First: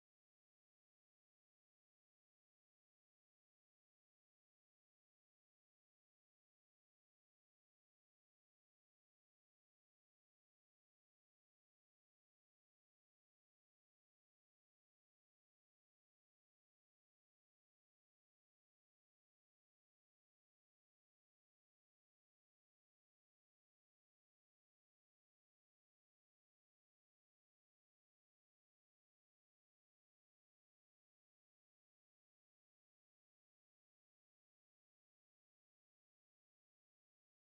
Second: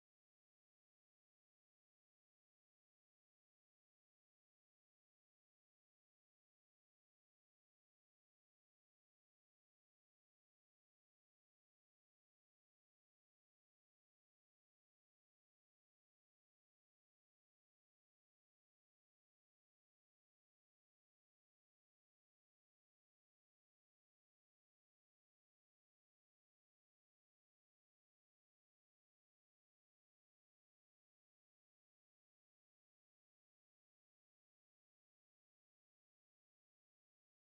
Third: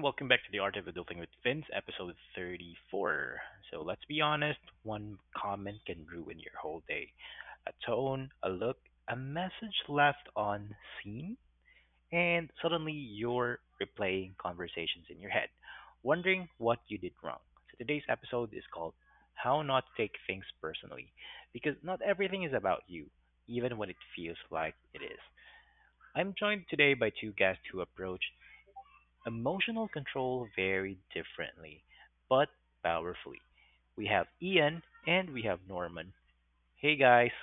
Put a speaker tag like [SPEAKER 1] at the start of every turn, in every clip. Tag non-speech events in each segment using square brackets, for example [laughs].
[SPEAKER 1] Welcome back to the Art of Adulting with Vince, episode 34. So, let's be honest, one comment can ruin your whole day. A tone, a look, a message left on scene, and suddenly you're replaying conversations in your head, wondering what you did wrong. So, today's episode is called How Not to Take Things Personally, because not everything is about you, even when it feels like it is. I'm joined today by two guests who approach emotional control very differently, but powerfully. We have Ian and we have Norman. Hey guys.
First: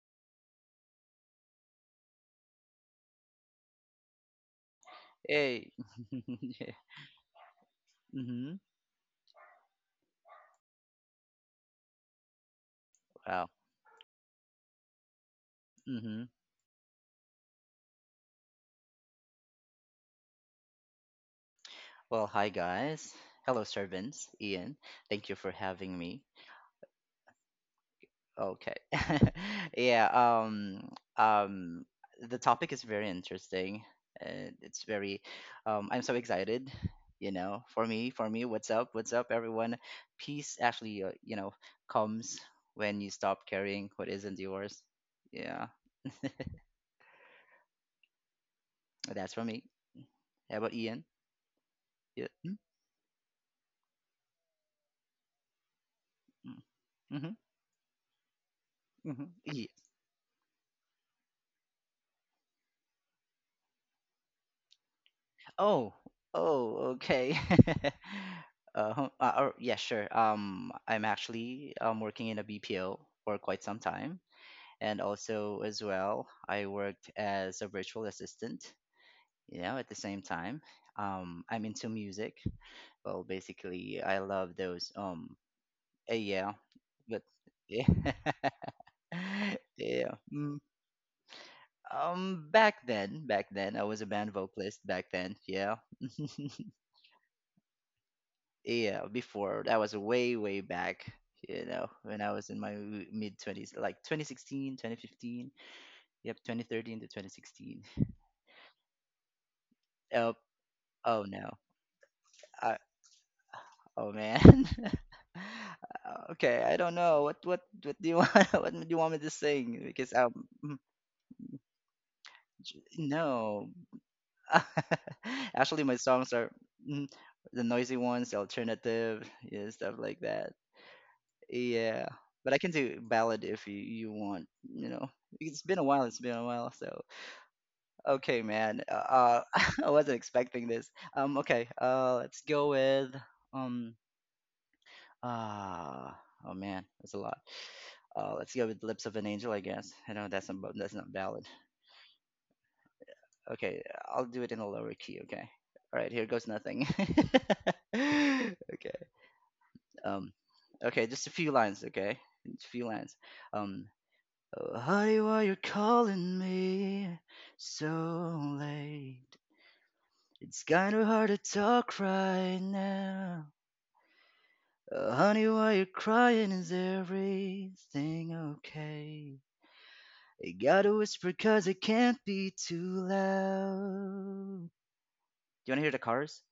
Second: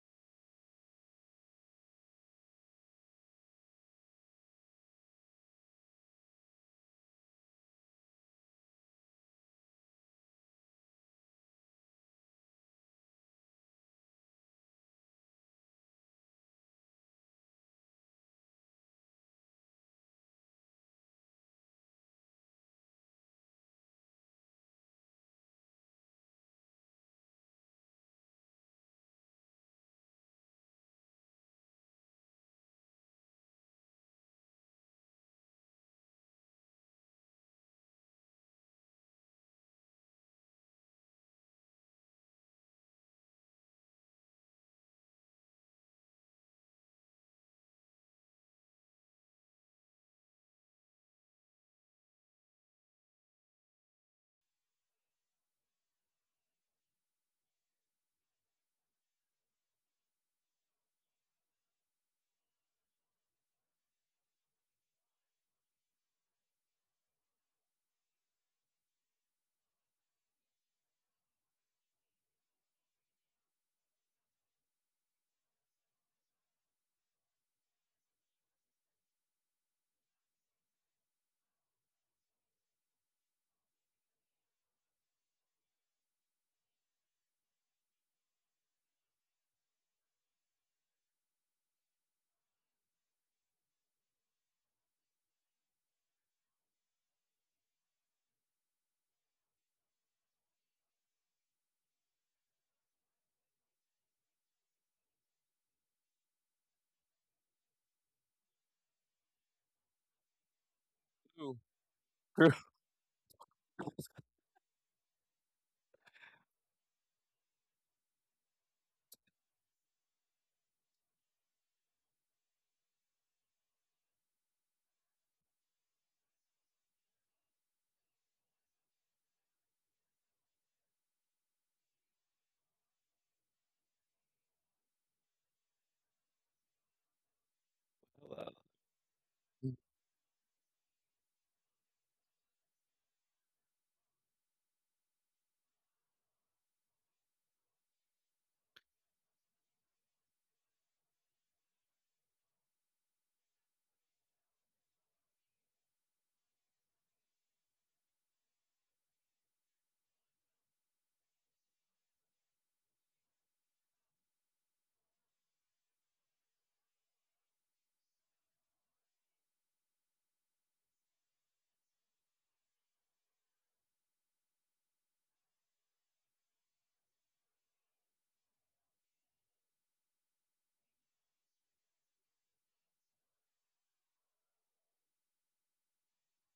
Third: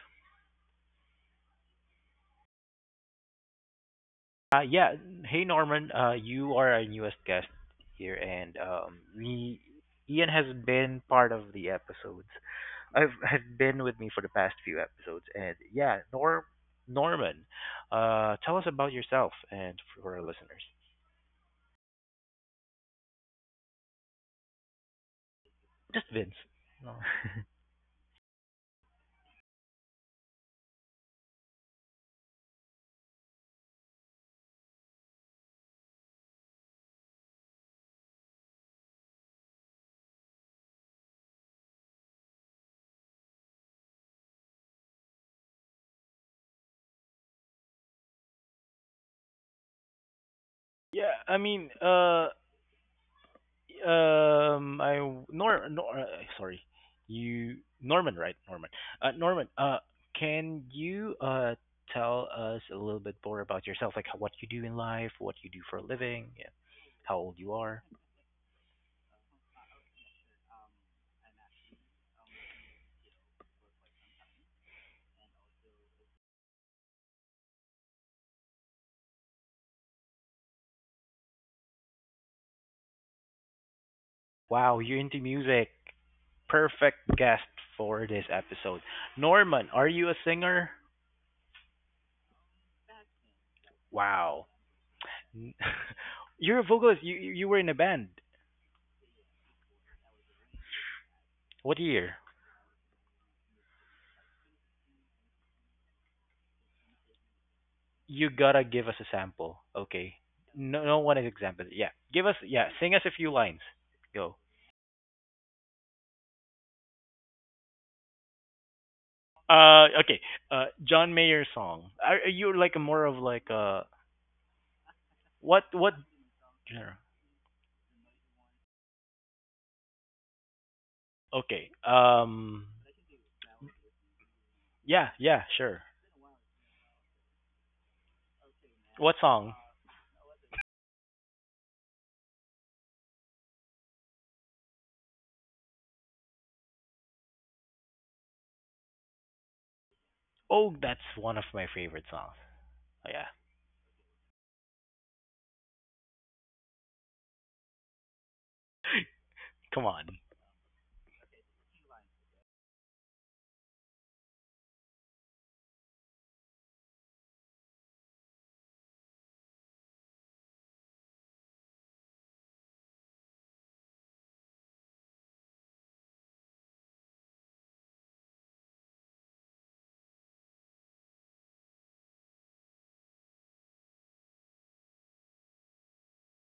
[SPEAKER 1] Yeah. Hey
[SPEAKER 2] Hey.
[SPEAKER 1] Norman.
[SPEAKER 2] [laughs]
[SPEAKER 1] You are
[SPEAKER 2] Yeah.
[SPEAKER 1] our newest guest here,
[SPEAKER 2] Mm-hmm.
[SPEAKER 1] and we Ian has been part of the episodes. I've have
[SPEAKER 2] Wow.
[SPEAKER 1] been with me for the past few episodes, and yeah,
[SPEAKER 2] Mm-hmm.
[SPEAKER 1] Nor Norman, tell us about yourself and for our listeners.
[SPEAKER 2] Well, hi guys. Hello, servants. Ian, thank you for having
[SPEAKER 1] Just
[SPEAKER 2] me.
[SPEAKER 1] Vince. No. [laughs]
[SPEAKER 2] Okay. [laughs] Yeah. Um. The topic is very interesting, and it's very. I'm so excited. You know, what's up? What's up, everyone? Peace actually, you know, comes when you stop carrying what isn't yours. Yeah, that's for me. How about Ian?
[SPEAKER 1] Yeah, I mean,
[SPEAKER 2] Yeah. Hmm?
[SPEAKER 1] I Nor Nor sorry,
[SPEAKER 2] Hmm. Mm-hmm.
[SPEAKER 1] you Norman, right? Norman.
[SPEAKER 2] Hmm.
[SPEAKER 1] Norman.
[SPEAKER 2] Yeah.
[SPEAKER 1] Can you tell us a little bit more about yourself, like how, what you do in life, what you do for a
[SPEAKER 2] Oh,
[SPEAKER 1] living, yeah,
[SPEAKER 2] oh,
[SPEAKER 1] how old
[SPEAKER 2] okay.
[SPEAKER 1] you are?
[SPEAKER 2] [laughs] Yeah, sure. I'm actually working in a BPO for quite some time, and also as well, I worked as a virtual assistant. You know, at the same time, I'm into music. Well, basically, I love
[SPEAKER 1] Wow,
[SPEAKER 2] those.
[SPEAKER 1] you're into music.
[SPEAKER 2] Yeah,
[SPEAKER 1] Perfect
[SPEAKER 2] but
[SPEAKER 1] guest
[SPEAKER 2] [laughs] yeah,
[SPEAKER 1] for this episode. Norman, are you
[SPEAKER 2] yeah.
[SPEAKER 1] a
[SPEAKER 2] Mm.
[SPEAKER 1] singer?
[SPEAKER 2] Back then, I was a band
[SPEAKER 1] Wow.
[SPEAKER 2] vocalist. Back then, yeah.
[SPEAKER 1] [laughs]
[SPEAKER 2] [laughs]
[SPEAKER 1] You're a vocalist. You were in a band.
[SPEAKER 2] Yeah, before that was way, way back, you
[SPEAKER 1] What
[SPEAKER 2] know,
[SPEAKER 1] year?
[SPEAKER 2] when I was in my mid 20s, like 2016, 2015, yep, 2013 to 2016.
[SPEAKER 1] You gotta give us a sample, okay?
[SPEAKER 2] Oh,
[SPEAKER 1] No, no one
[SPEAKER 2] oh
[SPEAKER 1] is
[SPEAKER 2] no.
[SPEAKER 3] True.
[SPEAKER 1] example. Yeah, give us.
[SPEAKER 3] True.
[SPEAKER 1] Yeah,
[SPEAKER 2] I,
[SPEAKER 1] sing us a few lines.
[SPEAKER 2] oh
[SPEAKER 1] Go.
[SPEAKER 2] man. [laughs] Okay, I don't know what do you want? [laughs] What do you want me to sing, because
[SPEAKER 1] Okay. John Mayer song. Are you like a more of like
[SPEAKER 2] no.
[SPEAKER 1] a
[SPEAKER 2] [laughs]
[SPEAKER 1] what
[SPEAKER 2] Actually,
[SPEAKER 1] what
[SPEAKER 2] my songs are
[SPEAKER 1] genre?
[SPEAKER 2] mm, the noisy ones, alternative, yeah, stuff like that.
[SPEAKER 1] Okay.
[SPEAKER 2] Yeah, but I can do ballad if you want. You know,
[SPEAKER 1] Yeah. Yeah.
[SPEAKER 2] it's been
[SPEAKER 1] Sure.
[SPEAKER 2] a while. It's been a while. So okay,
[SPEAKER 3] Wow.
[SPEAKER 2] man.
[SPEAKER 1] What song?
[SPEAKER 3] Of
[SPEAKER 2] [laughs] I wasn't expecting this. Okay. Let's go with um. Ah, oh man, that's a lot. Let's go with Lips of an Angel, I guess. I know that's
[SPEAKER 1] Oh,
[SPEAKER 2] not that's not
[SPEAKER 1] that's one of
[SPEAKER 2] ballad.
[SPEAKER 1] my favorite songs. Oh, yeah.
[SPEAKER 2] Okay, I'll do it in a lower key. Okay. All right. Here goes nothing. [laughs] Okay.
[SPEAKER 1] Come on.
[SPEAKER 2] Um. Okay, just a few lines. Okay, just a few lines. Um. Oh, honey, why you calling me so late? It's kinda hard to talk right now. Oh, honey, why you crying? Is everything okay? I gotta whisper 'cause it can't be too loud. Do you wanna hear the chorus?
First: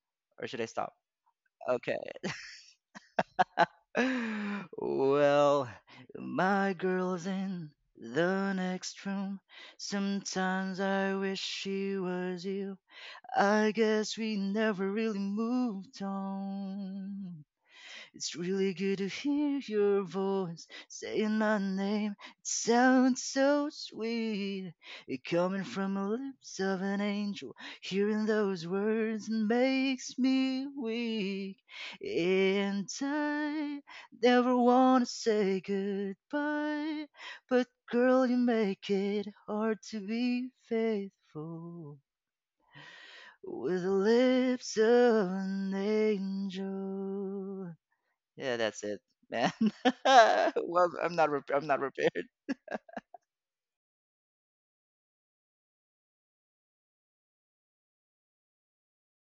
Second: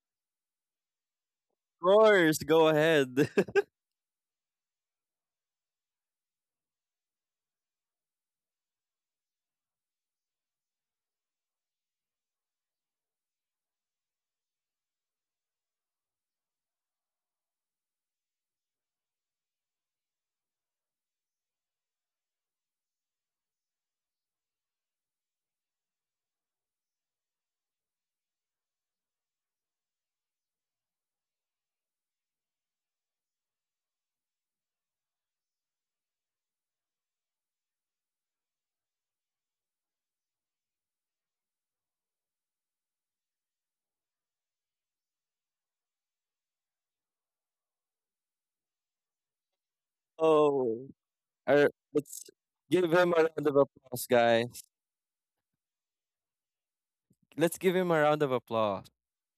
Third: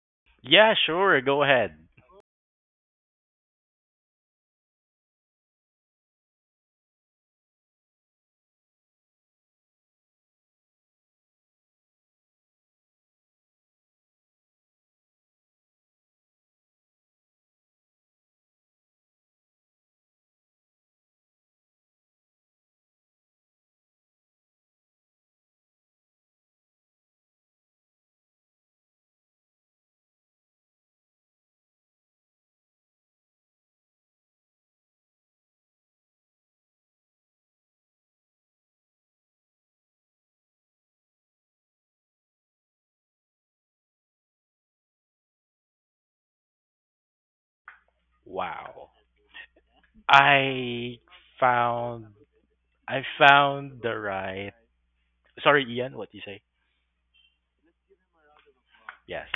[SPEAKER 2] Or should I
[SPEAKER 1] Yeah.
[SPEAKER 2] stop?
[SPEAKER 1] Sure. Go ahead.
[SPEAKER 2] Okay.
[SPEAKER 3] course, go ahead. [laughs]
[SPEAKER 2] [sighs] Well, my girl's in the next room. Sometimes I wish she was you. I guess we never really moved on. It's really good to hear your voice saying my name. It sounds so sweet. It coming from the lips of an angel. Hearing those words makes me weak. And I never want to say goodbye. But girl, you make it hard to be faithful. With the lips of an angel. Yeah, that's
[SPEAKER 1] Wow.
[SPEAKER 2] it, man. [laughs]
[SPEAKER 3] Oh,
[SPEAKER 2] Well,
[SPEAKER 1] I
[SPEAKER 3] uh,
[SPEAKER 2] I'm not
[SPEAKER 1] found.
[SPEAKER 3] let's
[SPEAKER 2] prepared. [laughs]
[SPEAKER 3] give
[SPEAKER 1] I
[SPEAKER 3] him a round of
[SPEAKER 1] found the
[SPEAKER 3] applause,
[SPEAKER 1] right.
[SPEAKER 3] guys.
[SPEAKER 1] Sorry, Ian. What do you say?
[SPEAKER 3] Let's give him a round of applause.
[SPEAKER 1] Yes.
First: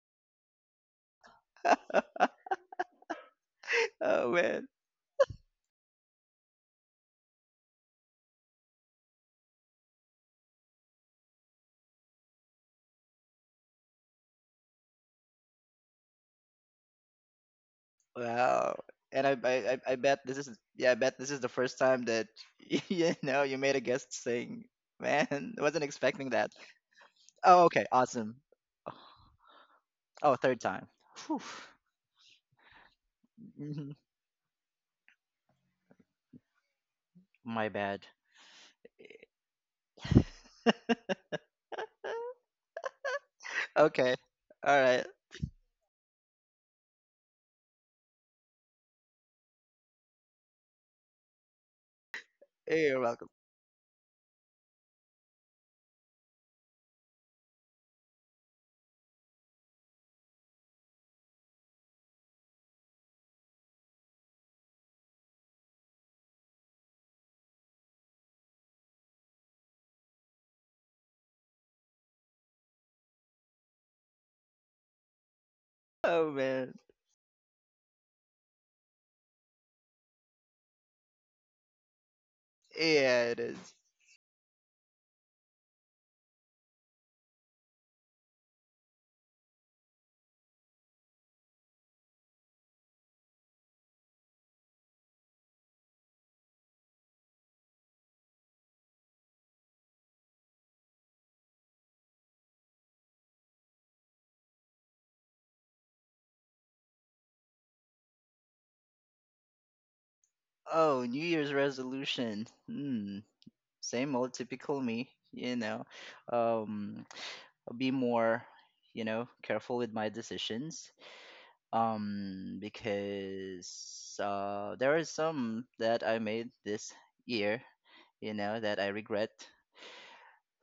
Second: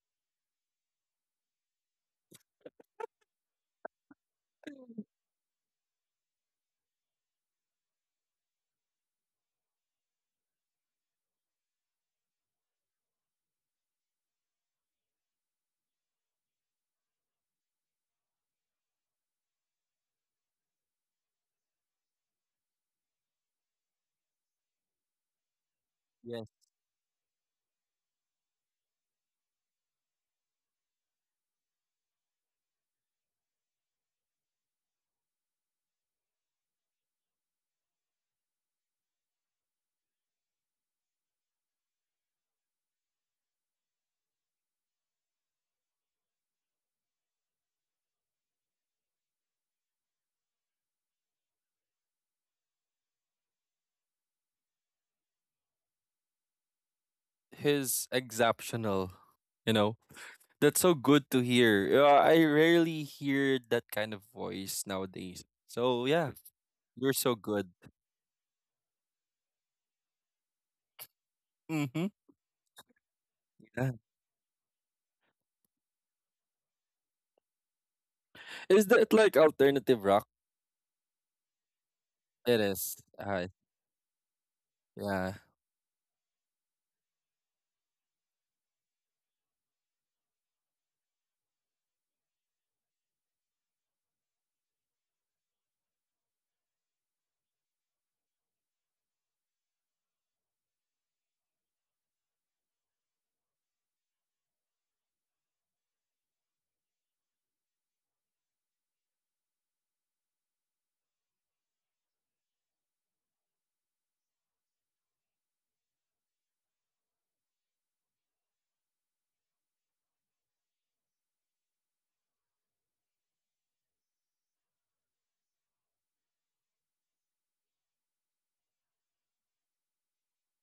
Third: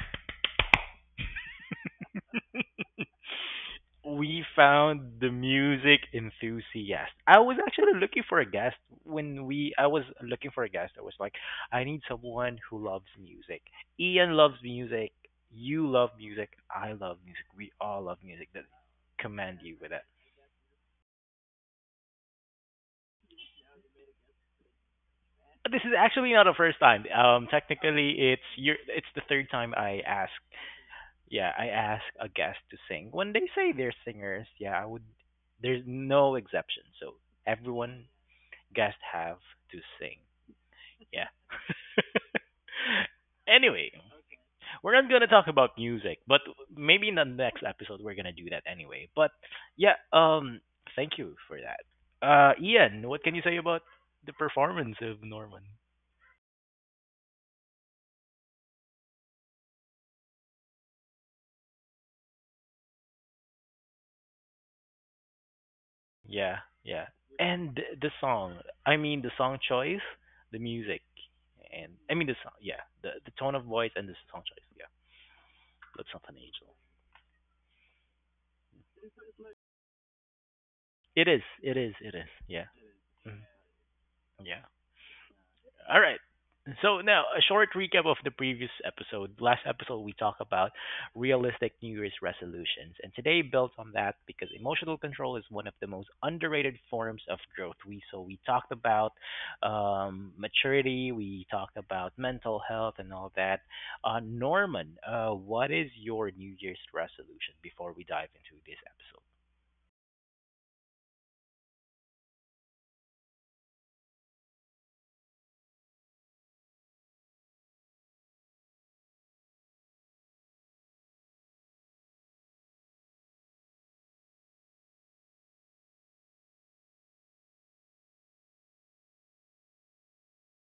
[SPEAKER 2] Oh
[SPEAKER 1] We
[SPEAKER 2] man,
[SPEAKER 1] found the music enthusiast. I was actually looking for a guest when we I was looking for a guest. I was like, I need someone who loves music. Ian loves music. You love music. I love music. We all love music. That
[SPEAKER 2] wow. And I, I
[SPEAKER 1] commend you
[SPEAKER 2] I
[SPEAKER 1] with
[SPEAKER 2] I
[SPEAKER 1] it.
[SPEAKER 2] bet this is, yeah, I bet this is the first time that [laughs] you know you made a guest sing. Man, [laughs]
[SPEAKER 1] This
[SPEAKER 2] wasn't
[SPEAKER 1] is actually
[SPEAKER 2] expecting
[SPEAKER 1] not
[SPEAKER 3] Yes,
[SPEAKER 2] that.
[SPEAKER 1] the first time.
[SPEAKER 2] Oh, okay,
[SPEAKER 1] Technically,
[SPEAKER 2] awesome.
[SPEAKER 1] it's the third time I ask.
[SPEAKER 2] Oh, third time. Phew.
[SPEAKER 1] Yeah, I ask a guest to sing. When they say they're
[SPEAKER 2] Mhm.
[SPEAKER 1] singers, yeah, I would. There's no exception. So
[SPEAKER 2] My
[SPEAKER 1] everyone
[SPEAKER 2] bad.
[SPEAKER 1] guests have to sing.
[SPEAKER 2] [laughs]
[SPEAKER 1] Yeah. [laughs] anyway,
[SPEAKER 2] Okay. All
[SPEAKER 1] we're
[SPEAKER 2] right.
[SPEAKER 1] not gonna talk about music, but maybe in the next episode we're gonna do that anyway. But yeah, thank you for that.
[SPEAKER 2] You're
[SPEAKER 1] Ian, what
[SPEAKER 2] welcome.
[SPEAKER 1] can you say about the performance of Norman?
[SPEAKER 3] he's exceptional. You know, that's so good to hear. I rarely hear that kind of voice nowadays. So yeah,
[SPEAKER 1] Yeah, yeah,
[SPEAKER 3] you're so good.
[SPEAKER 1] And the song. I mean, the song choice, the music, and
[SPEAKER 3] Mm-hmm.
[SPEAKER 1] I mean the song. Yeah, the tone of voice
[SPEAKER 3] Yeah.
[SPEAKER 1] and the song choice. Yeah, looks
[SPEAKER 2] Oh
[SPEAKER 1] something
[SPEAKER 2] man.
[SPEAKER 1] angel.
[SPEAKER 3] Is that like alternative rock?
[SPEAKER 1] It is.
[SPEAKER 3] It
[SPEAKER 1] Yeah,
[SPEAKER 3] is.
[SPEAKER 2] Yeah,
[SPEAKER 1] Mhm.
[SPEAKER 2] it is.
[SPEAKER 1] yeah.
[SPEAKER 3] Yeah.
[SPEAKER 1] All right. So now a short recap of the previous episode. Last episode we talked about realistic New Year's resolutions, and today built on that because emotional control is one of the most underrated forms of growth. We so we talked about maturity, we talked about mental health, and all that. Norman, what is your New Year's resolution? Before we dive into this episode,
[SPEAKER 2] Oh, New Year's resolution. Hmm. Same old typical me, you know. Um, I'll be more, you know, careful with my decisions. Because there are some that I made this year, you know, that I regret.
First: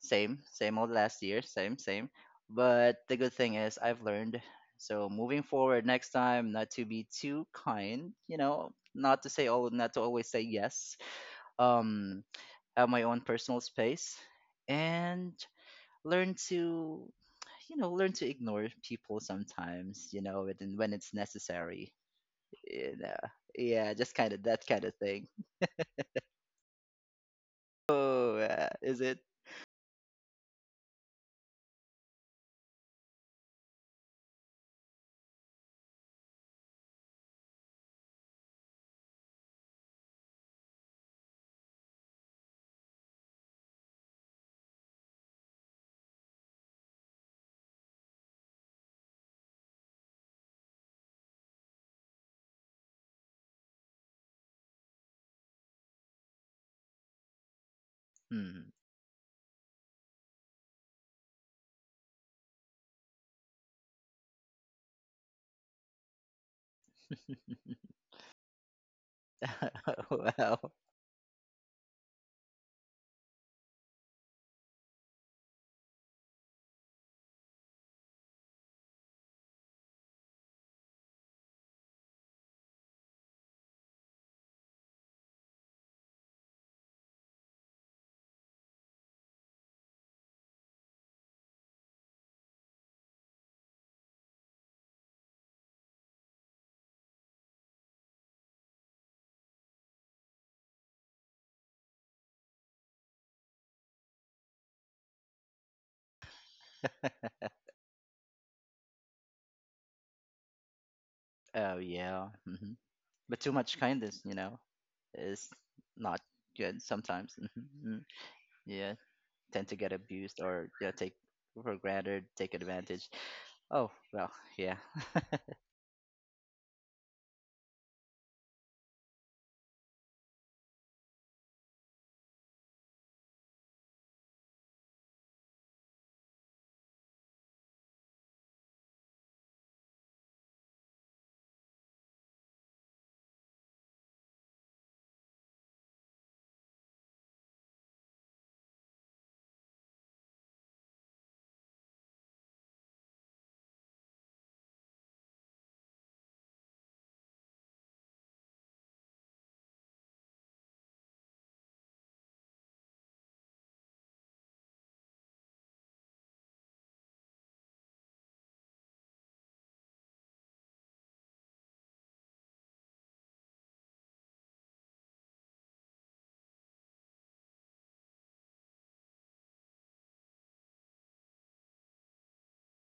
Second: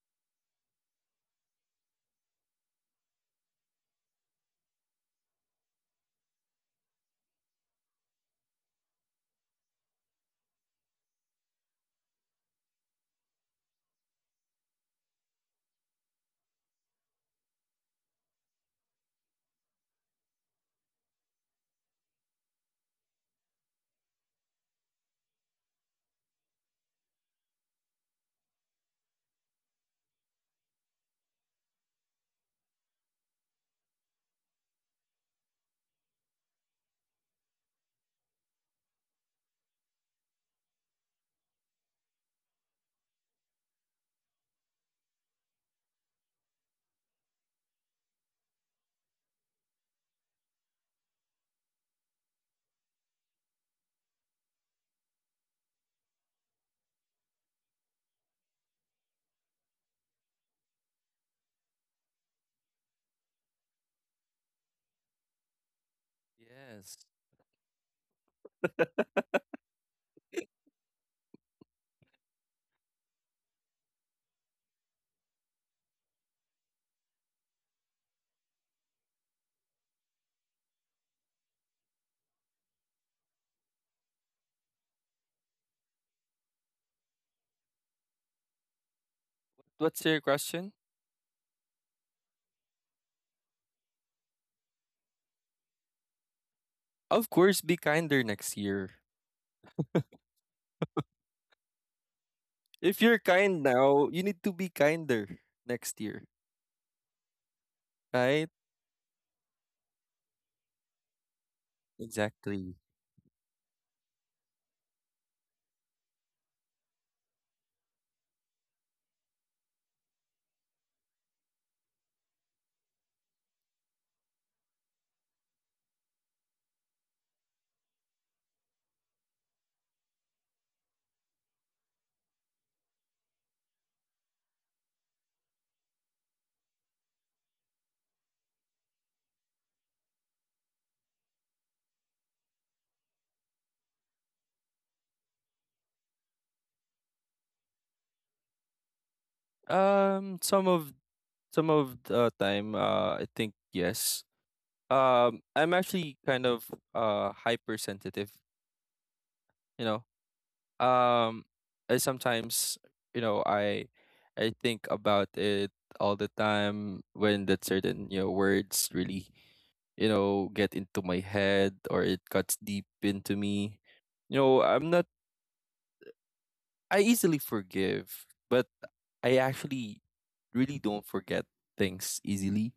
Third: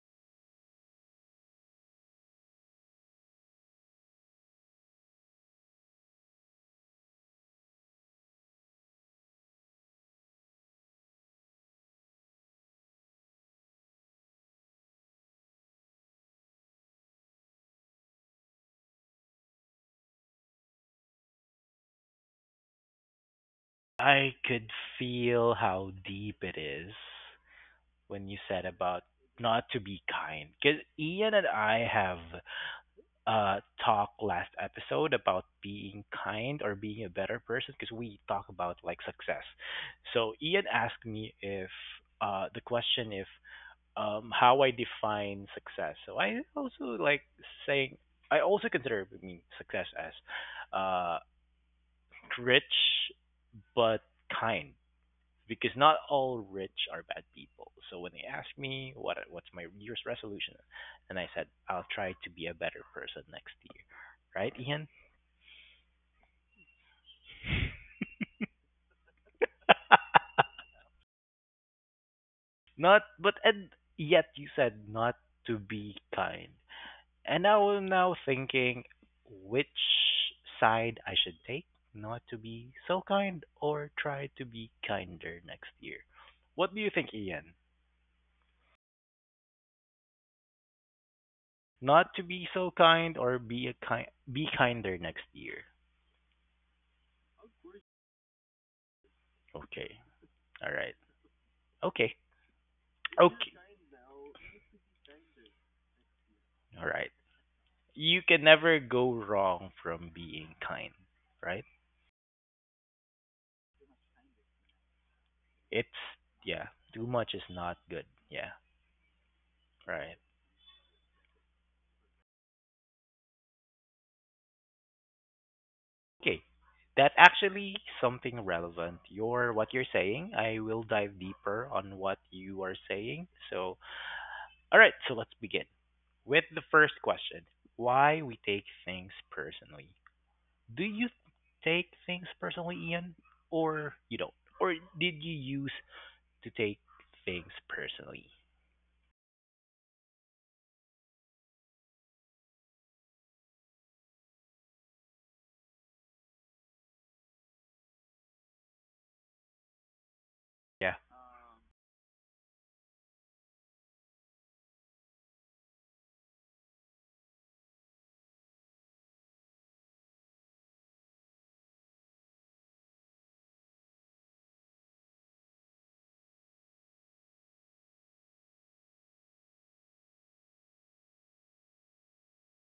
[SPEAKER 2] Same, same old last year, same, same. But the good thing is I've learned. So moving forward next time, not to be too kind, you know, not to say oh, not to always say yes. Um, my own personal space, and learn to, you know, learn to ignore people sometimes, you know, when it's necessary, you know. Yeah, just kind
[SPEAKER 1] I
[SPEAKER 2] of that
[SPEAKER 1] could
[SPEAKER 2] kind of thing.
[SPEAKER 1] feel how deep it is when you
[SPEAKER 2] Oh,
[SPEAKER 1] said
[SPEAKER 2] is
[SPEAKER 1] about
[SPEAKER 2] it?
[SPEAKER 1] not to be kind, because Ian and I have talked last episode about being kind or being a better person because we talk about like success. So Ian asked me if the question if how I define success. So I also like saying I also consider I mean success as uh rich but kind, because not all rich are bad people. So when they ask
[SPEAKER 2] Hmm.
[SPEAKER 1] me what's my New year's resolution, and I said I'll try to be a better person next year, right, Ian?
[SPEAKER 3] Yes.
[SPEAKER 2] [laughs]
[SPEAKER 1] [laughs]
[SPEAKER 2] Well.
[SPEAKER 1] not, but and yet you said not to be kind, and I was now thinking which side I should take, not to be so kind or try to be kinder next year. What do you think, Ian?
[SPEAKER 3] What's your question?
[SPEAKER 1] Not to be so kind or be a kind, be kinder next year.
[SPEAKER 3] Of course, be kinder next year.
[SPEAKER 1] Okay. All right. Okay.
[SPEAKER 3] If you're
[SPEAKER 1] Okay.
[SPEAKER 3] kind now, you need to be kinder next year,
[SPEAKER 1] All right. You can
[SPEAKER 3] right?
[SPEAKER 1] never go wrong from being kind, right?
[SPEAKER 2] Oh yeah. Hmm.
[SPEAKER 3] Exactly.
[SPEAKER 2] But too much kindness, you know, is
[SPEAKER 1] It's
[SPEAKER 2] not
[SPEAKER 1] yeah,
[SPEAKER 2] good
[SPEAKER 1] too
[SPEAKER 2] sometimes.
[SPEAKER 1] much is not
[SPEAKER 2] Mhm.
[SPEAKER 1] good. Yeah.
[SPEAKER 2] Yeah, tend to get
[SPEAKER 1] Right.
[SPEAKER 2] abused, or you know, take for granted, take advantage. Oh well. Yeah. [laughs]
[SPEAKER 1] Okay. That actually something relevant. Your what you're saying, I will dive deeper on what you are saying. So, all right, so let's begin with the first question. Why we take things personally. Do you take things personally, Ian? Or you don't? Or did you use to take things personally.
[SPEAKER 3] Um, some of some of the time, I think yes. I'm actually kind of hypersensitive, you know.
[SPEAKER 1] Yeah,
[SPEAKER 3] um I sometimes, you know, I think about it all the time when that certain, you know, words really, you know, get into my head or it cuts deep into me. You know, I'm not. I easily forgive, but I actually really don't forget things easily.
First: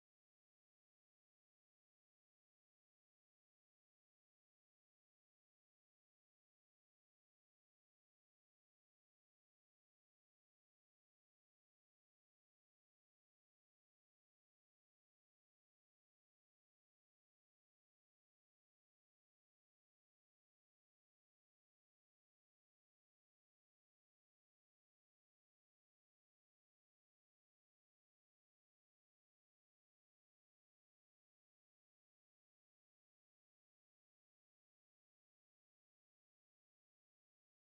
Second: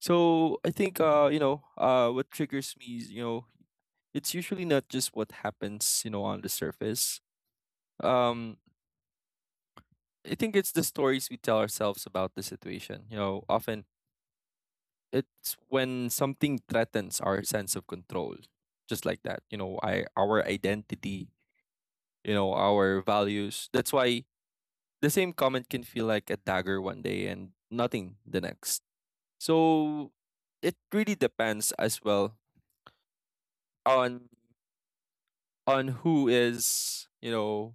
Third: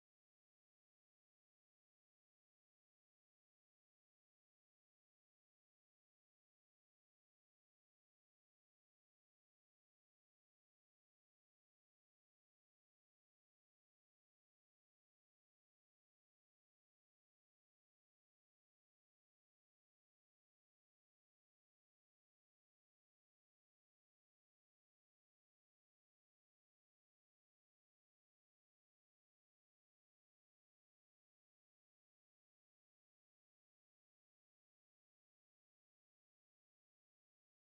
[SPEAKER 3] So I think, you know, what triggers me is, you know, it's usually not just what happens, you know, on the surface. um I think it's the stories we tell ourselves about the situation. You know, often it's when something threatens our sense of control, just like that. You know, I our identity, you know, our values. That's why the same comment can feel like a dagger one day and nothing the next. So it really depends as well on who is, you know,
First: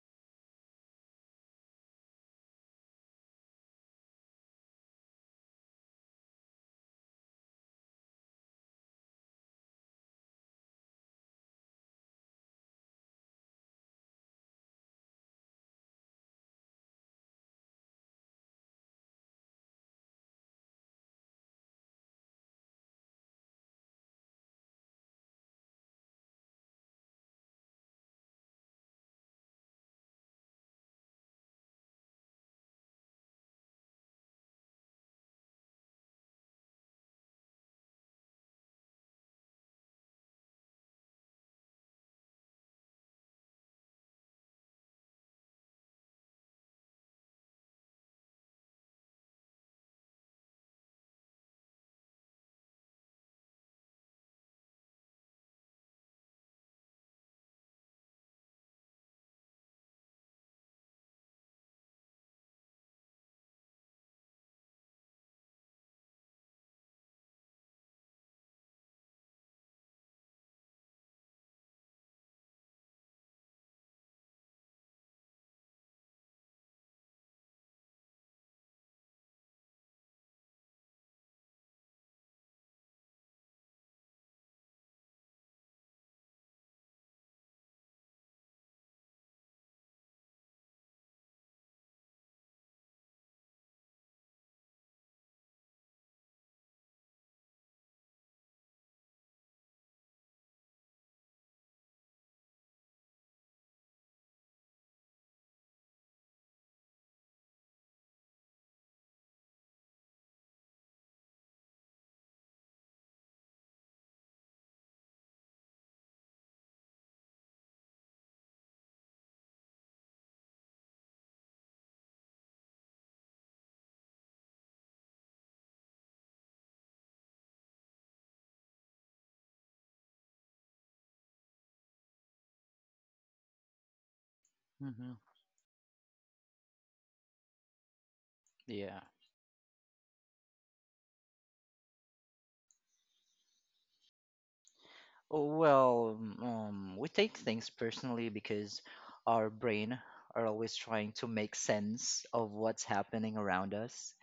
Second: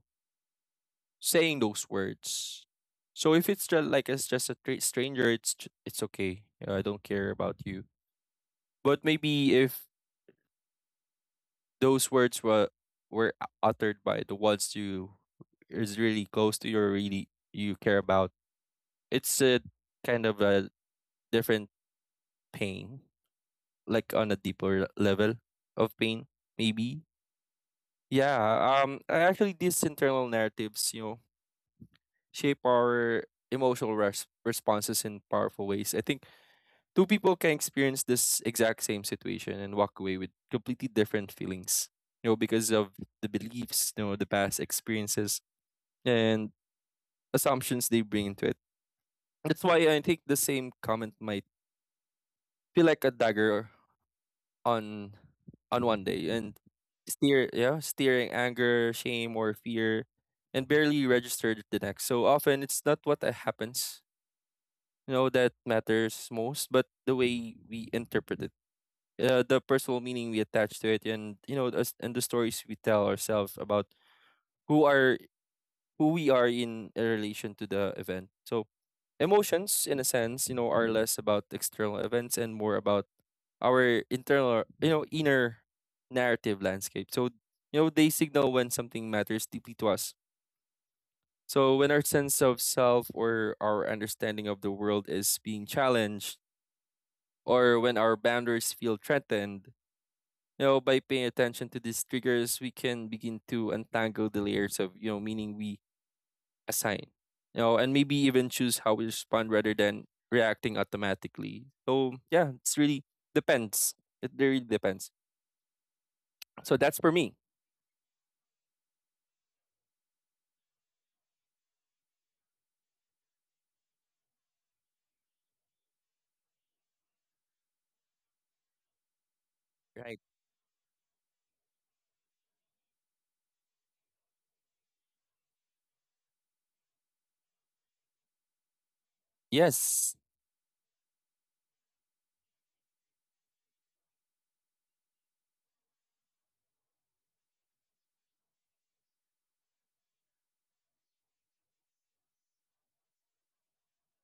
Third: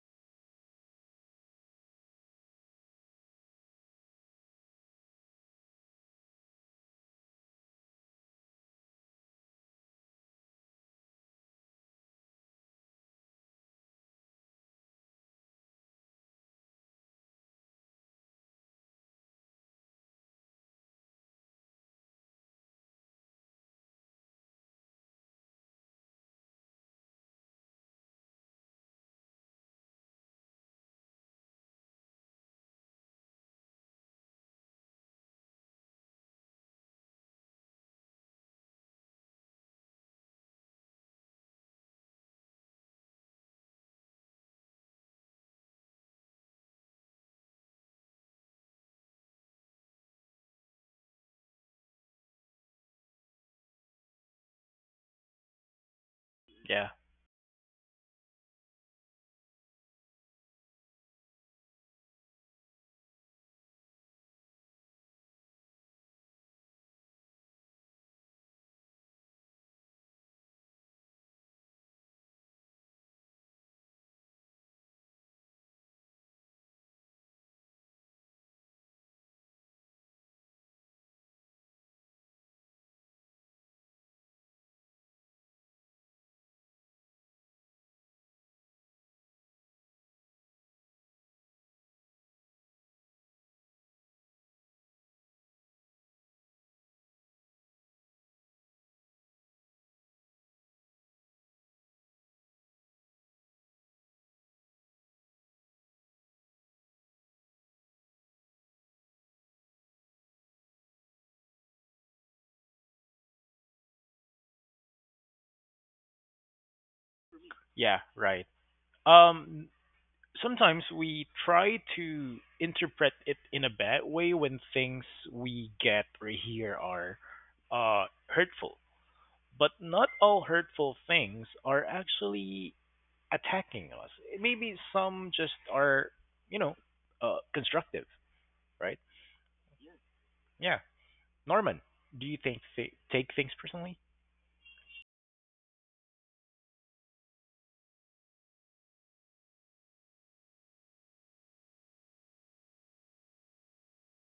[SPEAKER 3] saying those words. So if it's just like it's just a stranger, it's okay. You know, I don't care about you. But maybe if those words were uttered by the ones you is really close to you or really you care about, it's a kind of a different pain, like on a deeper level of pain, maybe. Yeah. Um actually these internal narratives, you know, shape our emotional responses in powerful ways. I think two people can experience this exact same situation and walk away with completely different feelings, you know, because of the beliefs, you know, the past experiences and assumptions they bring into it. That's why I think the same comment might feel like a dagger on one day and
[SPEAKER 1] yeah,
[SPEAKER 3] steering anger, shame or fear and barely registered the next. So often it's not what happens, you know, that matters most, but the way we interpret it. The personal meaning we attach to it and, you know, us and the stories we tell ourselves about who are who we are in a relation to the event. So emotions in a sense, you know, are less about external events and more about our internal, you know, inner narrative landscape. So, you know, they signal when something matters deeply to us. So when our sense of self or our understanding of the world is being challenged or when our boundaries feel threatened, you know, by paying attention to these triggers we can begin to untangle the layers of, you know, meaning we assign, you know, and maybe even choose how we respond rather than reacting automatically. So yeah, it's really depends. It really depends. So that's for me.
[SPEAKER 1] yeah, right. Um, sometimes we try to interpret it in a bad way when things we get or hear are hurtful. But not
[SPEAKER 3] Right.
[SPEAKER 1] all hurtful things are actually attacking us. Maybe
[SPEAKER 2] Hmm.
[SPEAKER 1] some just are, you know, constructive, right?
[SPEAKER 2] Yeah.
[SPEAKER 3] Yes.
[SPEAKER 1] Yeah. Norman, do you think take things personally?
[SPEAKER 2] Oh. Well, we take things personally because our brain are always trying to make sense of what's happening around us.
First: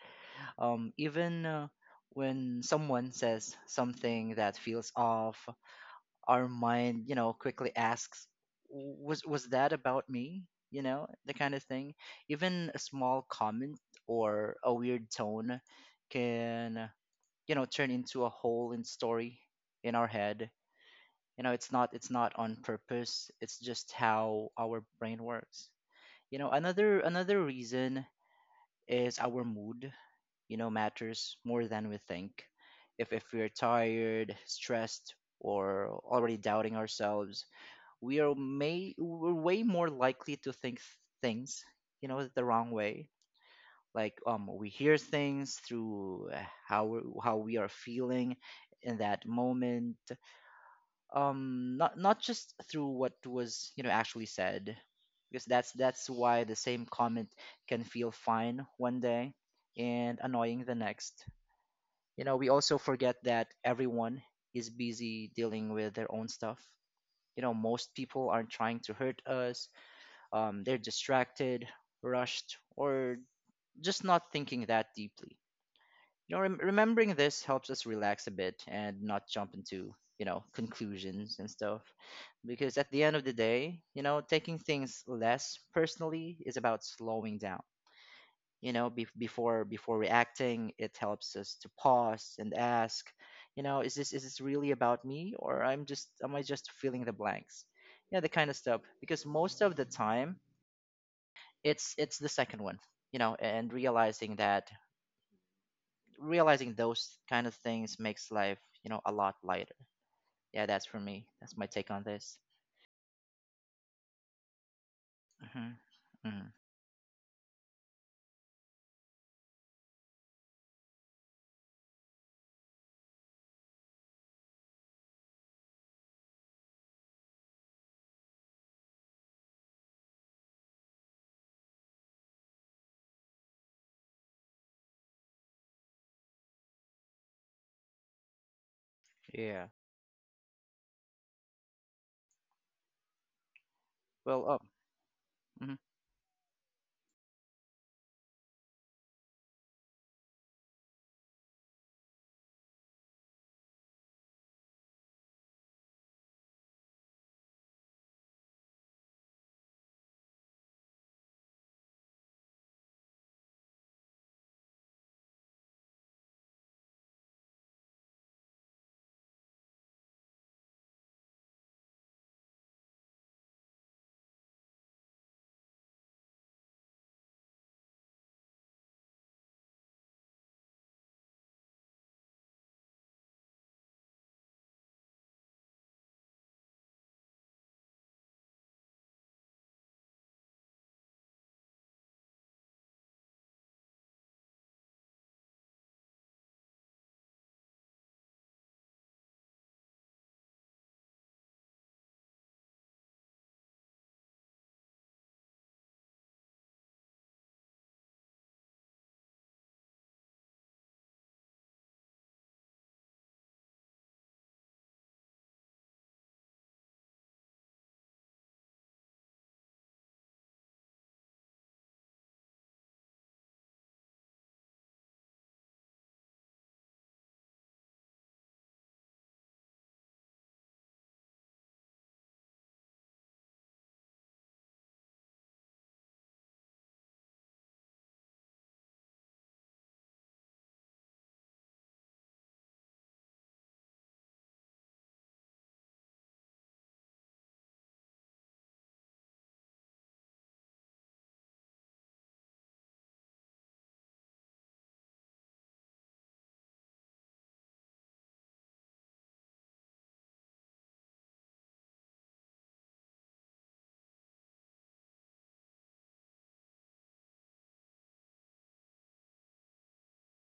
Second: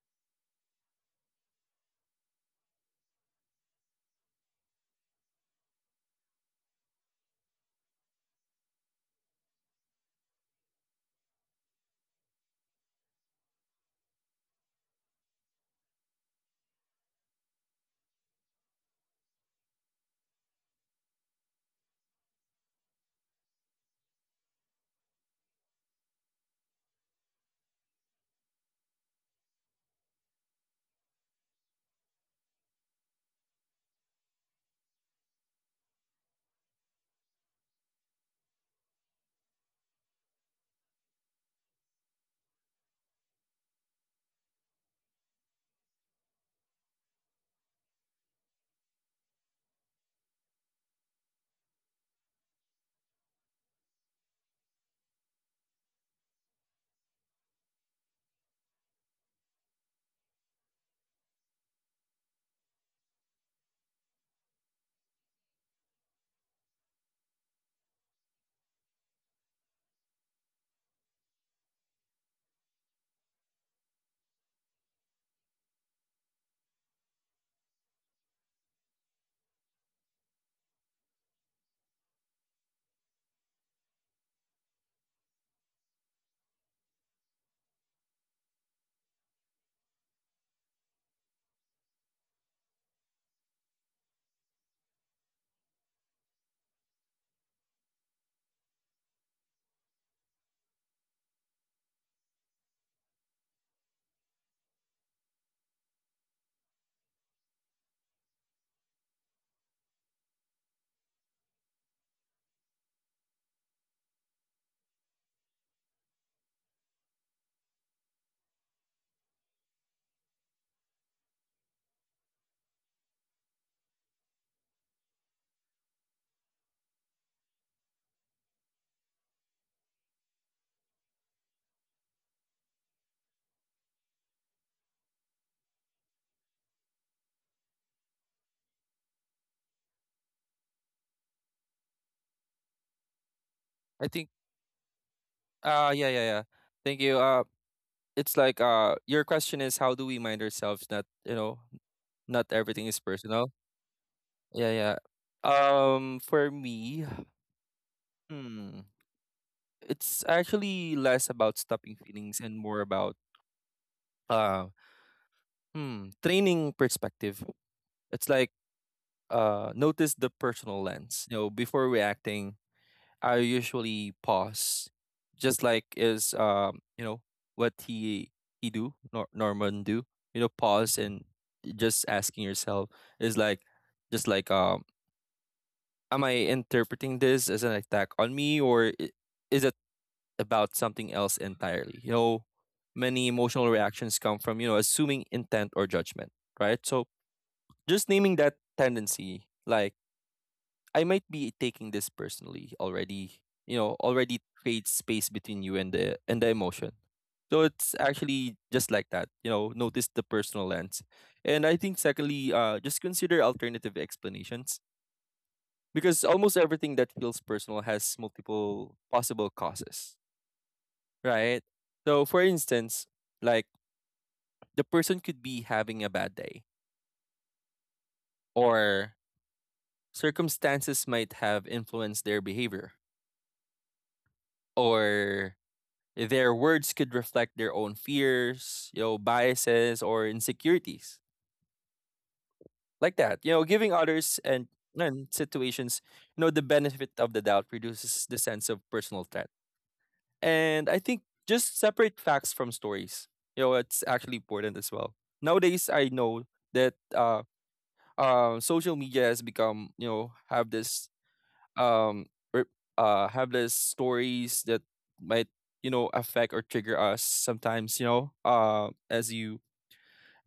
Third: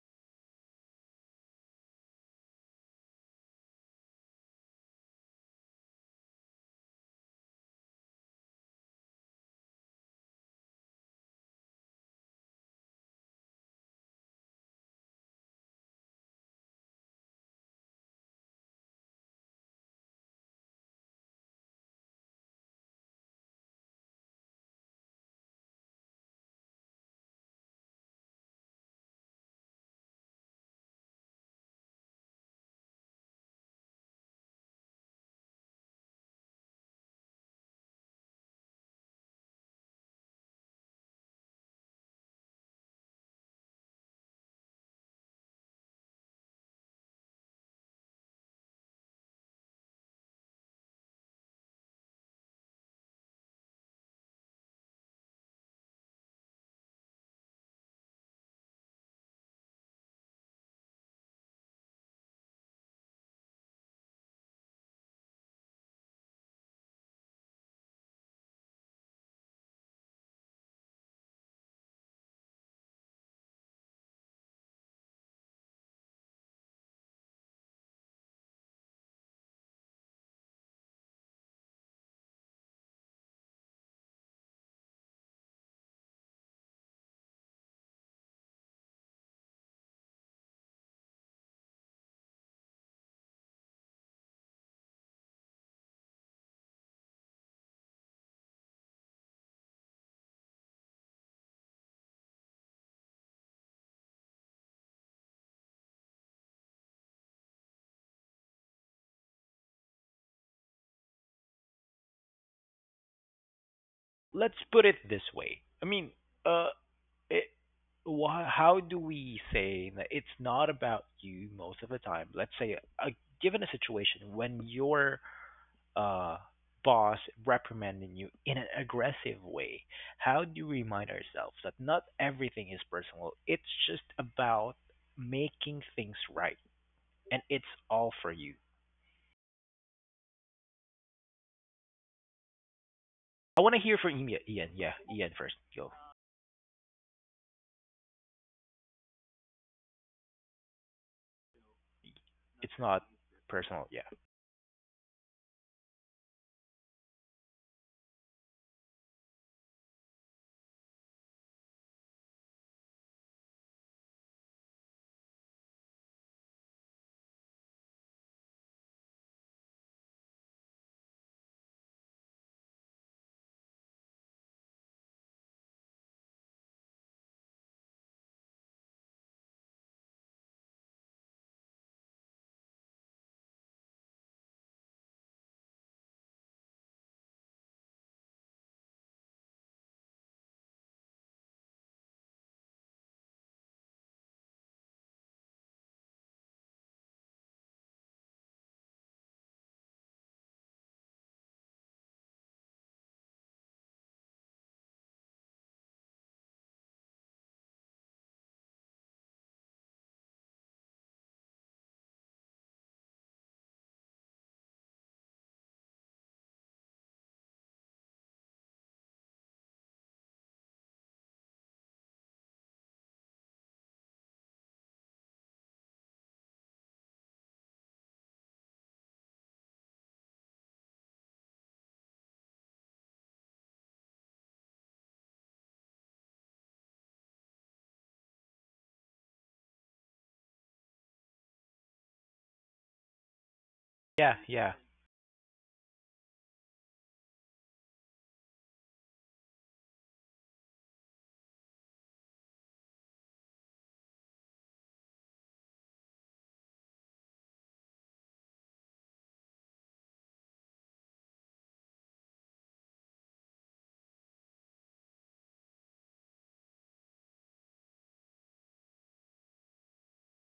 [SPEAKER 2] Even when someone says something that feels off, our mind, you know, quickly asks, "Was that about me?" You know, the kind of thing. Even a small comment or a weird tone can, you know, turn into a whole in story in our head. You know, it's not on purpose. It's just how our brain works. You know, another reason is our mood, you know, matters more than we think. If we're tired, stressed, or already doubting ourselves, we are may we're way more likely to think things, you know, the wrong way. Like, we hear things through, how we are feeling in that moment, not just through what was, you know, actually said. Because that's why the same comment can feel fine one day and annoying the next. You know, we also forget that everyone is busy dealing with their own stuff. You know, most people aren't trying to hurt us. They're distracted, rushed, or just not thinking that deeply. You know, remembering this helps us relax a bit and not jump into, you know, conclusions and stuff, because at the end of the day, you know, taking things less personally is about slowing down. You know, before reacting, it helps us to pause and ask, you know, is this really about me, or I'm just am I just filling the blanks? Yeah, the kind of stuff. Because most of the time, it's the second one, you know, and realizing those kind of things makes life, you know, a lot lighter. Yeah, that's for me. That's my take on this.
[SPEAKER 1] Let's put it this way.
[SPEAKER 2] Hmm.
[SPEAKER 1] I mean,
[SPEAKER 2] Hmm.
[SPEAKER 1] uh, it how do we say that it's not about you most of the time? Let's say, given a situation when your uh, boss reprimanding you in an aggressive way, how do we remind ourselves that not everything is personal? It's just about making things right, and it's all for you.
[SPEAKER 2] Yeah.
[SPEAKER 1] I want to hear
[SPEAKER 3] I think
[SPEAKER 1] from Ian.
[SPEAKER 2] Well,
[SPEAKER 1] Ian, yeah, Ian first.
[SPEAKER 2] oh.
[SPEAKER 1] Go.
[SPEAKER 3] yeah, yeah, yeah, thank you. It's like your question is how do we mind ourselves? Not, you know, not
[SPEAKER 1] It's
[SPEAKER 3] everything is
[SPEAKER 1] not
[SPEAKER 3] personal.
[SPEAKER 1] personal. Yeah,
[SPEAKER 3] Yeah, yeah. For me, hmm it's actually less about stopping feelings and more about uh training perspective. It's like, notice the personal lens. You know, before reacting, I usually pause. Just like is, you know, what he do, Norman do. You know, pause and just asking yourself is like, just like, am I interpreting this as an attack on me, or is it about something else entirely? You know, many emotional reactions come from, you know, assuming intent or judgment, right? So just naming that tendency, like, I might be taking this personally already, you know, already creates space between you and the emotion. So it's actually just like that, you know, notice the personal lens. And I think secondly, just consider alternative explanations because almost everything that feels personal has multiple possible causes, right? So, for instance, like, the person could be having a bad day, or circumstances might have influenced their behavior, or their words could reflect their own fears, you know, biases, or insecurities. Like that, you know, giving
[SPEAKER 1] yeah,
[SPEAKER 3] others
[SPEAKER 1] yeah,
[SPEAKER 3] and situations, you know, the benefit of the doubt reduces the sense of personal threat. And I think, just separate facts from stories. You know, it's actually important as well. Nowadays, I know that social media has become, you know, um have this stories that might, you know, affect or trigger us sometimes, you know, as you,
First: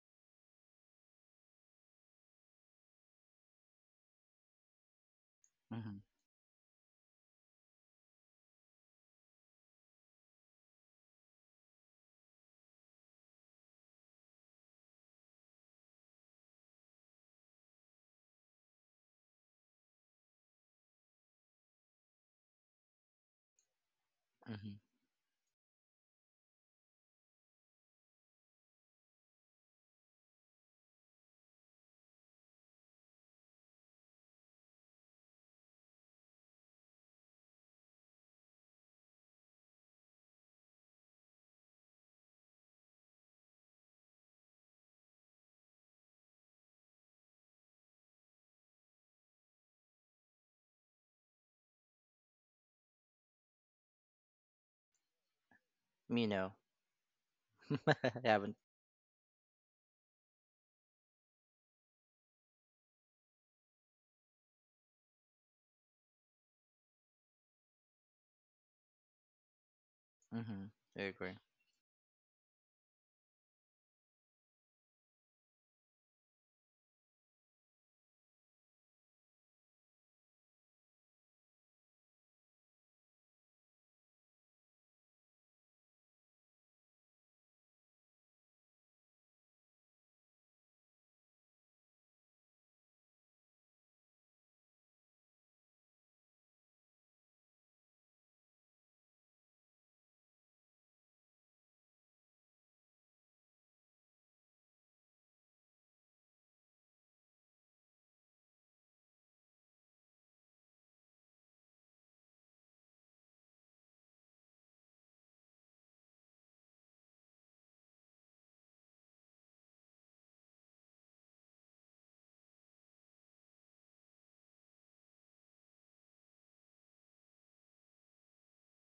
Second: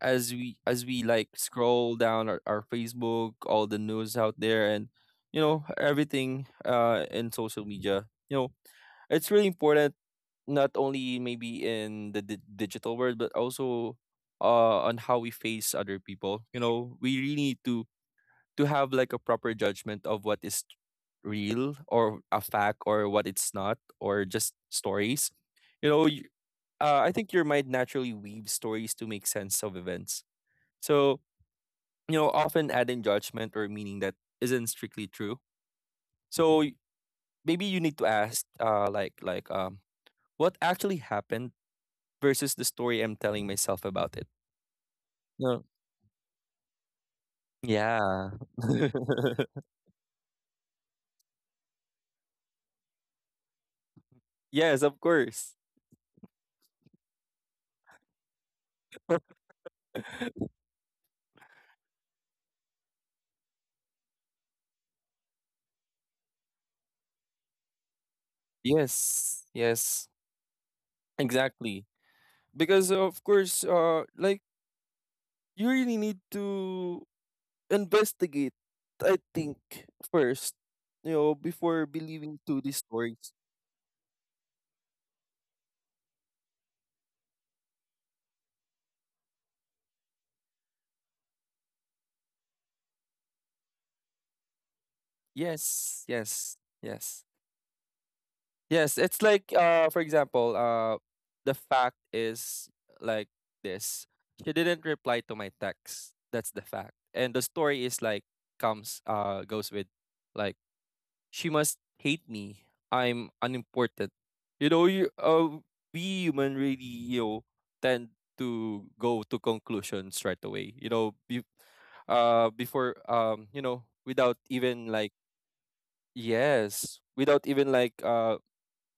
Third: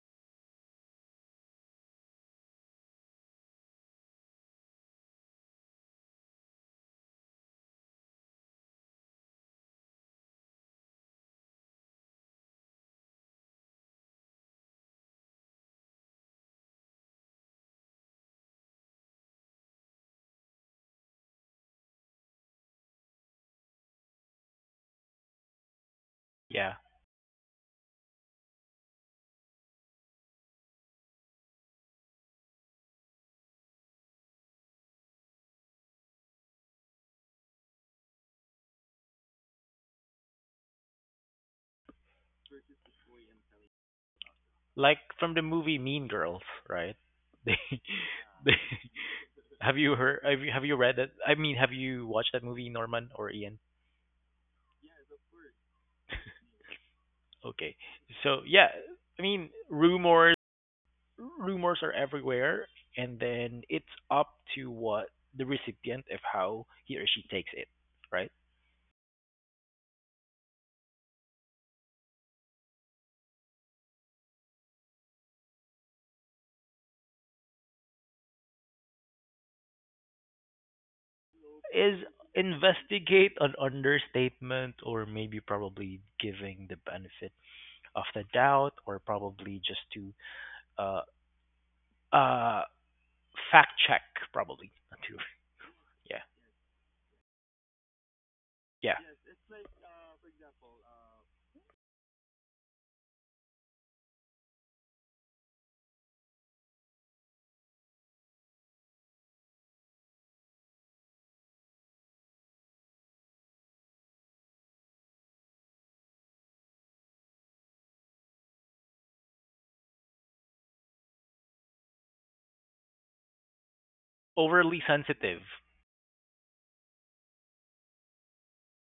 [SPEAKER 3] as we, like, scroll down our Facebook, all the news out there, and, you know,
[SPEAKER 2] Mhm.
[SPEAKER 3] everything in social media, you know, it's really important not only maybe in the digital world but also on how we face other people. You know, we really need to have like a proper judgment of what is real or a fact or what it's not or just
[SPEAKER 2] Mhm.
[SPEAKER 3] stories. You know,
[SPEAKER 1] yeah.
[SPEAKER 3] I think your mind naturally weaves stories to make sense of events. So, you know, often adding judgment or meaning that isn't strictly true. So maybe you need to ask, like, like, what actually happened versus the story I'm telling myself about it.
[SPEAKER 1] Like from the
[SPEAKER 3] No.
[SPEAKER 1] movie Mean Girls, right? [laughs] They,
[SPEAKER 3] Yeah.
[SPEAKER 1] they
[SPEAKER 3] [laughs]
[SPEAKER 1] have you heard have you read that? I mean, have you watched that movie, Norman or Ian?
[SPEAKER 3] Yes, of course.
[SPEAKER 2] Me no.
[SPEAKER 1] Okay,
[SPEAKER 2] [laughs] I
[SPEAKER 1] so
[SPEAKER 2] haven't.
[SPEAKER 1] yeah, I mean,
[SPEAKER 3] [laughs]
[SPEAKER 1] rumors are everywhere, and then it's up to what the recipient of how he or she takes it, right?
[SPEAKER 3] Yes. Yes.
[SPEAKER 2] Mhm. I agree.
[SPEAKER 3] Exactly. Because of course, like, you really need to investigate, I think, first, you know, before
[SPEAKER 1] Is
[SPEAKER 3] believing to these stories.
[SPEAKER 1] investigate an understatement or maybe probably giving the benefit of the doubt or probably just to uh uh fact check probably [laughs] too.
[SPEAKER 3] Yes,
[SPEAKER 1] Yeah,
[SPEAKER 3] yes, yes. Yes,
[SPEAKER 1] yeah.
[SPEAKER 3] it's like, for example, the fact is like this. She didn't reply to my text. That's the fact. And the story is like, comes goes with, like, she must hate me. I'm unimportant. You know, we human really, you know, tend to go to conclusions right away. You know, before, you know, without
[SPEAKER 1] Overly
[SPEAKER 3] even like,
[SPEAKER 1] sensitive.
[SPEAKER 3] yes, without even like uh,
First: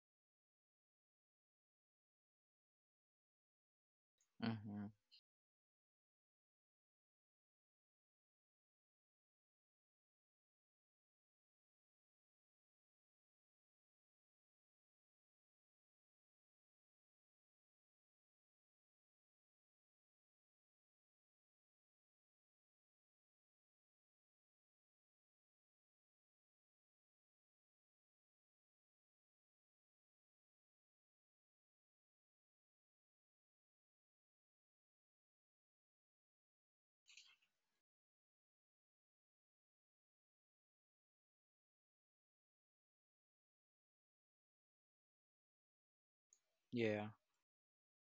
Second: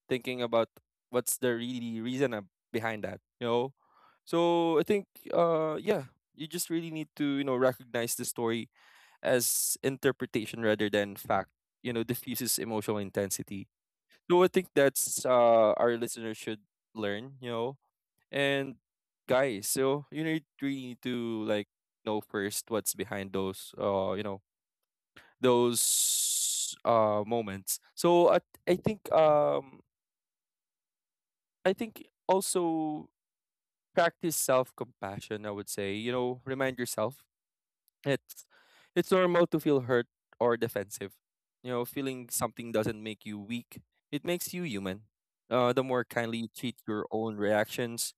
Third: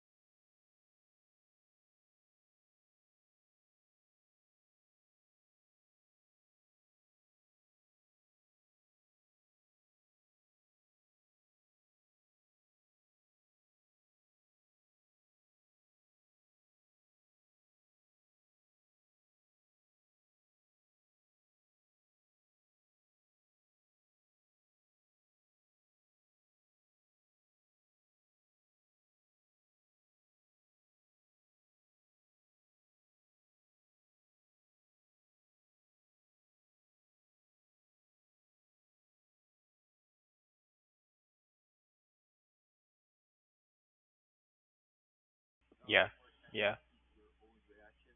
[SPEAKER 3] thinking about what's the really reason behind that, you know? So I
[SPEAKER 2] Mhm.
[SPEAKER 3] think, yeah, you just really need to, you know, recognize the story as interpretation rather than fact. You know, diffuses emotional intensity. So I think that's our listeners should learn, you know. And guys, so you need really need to, like, know first what's behind those, you know, those moments. So I I think um I think also, practice self compassion, I would say. You know, remind yourself. It's it's normal to feel hurt or defensive. You know, feeling something doesn't make you weak. It makes you human. The more
[SPEAKER 1] Yeah,
[SPEAKER 3] kindly you treat
[SPEAKER 1] yeah.
[SPEAKER 3] your
[SPEAKER 2] Yeah.
[SPEAKER 3] own reactions,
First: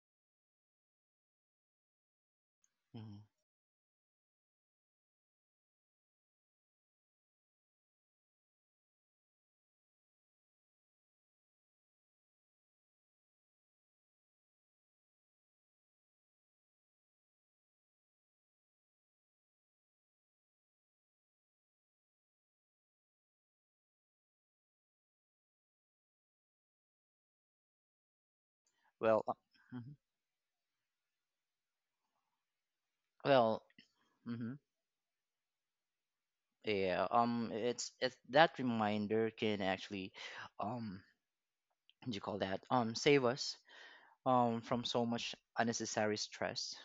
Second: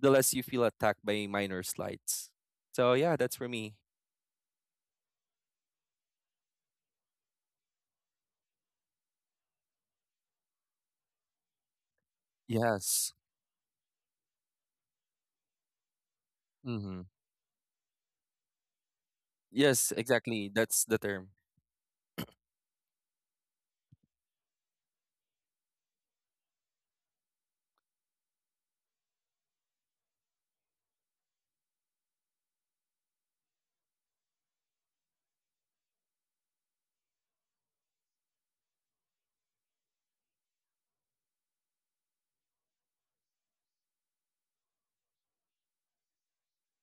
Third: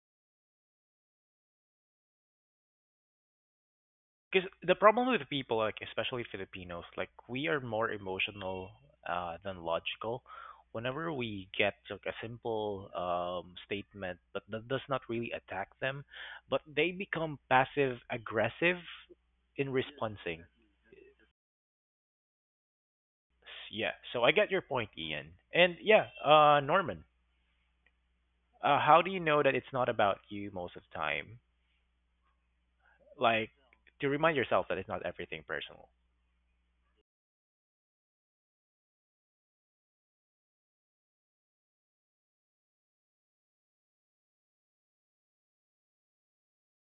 [SPEAKER 3] the less you feel attacked by minor slights. So yeah,
[SPEAKER 2] Mhm.
[SPEAKER 3] that's for me.
[SPEAKER 1] Because the problem with people, like especially Filipinos, like we are more emotional than logical. Whenever we get like a simple
[SPEAKER 3] Yes.
[SPEAKER 1] statement, but that does not really attack them, but they
[SPEAKER 3] Mm-hmm.
[SPEAKER 1] become passive aggressive in
[SPEAKER 3] Yes,
[SPEAKER 1] responding.
[SPEAKER 3] exactly. That's the term.
[SPEAKER 1] Yeah. So I get your point, Ian. And yeah, Norman, how do you
[SPEAKER 2] Well.
[SPEAKER 1] know that it's not
[SPEAKER 2] Mhm.
[SPEAKER 1] about you most of the time? Like
[SPEAKER 2] Well.
[SPEAKER 1] to remind
[SPEAKER 2] Mhm.
[SPEAKER 1] yourself that it's not everything personal.
[SPEAKER 2] Yeah. It's that reminder can actually, um. What do you call that? Save us. From so much unnecessary stress.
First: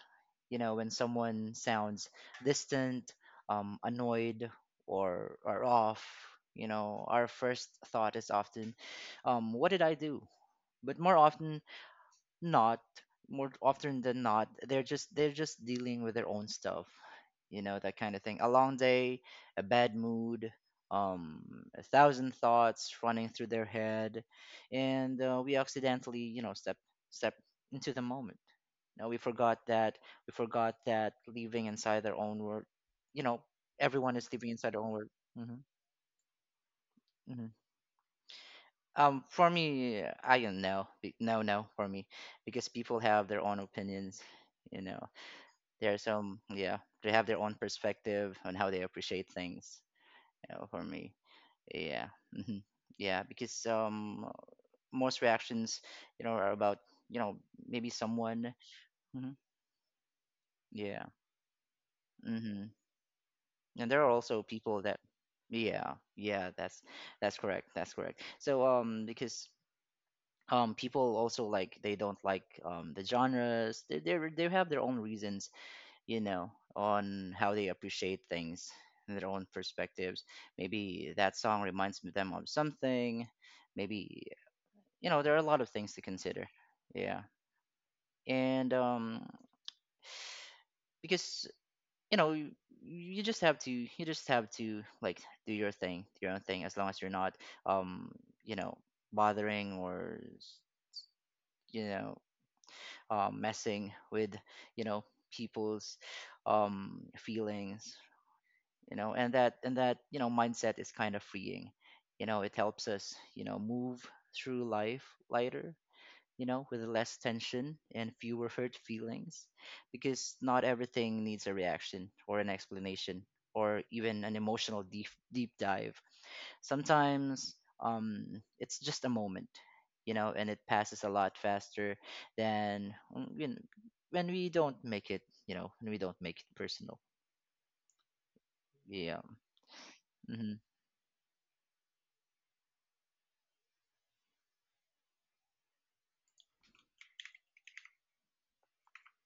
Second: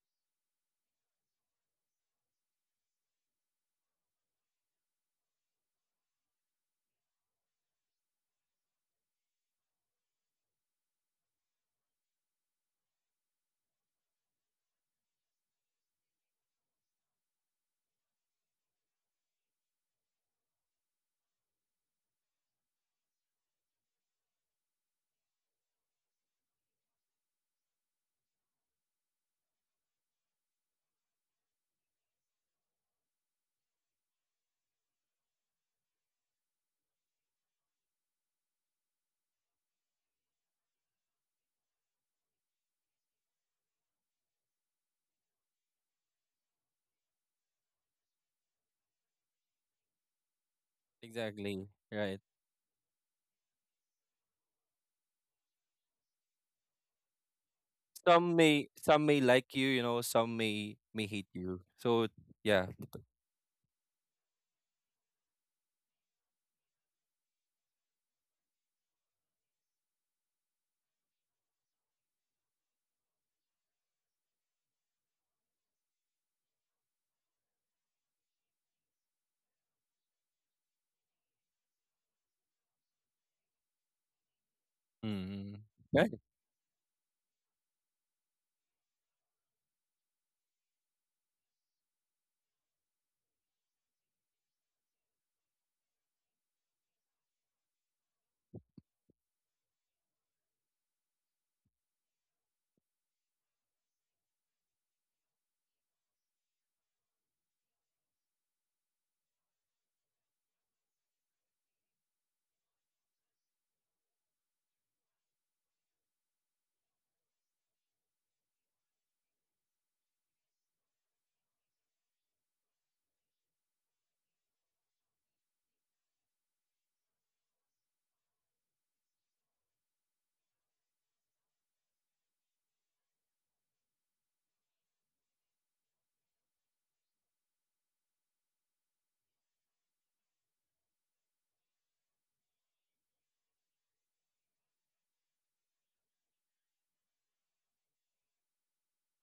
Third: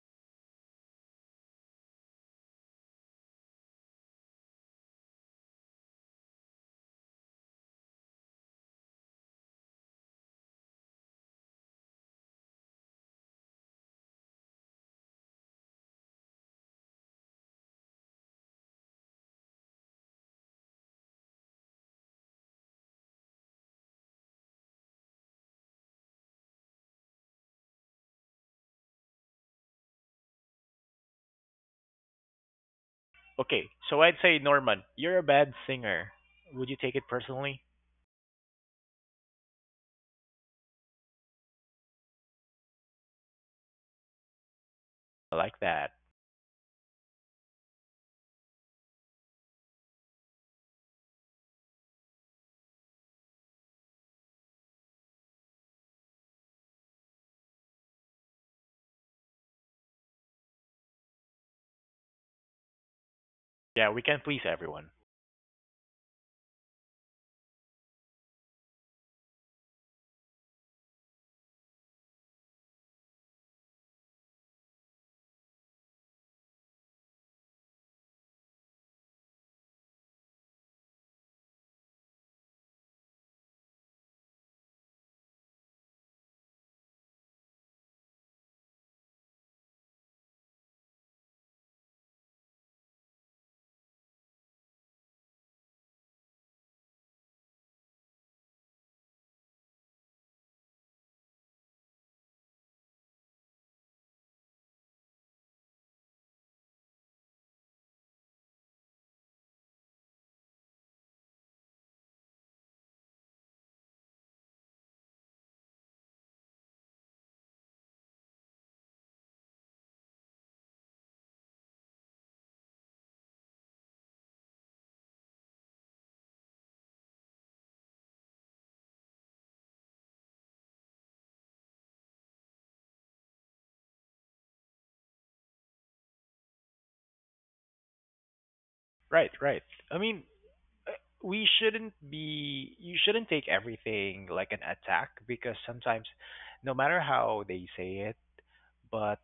[SPEAKER 2] You know, when someone sounds distant, annoyed, or off. You know, our first thought is often, what did I do? But not more often than not, they're just dealing with their own stuff, you know, that kind of thing, a long day, a bad mood, um a thousand thoughts running through their head. And we accidentally, you know, step into the moment. Now we forgot that living inside their own world, you know,
[SPEAKER 1] Okay, so
[SPEAKER 2] everyone
[SPEAKER 1] I'd
[SPEAKER 2] is
[SPEAKER 1] say
[SPEAKER 2] living inside their
[SPEAKER 1] Norman,
[SPEAKER 2] own world.
[SPEAKER 1] you're a bad
[SPEAKER 2] Hmm.
[SPEAKER 1] singer. Would you take it
[SPEAKER 2] Hmm.
[SPEAKER 1] personally?
[SPEAKER 2] For me, I don't know. No, no, for me, because people have their own opinions, you know.
[SPEAKER 1] I like
[SPEAKER 2] There
[SPEAKER 1] that.
[SPEAKER 2] are some, yeah, they have their own perspective on how they appreciate things. You know, for me,
[SPEAKER 3] Exactly.
[SPEAKER 2] yeah.
[SPEAKER 3] Right.
[SPEAKER 2] Hmm. Yeah, because most reactions, you know, are about, you know, maybe
[SPEAKER 3] Some
[SPEAKER 2] someone.
[SPEAKER 3] may some may
[SPEAKER 2] Hmm.
[SPEAKER 3] like you know, some may
[SPEAKER 2] Yeah.
[SPEAKER 3] may hate you. So
[SPEAKER 2] Hmm.
[SPEAKER 3] yeah.
[SPEAKER 2] And
[SPEAKER 1] Yeah,
[SPEAKER 2] there
[SPEAKER 1] we
[SPEAKER 2] are
[SPEAKER 1] can't
[SPEAKER 2] also
[SPEAKER 1] please
[SPEAKER 2] people
[SPEAKER 1] everyone.
[SPEAKER 2] that, yeah, yeah, that's correct, that's correct. So because people also, like, they don't like the genres, they have their own reasons, you know, on how they appreciate things and their own perspectives. Maybe that song reminds them of something. Maybe, you know, there are a
[SPEAKER 3] Mm-hmm.
[SPEAKER 2] lot of things to
[SPEAKER 3] Right.
[SPEAKER 2] consider. Yeah. And because, you know, you just have to, like, do your thing, your own thing, as long as you're not um, you know, bothering, or you know, messing with, you know, people's feelings, you know, and that, you know, mindset is kind of freeing. You know, it helps us, you know, move through life lighter, you know, with less tension and fewer hurt feelings, because not everything needs a reaction or an explanation, or even an emotional deep deep dive. Sometimes, it's just a moment, you know, and it passes a lot faster than, you know, when we don't make it, you know, when we don't make it personal. Yeah.
[SPEAKER 1] Right, right. I mean,
[SPEAKER 2] Mm-hmm.
[SPEAKER 1] uh, we shouldn't be you shouldn't take everything like an attack because sometimes no matter how they say but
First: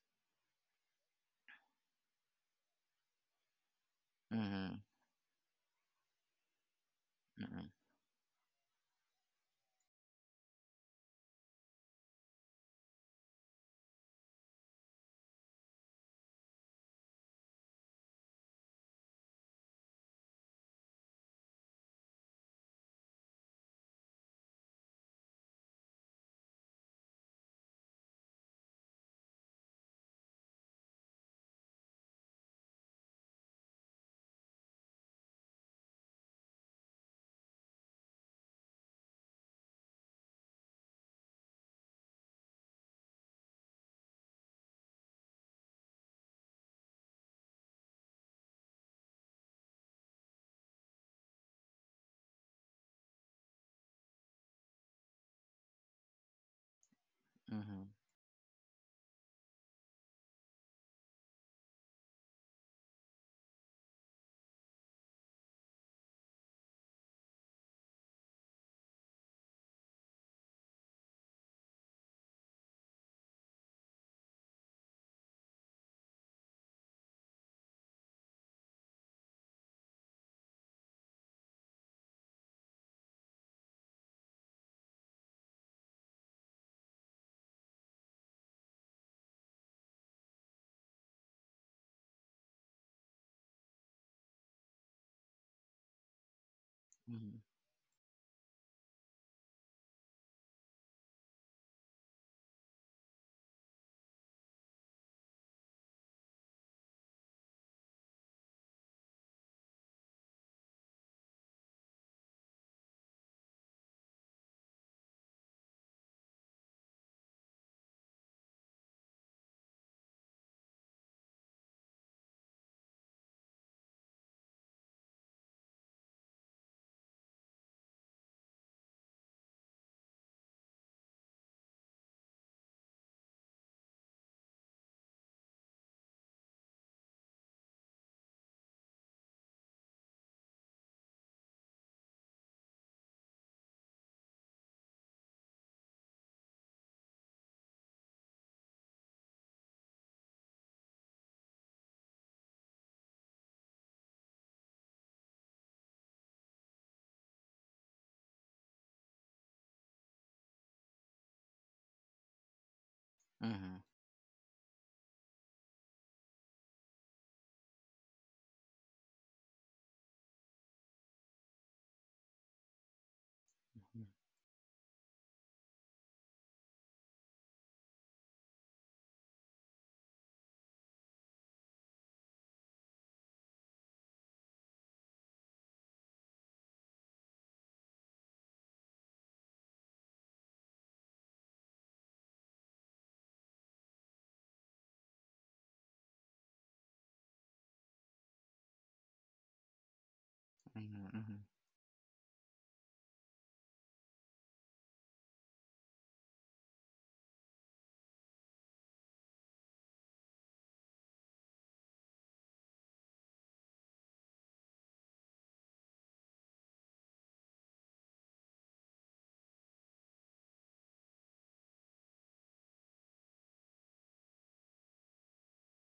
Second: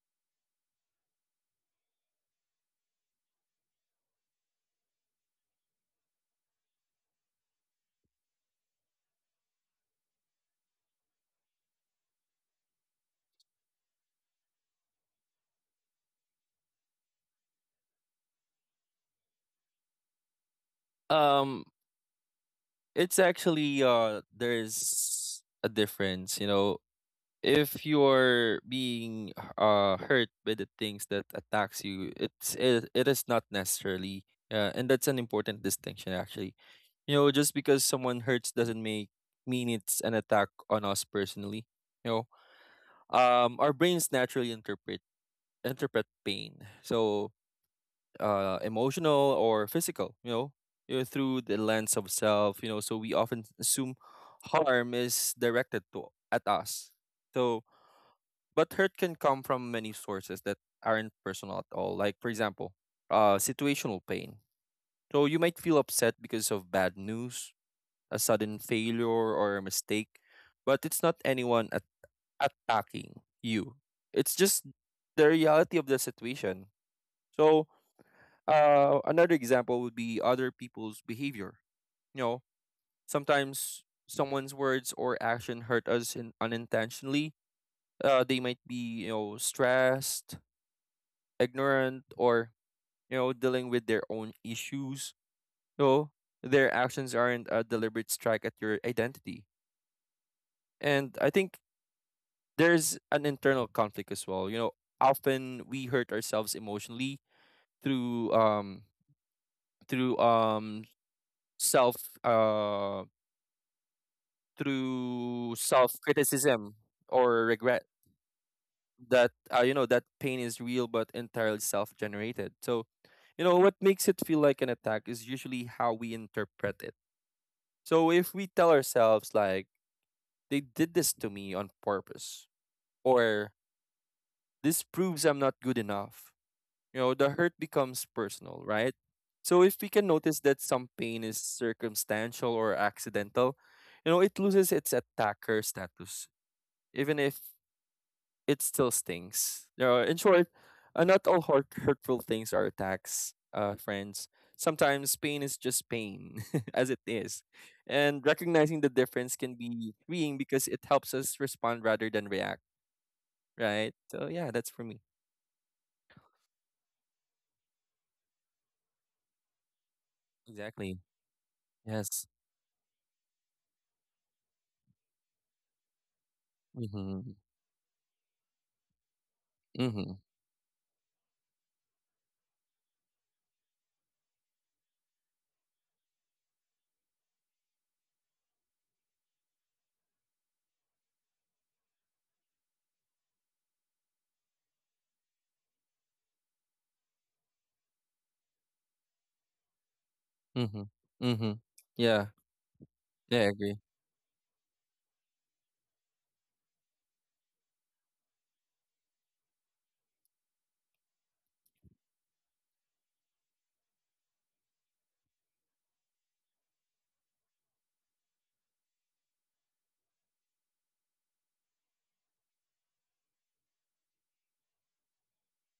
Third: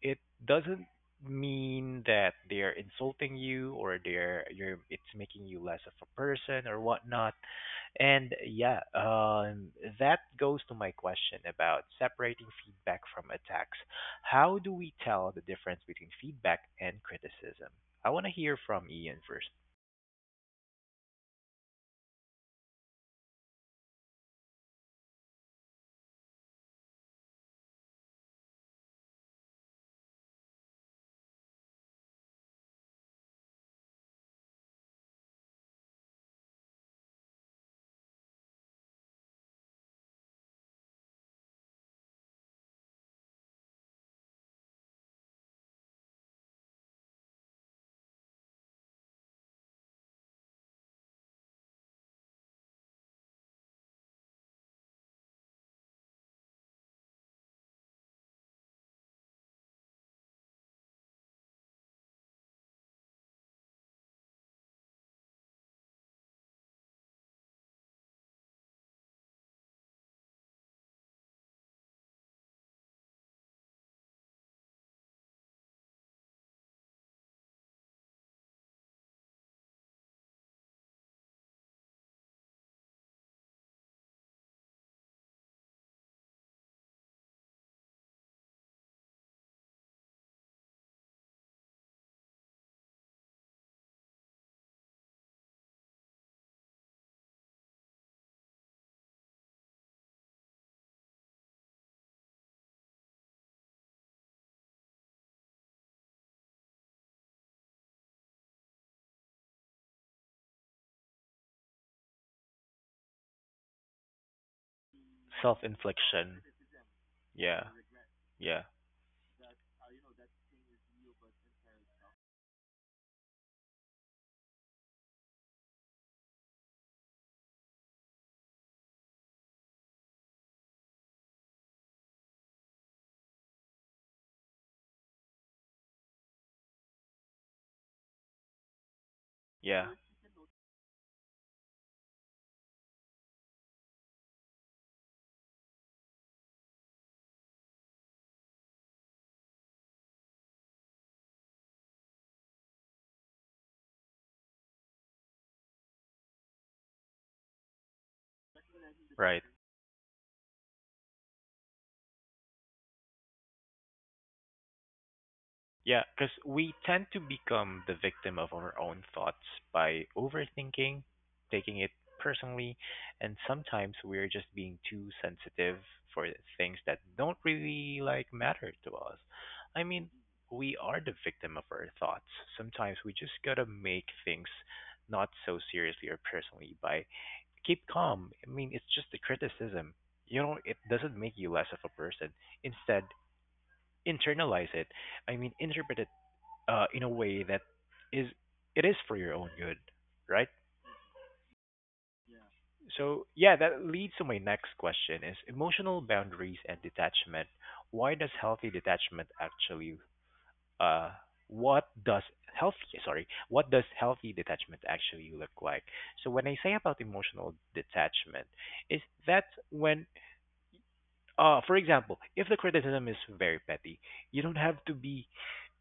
[SPEAKER 1] it doesn't mean that they're insulting you or they're
[SPEAKER 2] Mm-hmm.
[SPEAKER 1] you're it's making you less of a person or whatnot.
[SPEAKER 2] Mm-hmm.
[SPEAKER 1] And yeah, that goes to my question about separating feedback from attacks. How do we tell the difference between feedback and criticism? I want to hear from Ian first.
[SPEAKER 3] Um it's actually there's a difference, you know. If you're being hurt by the things that attacks you, it is not necessarily, and that's an important distinction actually. You know, just because someone hurts doesn't make mean it's an attack on us personally. You know, our brains naturally interpret pain. So emotional or physical, you know, through the lens of self, you know, so we often assume harm is directed to at us. So,
[SPEAKER 2] Mhm.
[SPEAKER 3] but hurt can come from many sources that aren't personal at all. Like, for example, situational pain. So you might feel upset because of bad news, a sudden failure, or a mistake, but it's not anyone attacking you. It's just the reality of the situation. So another example would be other people's behavior. You know, sometimes someone's words or action hurt us in unintentionally. They might be, you know, stressed, ignorant, or, you know, dealing with their own issues. You their actions
[SPEAKER 2] Mhm.
[SPEAKER 3] aren't a deliberate strike at your identity. And I think there's an internal conflict as well. You know, often we hurt ourselves emotionally through um through um self um through
[SPEAKER 1] Self
[SPEAKER 3] self
[SPEAKER 1] infliction.
[SPEAKER 3] criticism or
[SPEAKER 1] Yeah,
[SPEAKER 3] regret
[SPEAKER 1] yeah,
[SPEAKER 3] that, you know, that pain is real but entirely self generated. So, you know, what makes it feel like an attack is usually how we interpret it. So if we tell ourselves like they did this to me on purpose or this proves I'm not good enough, you know, the hurt becomes personal, right? So if we
[SPEAKER 1] yeah.
[SPEAKER 3] can notice that some pain is circumstantial or accidental, you know, it loses its attacker status, even if it still stings. In short, not all hurtful things are attacks, friends. Sometimes pain is just pain, [laughs] as it is. And recognizing the difference
[SPEAKER 1] Right.
[SPEAKER 3] can be freeing because it helps us respond rather than react,
[SPEAKER 2] Mhm.
[SPEAKER 3] right? So, yeah, that's for me.
[SPEAKER 1] Yeah, because we tend to become the victim of our own thoughts by
[SPEAKER 3] Exactly.
[SPEAKER 1] overthinking, taking it
[SPEAKER 3] Yes.
[SPEAKER 1] personally, and sometimes
[SPEAKER 2] Mhm.
[SPEAKER 1] we're just being too sensitive for things that
[SPEAKER 3] Mm-hmm.
[SPEAKER 1] don't really like matter to us. I
[SPEAKER 3] Mm-hmm.
[SPEAKER 1] mean, we are the victim of our thoughts. Sometimes we just gotta make things not so seriously or personally by keep calm. I mean, it's just a criticism. You know, it doesn't make you less of a person. Instead, internalize it I mean, interpret it in a way that is it is for your own good, right?
[SPEAKER 3] Mm-hmm.
[SPEAKER 2] Mhm. Mhm.
[SPEAKER 3] Mm-hmm. Yeah.
[SPEAKER 1] So
[SPEAKER 3] Yeah, I
[SPEAKER 1] yeah,
[SPEAKER 3] agree.
[SPEAKER 1] that leads to my next question: is emotional boundaries and detachment. Why does healthy detachment actually? Uh, what does healthy sorry what does healthy detachment actually look like, so when I say about emotional detachment is that when for example if the criticism is very petty you don't have to be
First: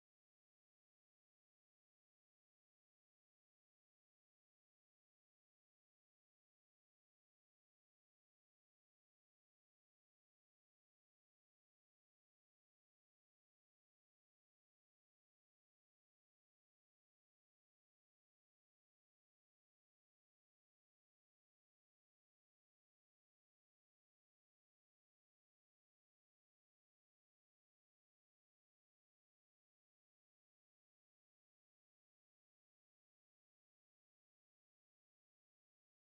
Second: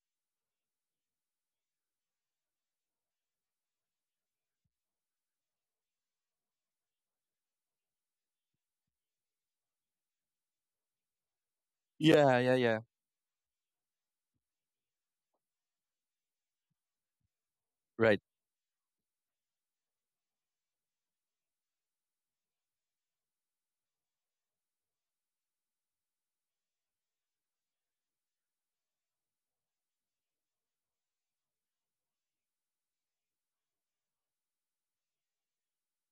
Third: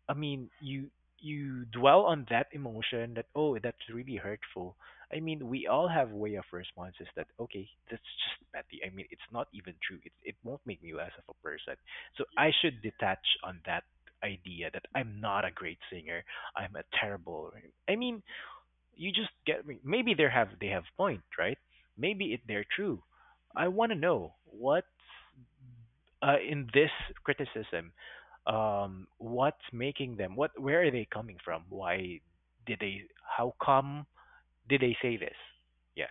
[SPEAKER 1] I mean, you dwell on that emotion that oh, that's really hurtful. I mean, we all have way of responses that okay, that's just petty. I mean, it's not even true. It won't make me less of a person. So
[SPEAKER 3] Yeah,
[SPEAKER 1] I
[SPEAKER 3] yeah,
[SPEAKER 1] should
[SPEAKER 3] yeah.
[SPEAKER 1] detach on that idea that I'm not a great singer. I'm a terrible. I
[SPEAKER 3] Right.
[SPEAKER 1] mean, you just get me. Maybe they have point, right? Maybe it they're true. I want to know what in this criticism, what's making them? What? Where are they coming from? Why did they? How come did they say this? Yeah.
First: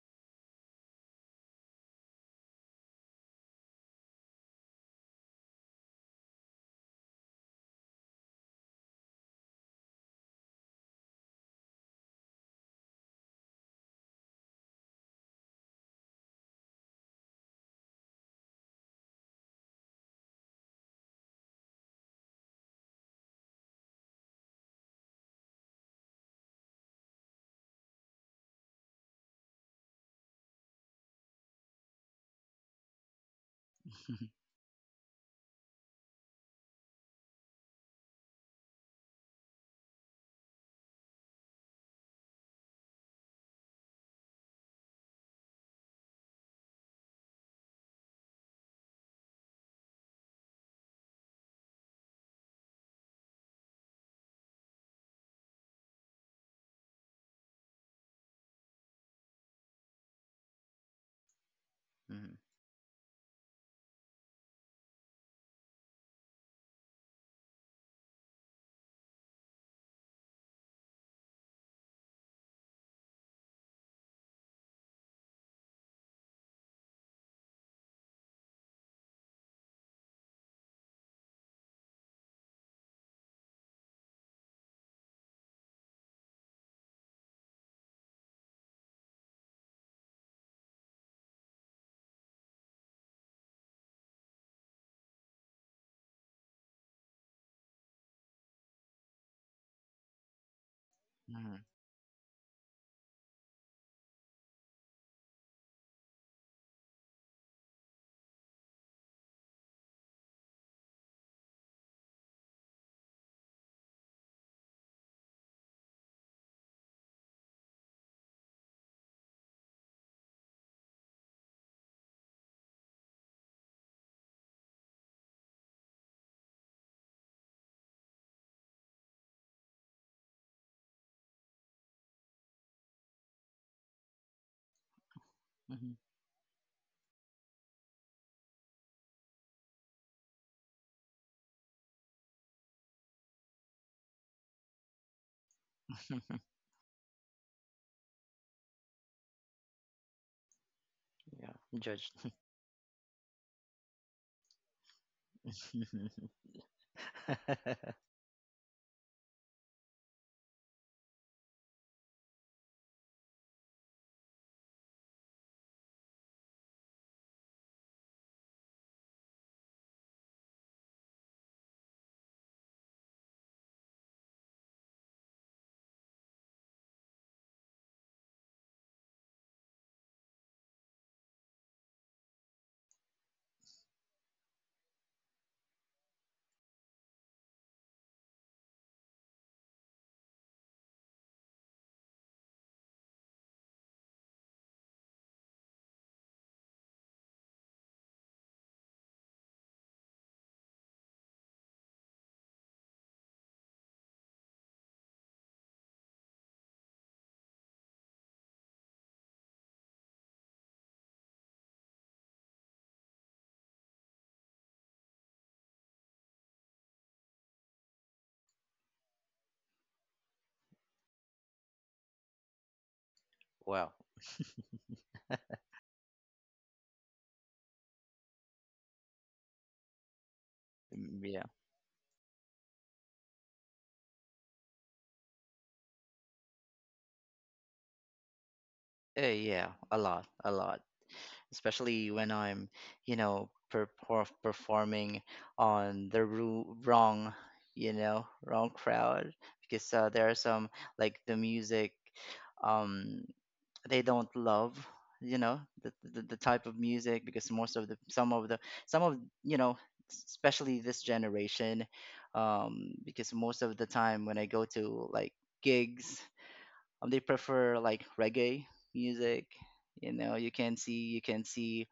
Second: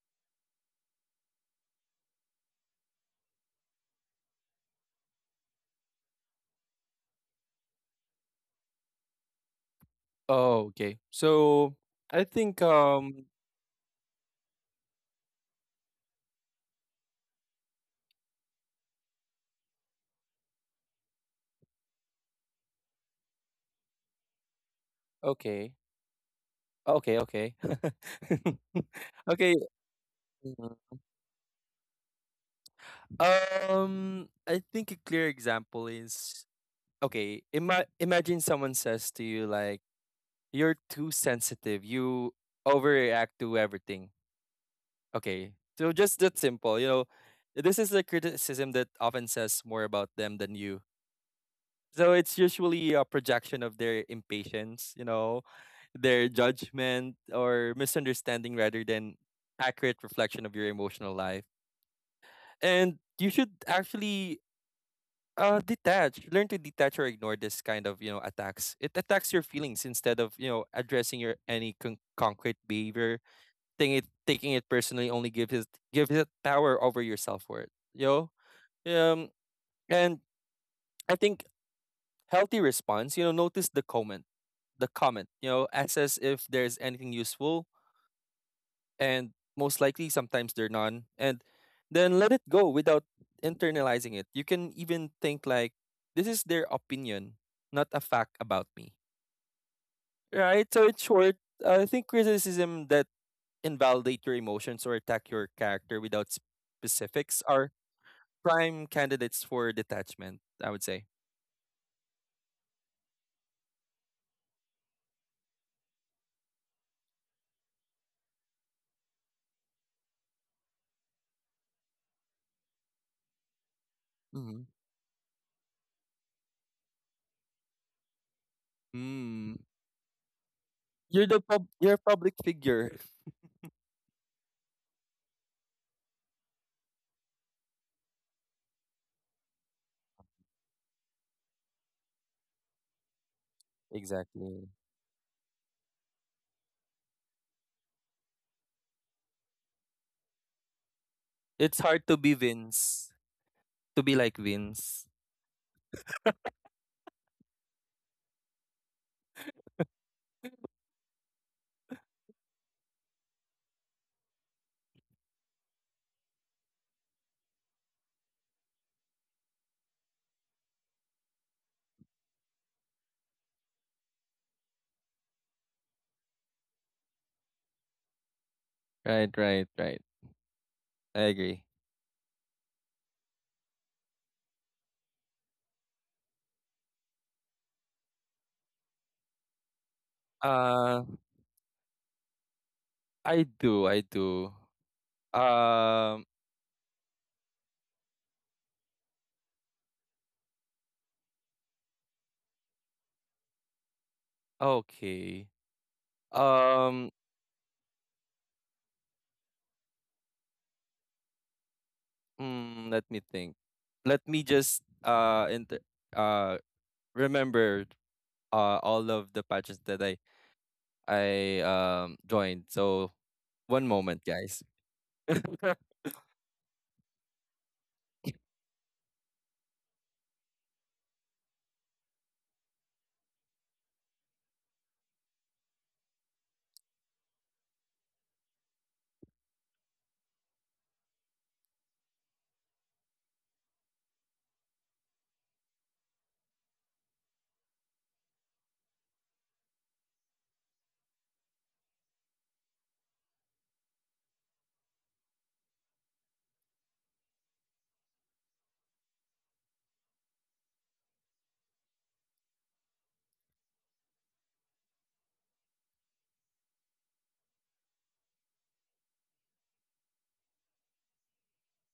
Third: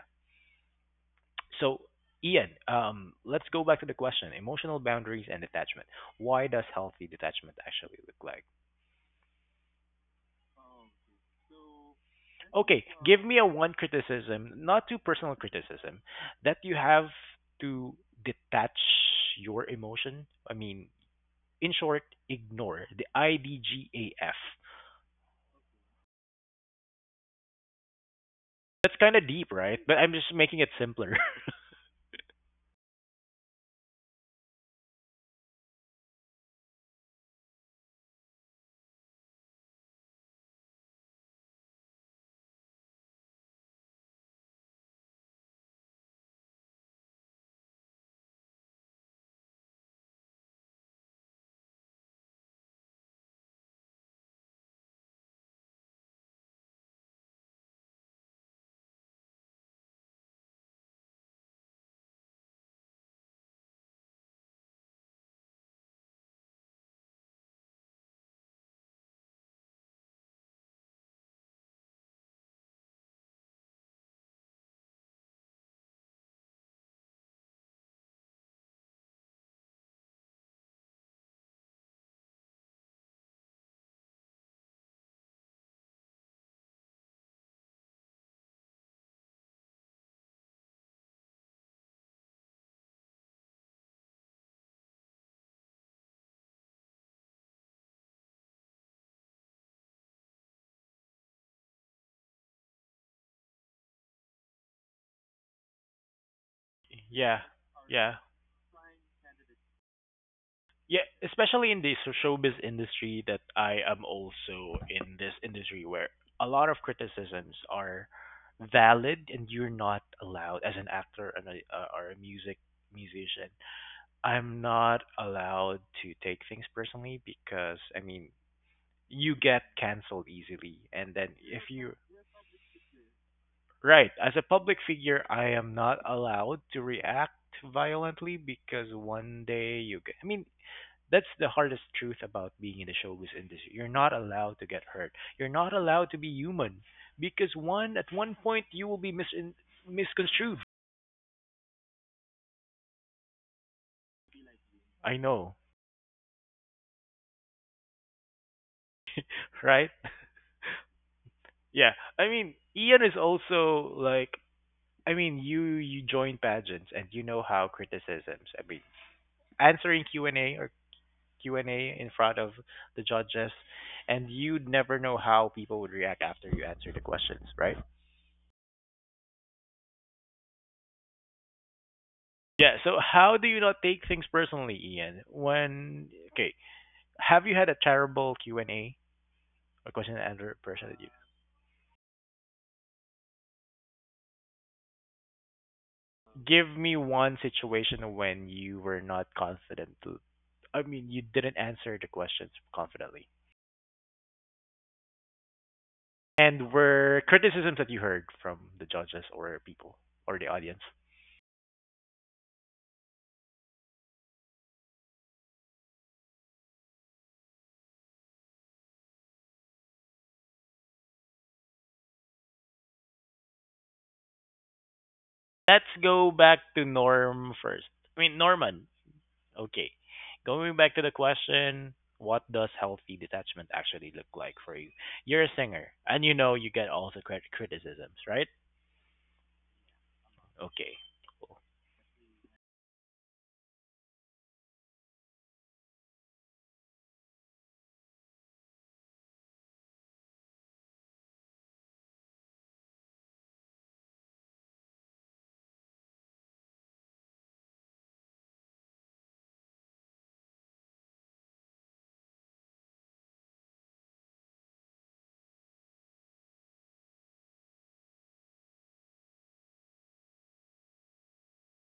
[SPEAKER 1] So, Ian, let's go back to the question: emotional boundaries and detachment. Why does healthy detachment actually look like?
[SPEAKER 3] Oh, okay. So I think
[SPEAKER 1] Okay, give me a one criticism, not too personal criticism, that you have to detach your emotion. I mean, in short, ignore the IDGAF.
[SPEAKER 3] okay. Okay, okay. [laughs]
[SPEAKER 1] That's kind of deep,
[SPEAKER 3] Okay.
[SPEAKER 1] right? But I'm just making it
[SPEAKER 3] Mhm.
[SPEAKER 1] simpler. [laughs]
[SPEAKER 2] [laughs]
[SPEAKER 3] I think a clear example is okay. Imagine someone says to you like, "You're too sensitive. You overreact to everything." Okay, so just that simple. You know, this is the criticism that often says more about them than you. So it's usually a projection of their impatience. You know, their judgment or misunderstanding rather than accurate reflection of your emotional life,
[SPEAKER 2] Mhm.
[SPEAKER 3] and you should actually detach learn to detach or ignore this kind of, you know, attacks. It attacks your feelings instead of, you know, addressing your any concrete behavior thing. It, taking it personally, only gives it power over your self-worth, you know. um and I think healthy response, you know, notice the comment, you know, assess if there's anything useful, and most likely sometimes they're none, and then let it go without internalizing it. You can even think like this is their opinion, not a fact about me, right? So it's short.
[SPEAKER 2] Mhm.
[SPEAKER 3] I think criticism that invalidate your emotions or attack your character without specifics
[SPEAKER 1] Yeah,
[SPEAKER 3] are
[SPEAKER 1] yeah,
[SPEAKER 3] prime candidates for detachment, I would say.
[SPEAKER 1] yeah. Especially in the showbiz industry that I am also in this industry where a lot of criticisms are valid and you're not allowed as an actor and a, or a musician.
[SPEAKER 3] Mm-hmm.
[SPEAKER 1] I'm not allowed to take things personally because I mean you
[SPEAKER 3] Mm.
[SPEAKER 1] get canceled easily and then if
[SPEAKER 3] You're
[SPEAKER 1] you
[SPEAKER 3] a public figure.
[SPEAKER 1] Right. As a public figure, I am not
[SPEAKER 2] Mhm.
[SPEAKER 1] allowed to react violently because one day you get. That's the hardest truth about being in the showbiz industry. You're not allowed to
[SPEAKER 3] Exactly.
[SPEAKER 1] get hurt. You're not allowed
[SPEAKER 2] [laughs]
[SPEAKER 1] to
[SPEAKER 2] Mhm.
[SPEAKER 1] be human because one point you will be misconstrued.
[SPEAKER 2] Yeah,
[SPEAKER 3] It's hard
[SPEAKER 2] judged.
[SPEAKER 3] to be Vince. To be like Vince.
[SPEAKER 1] I know,
[SPEAKER 2] [laughs]
[SPEAKER 1] [laughs] right? Yeah. Ian is also like. You join pageants and you know how criticisms. Answering Q and A in front of the judges, and you'd never know how people would react after you answer the questions, right?
[SPEAKER 3] Right, right, right. I agree.
[SPEAKER 1] Yeah. So how do you not take things personally, Ian? When okay, have you had a terrible Q and A or question and answer person that
[SPEAKER 3] Uh
[SPEAKER 1] you?
[SPEAKER 3] I do, I do. Um
[SPEAKER 1] Give me one situation when you were not confident to. You didn't answer the questions confidently,
[SPEAKER 3] okay.
[SPEAKER 1] and
[SPEAKER 3] Um
[SPEAKER 1] were criticisms that you heard from the judges or people or the audience.
[SPEAKER 3] Let me think. Let me just uh remember all of the patches that I joined. So one
[SPEAKER 2] Wow.
[SPEAKER 3] moment, guys. [laughs] Hey,
[SPEAKER 1] Let's go back to Norm first. Norman, okay. Going back to the
[SPEAKER 2] Mm. Yeah.
[SPEAKER 1] question, what does healthy detachment actually look like for you? You're a singer, and you know you get also criticisms, right?
[SPEAKER 2] Yeah, a lot, a lot.
[SPEAKER 1] Okay.
[SPEAKER 2] Especially when I'm, performing on the ru wrong, wrong crowd because there are some like the music um they don't love, the, the type of music because most of the some of the some of you know especially this generation. Because most of the time when I go to like gigs, they prefer like reggae music. You know, you can see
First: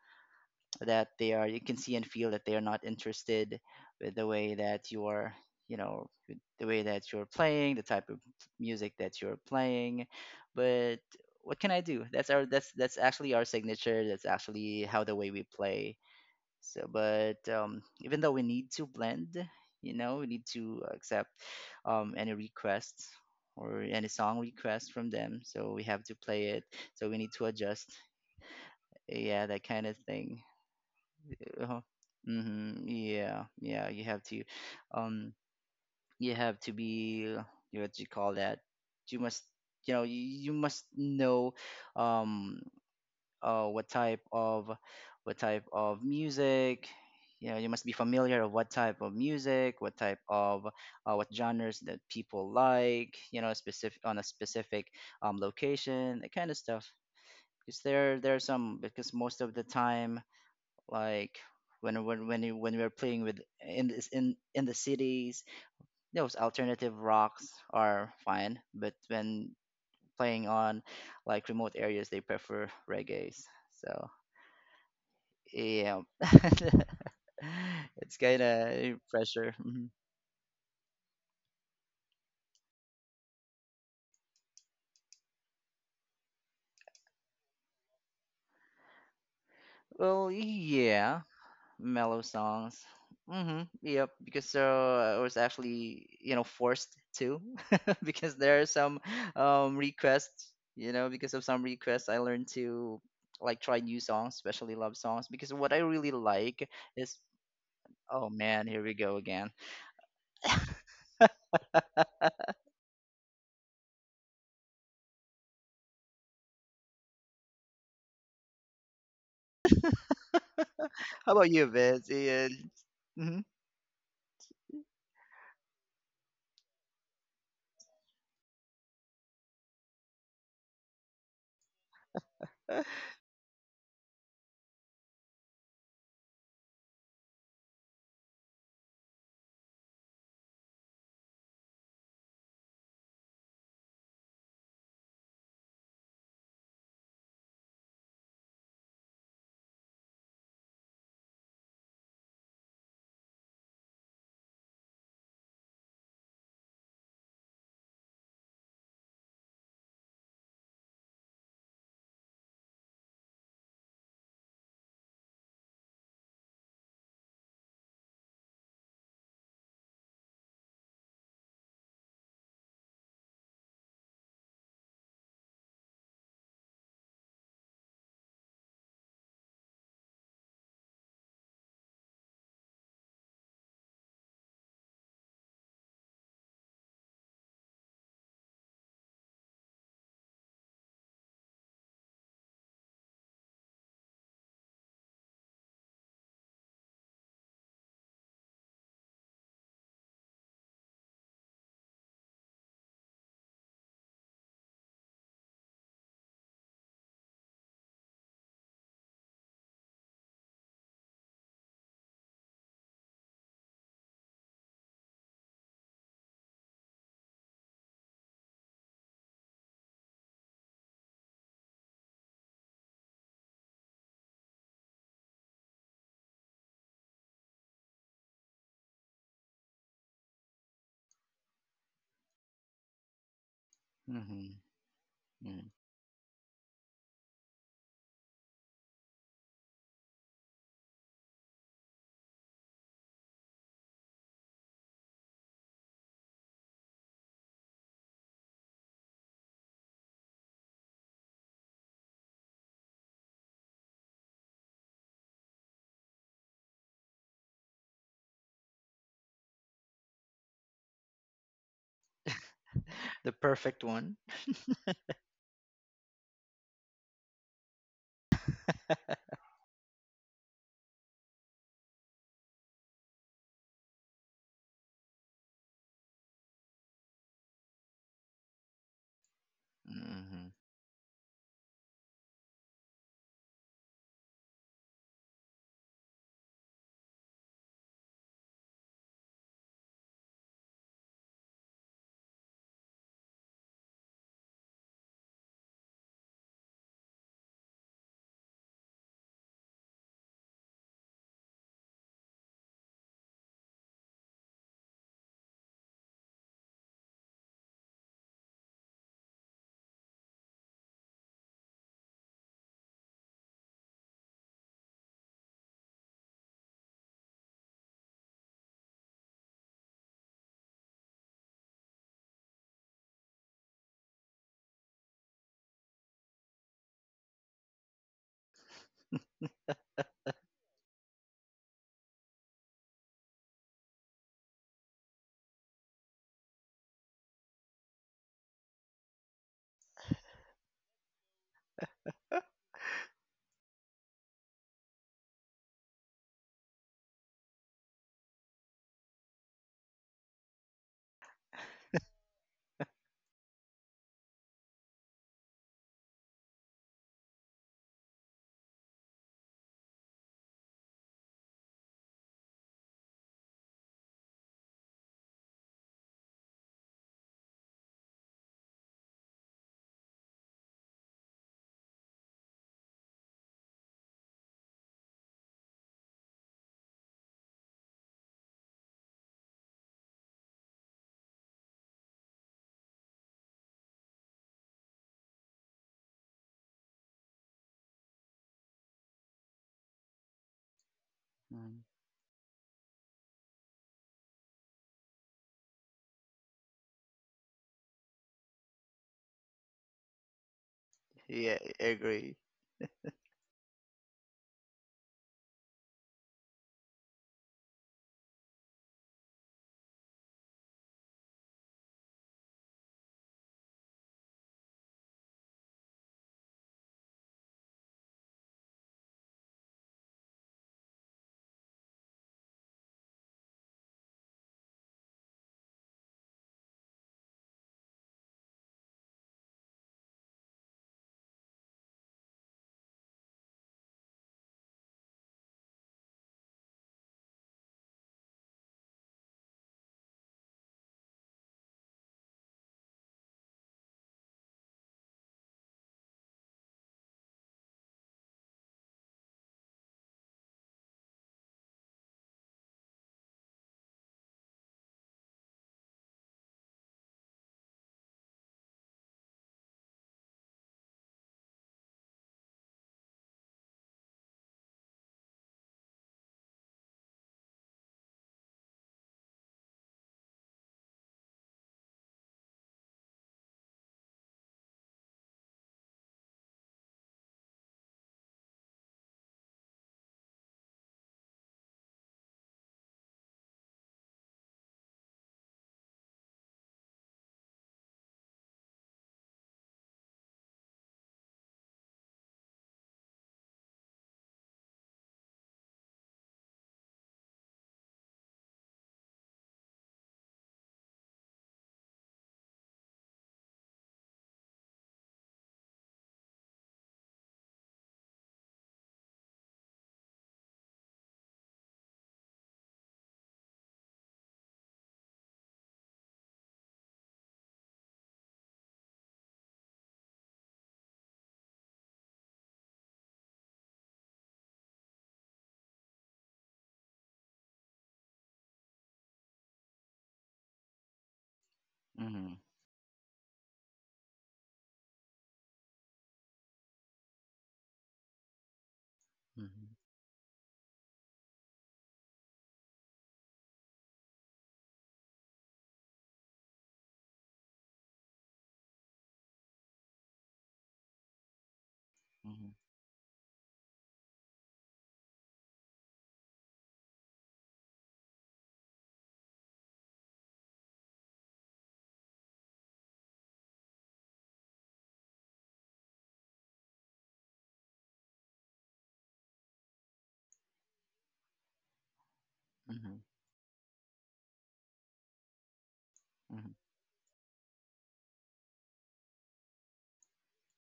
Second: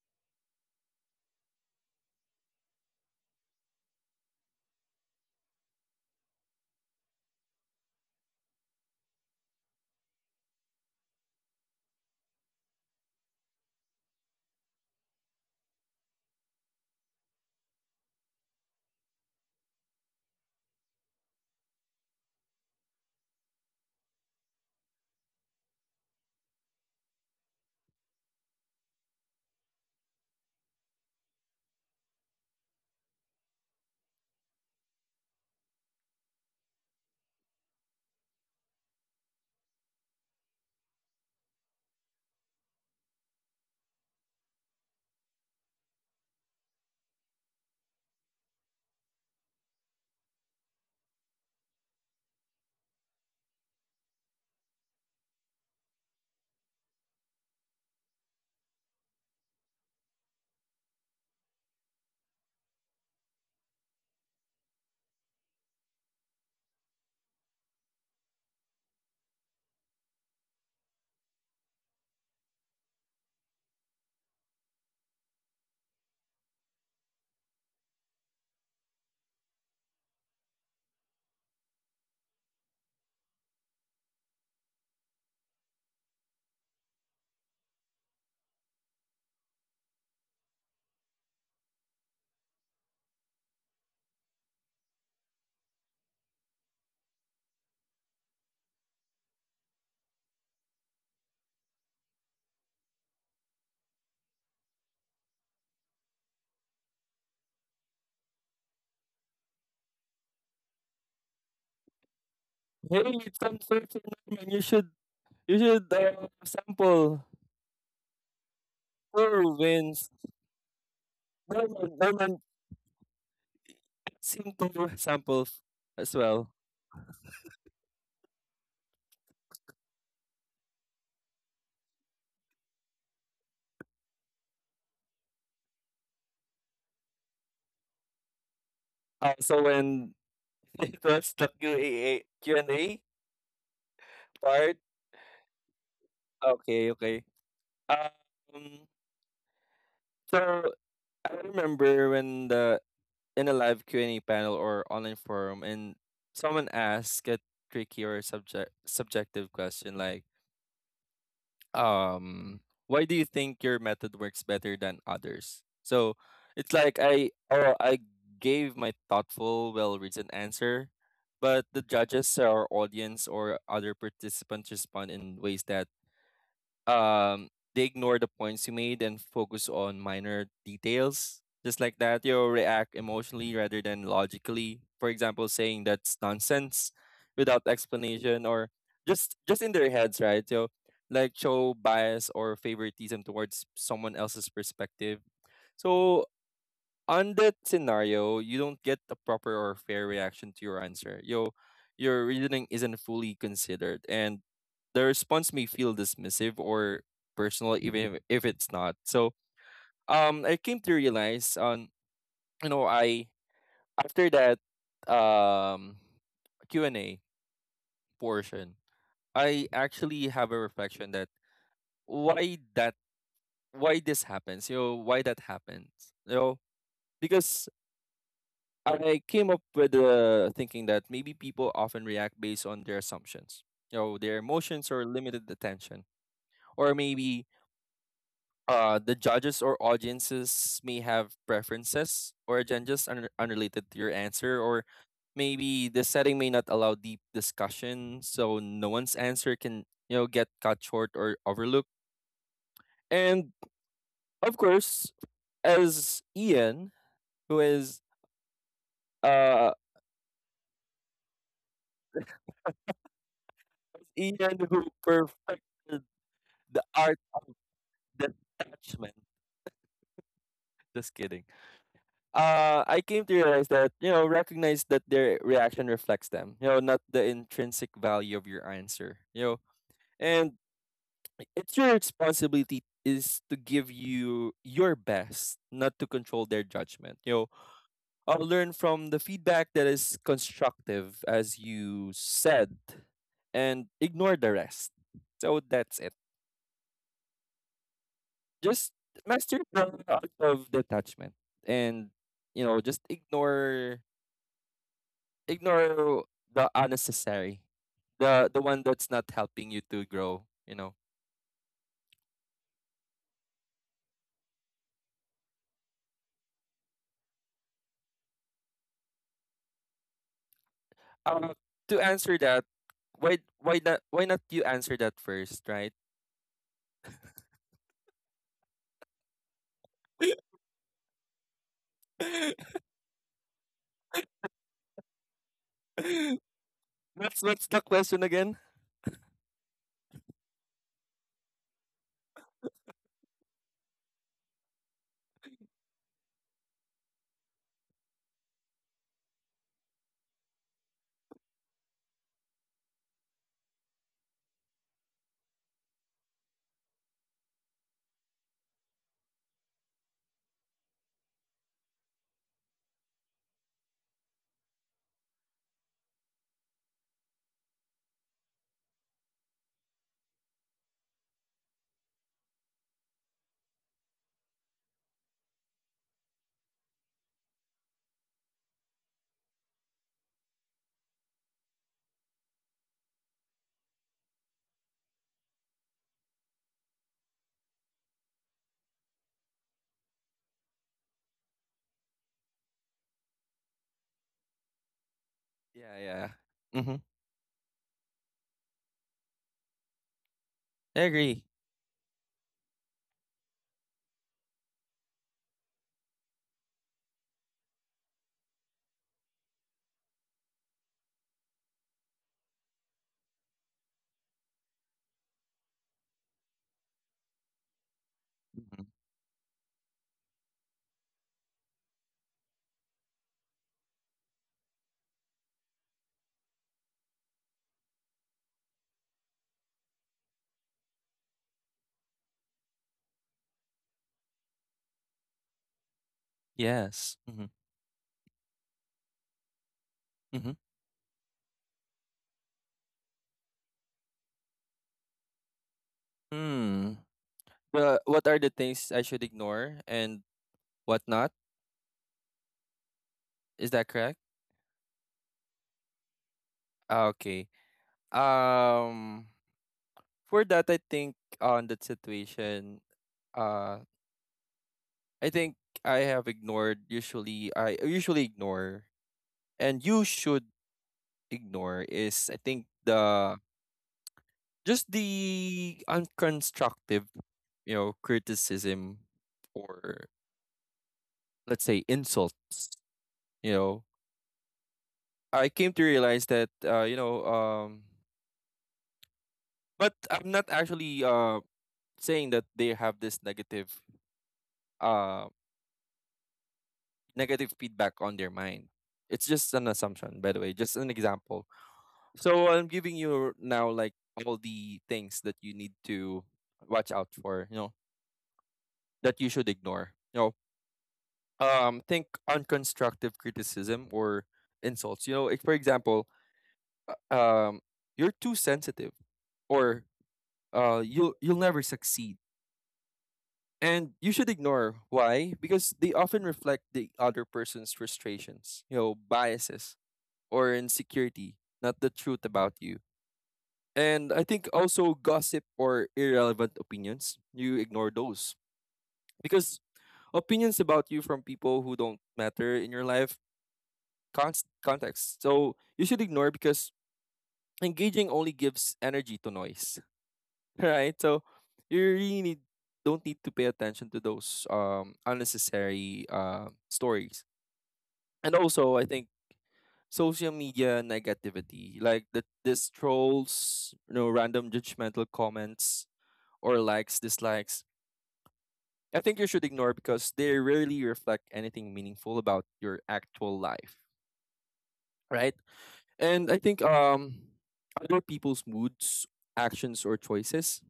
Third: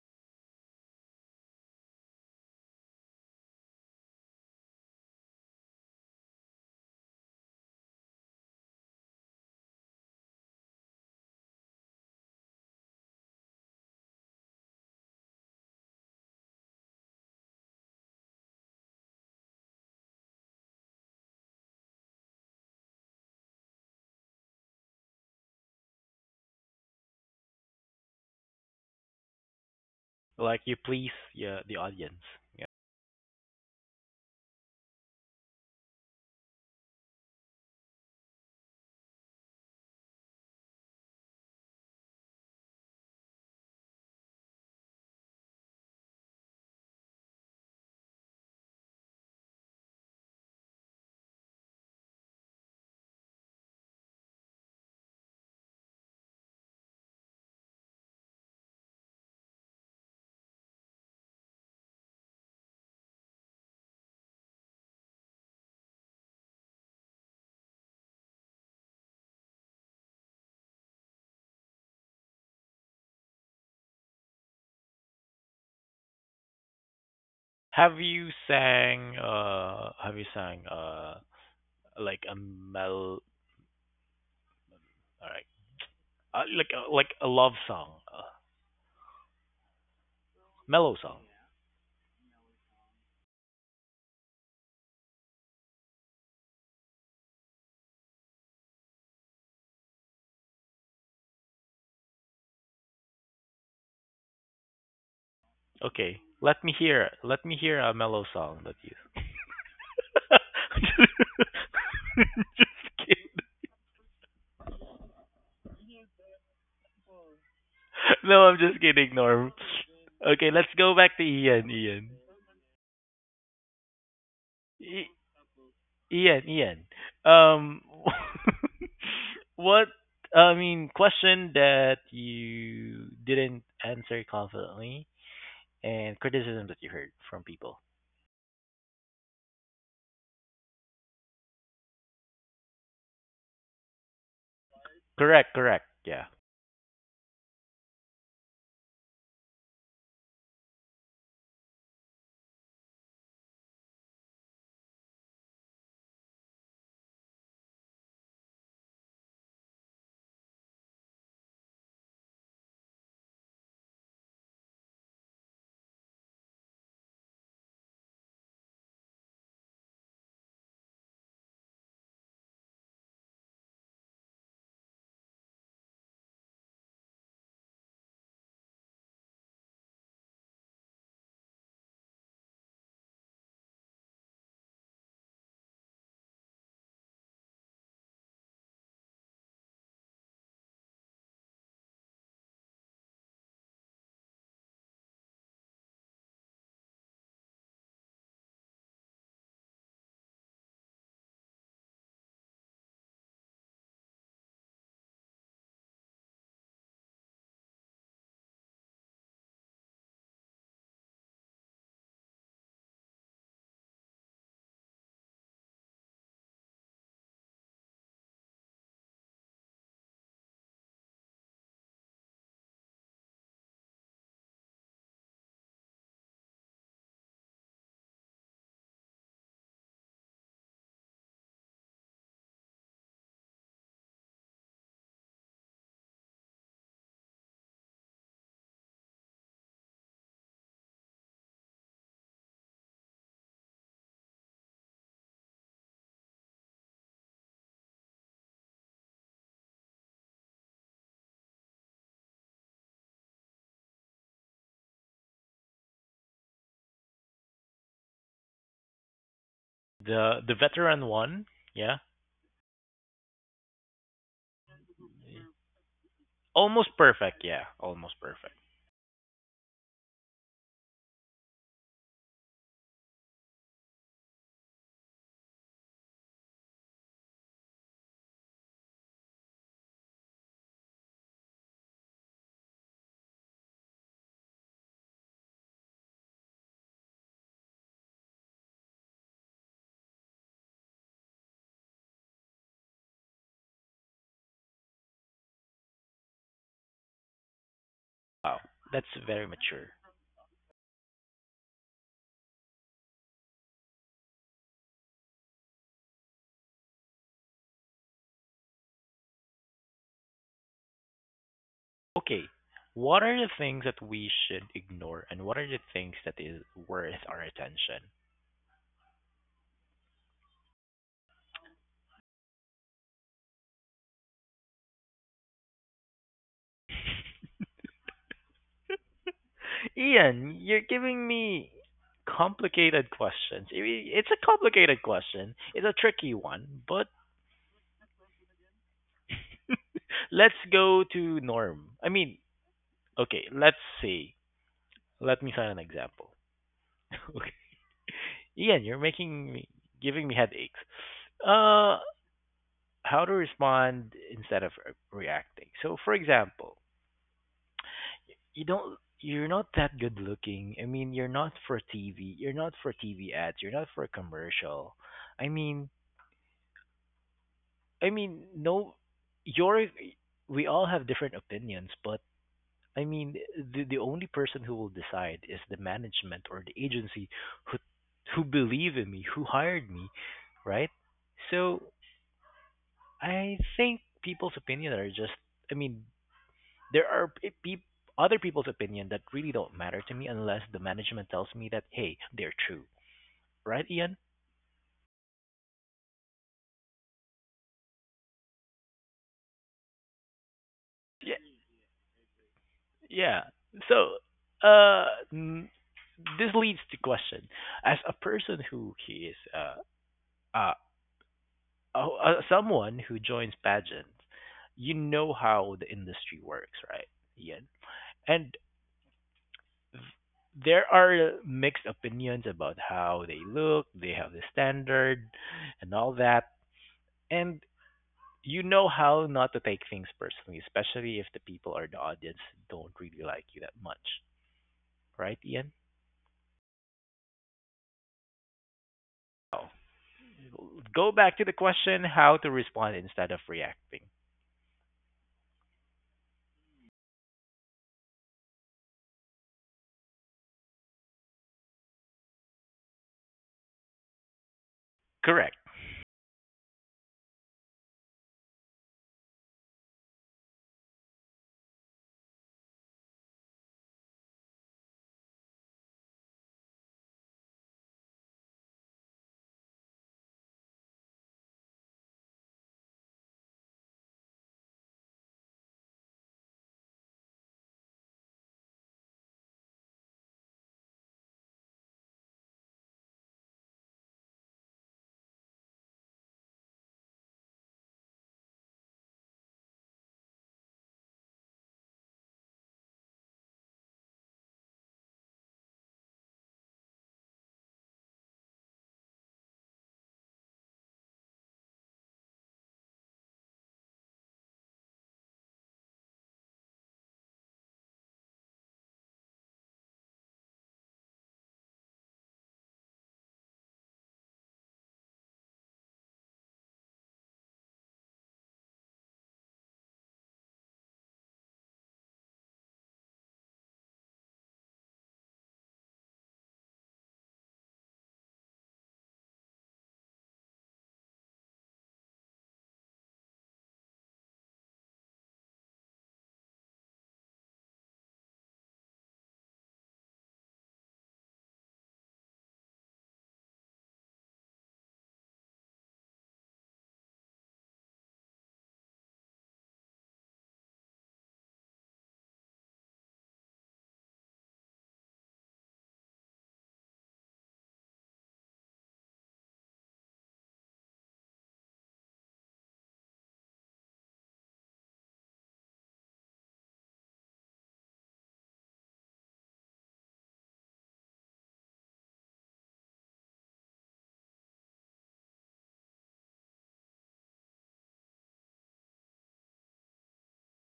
[SPEAKER 2] that they are, you can see and feel that they are not interested with the way that you are, you know, with the way that you're playing, the type of music that you're playing. But what can I do? That's actually our signature. That's actually how the way we play. So, but even though we need to blend, you know, we need to accept, any requests or any song requests from them, so we have to play it. So we need to adjust. Yeah, that kind of thing.
[SPEAKER 1] Like you please, yeah, the
[SPEAKER 2] Uh-huh.
[SPEAKER 1] audience. Yeah.
[SPEAKER 2] Hmm. Yeah, yeah. Um, you have to be. What do you call that? You must, you know, you must know, um, uh, what type of, what type of music. You know, you must be familiar of what type of music, what genres that people like. You know, specific on a specific, location, that kind of stuff. Because there are some. Because most of the time, like when we were playing with in this in the cities, those alternative rocks are fine, but when playing on like remote areas, they prefer reggae's. So yeah. [laughs] It's kind of pressure. Mhm.
[SPEAKER 1] Have you sang like a mel all right. Like a love song,
[SPEAKER 2] Well,
[SPEAKER 1] mellow
[SPEAKER 2] yeah,
[SPEAKER 1] song.
[SPEAKER 2] mellow songs. Mm-hmm. Yep. Because I was actually, you know, forced to, [laughs] because there are some requests. You know, because of some requests, I learned to like try new songs, especially love songs. Because what I really
[SPEAKER 1] Okay.
[SPEAKER 2] like is,
[SPEAKER 1] Let me hear a mellow
[SPEAKER 2] oh
[SPEAKER 1] song
[SPEAKER 2] man,
[SPEAKER 1] that
[SPEAKER 2] here
[SPEAKER 1] you.
[SPEAKER 2] we go again.
[SPEAKER 1] [laughs] [laughs]
[SPEAKER 3] it's uncertain. Norman. You should sample
[SPEAKER 1] [laughs] No, I'm just kidding, Norm.
[SPEAKER 3] who wins.
[SPEAKER 1] Okay, let's go back to
[SPEAKER 2] How about you,
[SPEAKER 1] Ian.
[SPEAKER 3] Norman,
[SPEAKER 2] Vince?
[SPEAKER 1] Ian.
[SPEAKER 3] Norman
[SPEAKER 2] Ian? Mhm.
[SPEAKER 3] seem to
[SPEAKER 1] I-
[SPEAKER 3] sample as well.
[SPEAKER 1] Ian. Ian. Um, [laughs] what? Question that you didn't answer confidently, and criticism that you heard from people.
[SPEAKER 3] So when [laughs] it was the Q&A part,
[SPEAKER 1] Correct. Correct. Yeah.
[SPEAKER 3] okay, okay. Um, so I remember when the in a live Q&A panel or online forum, and someone asked a tricky or subjective question like um why do you think your method works better than others. So it's like, I gave my thoughtful, well reasoned answer, but the judges or audience or other participants respond in ways that, um they ignore the points you made and focus on minor details, just like that. You'll react emotionally rather than logically, for example saying, "That's nonsense" without explanation, or just in their heads, right? So, like, show bias or favoritism towards someone else's perspective. So on that scenario, you don't get a proper or fair reaction to your answer. Yo, your reasoning isn't fully considered, and the response may feel dismissive or personal, even if it's not. So, I came to realize on, I, after that, um Q and A portion, I actually have a reflection that why that why this happens, you know, why that happens, you know. Because I came up with the thinking that maybe people often react based on their assumptions, you know, their
[SPEAKER 2] Mhm.
[SPEAKER 3] emotions or limited
[SPEAKER 2] Mhm.
[SPEAKER 3] attention. Or maybe, the judges or audiences may have preferences or agendas unrelated to your answer, or maybe the setting may not allow deep discussion, so no one's answer can, you know, get cut short or overlooked. And of course, as Ian, who is uh
[SPEAKER 1] The veteran one. Yeah.
[SPEAKER 2] [laughs] The perfect one.
[SPEAKER 3] Ian, who perfected the
[SPEAKER 1] Almost
[SPEAKER 3] art
[SPEAKER 1] perfect. Yeah. Almost perfect.
[SPEAKER 3] detachment. Just kidding. I came to realize that, you know, recognize that their reaction reflects them. You know, not the intrinsic value of your answer. You know,
[SPEAKER 2] Mm-hmm.
[SPEAKER 3] and it's your responsibility is to give you your best, not to control their judgment. You know, I'll learn from the feedback that is constructive, as you said, and ignore the rest. So that's it.
[SPEAKER 1] Wow.
[SPEAKER 3] Just
[SPEAKER 1] That's very
[SPEAKER 3] master
[SPEAKER 1] mature.
[SPEAKER 3] the art of detachment and, you know, just ignore the unnecessary. The one that's not helping you to grow, you know.
[SPEAKER 1] Okay, what are the things that we should ignore and what are the things that is worth our attention?
[SPEAKER 3] Um to answer that, why not you answer that first, right? [laughs]
[SPEAKER 1] Ian, you're giving me complicated questions. It's a complicated question. It's a tricky one, but
[SPEAKER 3] What's the question again?
[SPEAKER 1] let's go to norm. Okay, let's see. Let me find an example. [laughs] okay. Ian, you're making me giving me headaches. Uh how to respond instead of reacting. So for example, you're not that good looking. You're not for TV. You're not for TV ads. You're not for a commercial. I mean, no, you're, we all have different opinions, but I mean, the only person who will decide is the management or the agency who who believe in me, who hired me, right? So, I think people's opinion are just, I mean, there are p- peop other people's opinion that really don't matter to me unless the management tells me
[SPEAKER 2] Mm-hmm.
[SPEAKER 1] that hey, they're true, right, Ian?
[SPEAKER 3] Yeah, yeah. Mm-hmm. I
[SPEAKER 1] Yeah,
[SPEAKER 3] agree.
[SPEAKER 2] Yeah, I agree.
[SPEAKER 1] yeah. So, n- this leads to question: as a person who he is, uh, someone who joins pageants, you know how the industry works, right, Ian? And
[SPEAKER 3] Mhm.
[SPEAKER 1] there are mixed opinions about how they look, they have the standard, and all that. And you know how not to take things personally, especially if the people or the audience don't really like you that much, right, Ian?
[SPEAKER 3] Yes. Mm-hmm.
[SPEAKER 1] Oh,
[SPEAKER 3] Mm-hmm.
[SPEAKER 1] go back to the question: how to respond instead of reacting.
[SPEAKER 3] Hmm. The what are the things I should ignore and what not? Is that correct?
[SPEAKER 1] Correct.
[SPEAKER 3] Ah, okay. Um, for that, I think on that situation, uh, I think I have ignored. Usually, I usually ignore, and you should ignore is, I think, the just the unconstructive, you know, criticism, or let's say insults. You know, I came to realize that, but I'm not actually saying that they have this negative, um negative feedback on their mind. It's just an assumption, by the way, just an example. So I'm giving you now like all the things that you need to watch out for, you know, that you should ignore. You know, think unconstructive criticism or insults. You know, like for example, um, you're too sensitive, or you'll never succeed, and you should ignore. Why? Because they often reflect the other person's frustrations, you know, biases or insecurity, not the truth
[SPEAKER 2] Mm-hmm.
[SPEAKER 3] about you. And I think also gossip or irrelevant opinions, you ignore those because
[SPEAKER 2] Mm-hmm.
[SPEAKER 3] opinions about you from people who don't matter in your life context. So you should ignore because engaging only gives energy to noise, [laughs] right? So you really need
[SPEAKER 2] Mm-hmm.
[SPEAKER 3] don't need to pay attention to those unnecessary, stories. And also, I think social media negativity, like the this trolls, you know, random judgmental comments, or likes, dislikes. I think you should ignore because they rarely reflect anything meaningful about your
[SPEAKER 2] Mm-hmm.
[SPEAKER 3] actual life, right? And I think, other people's moods, actions, or choices,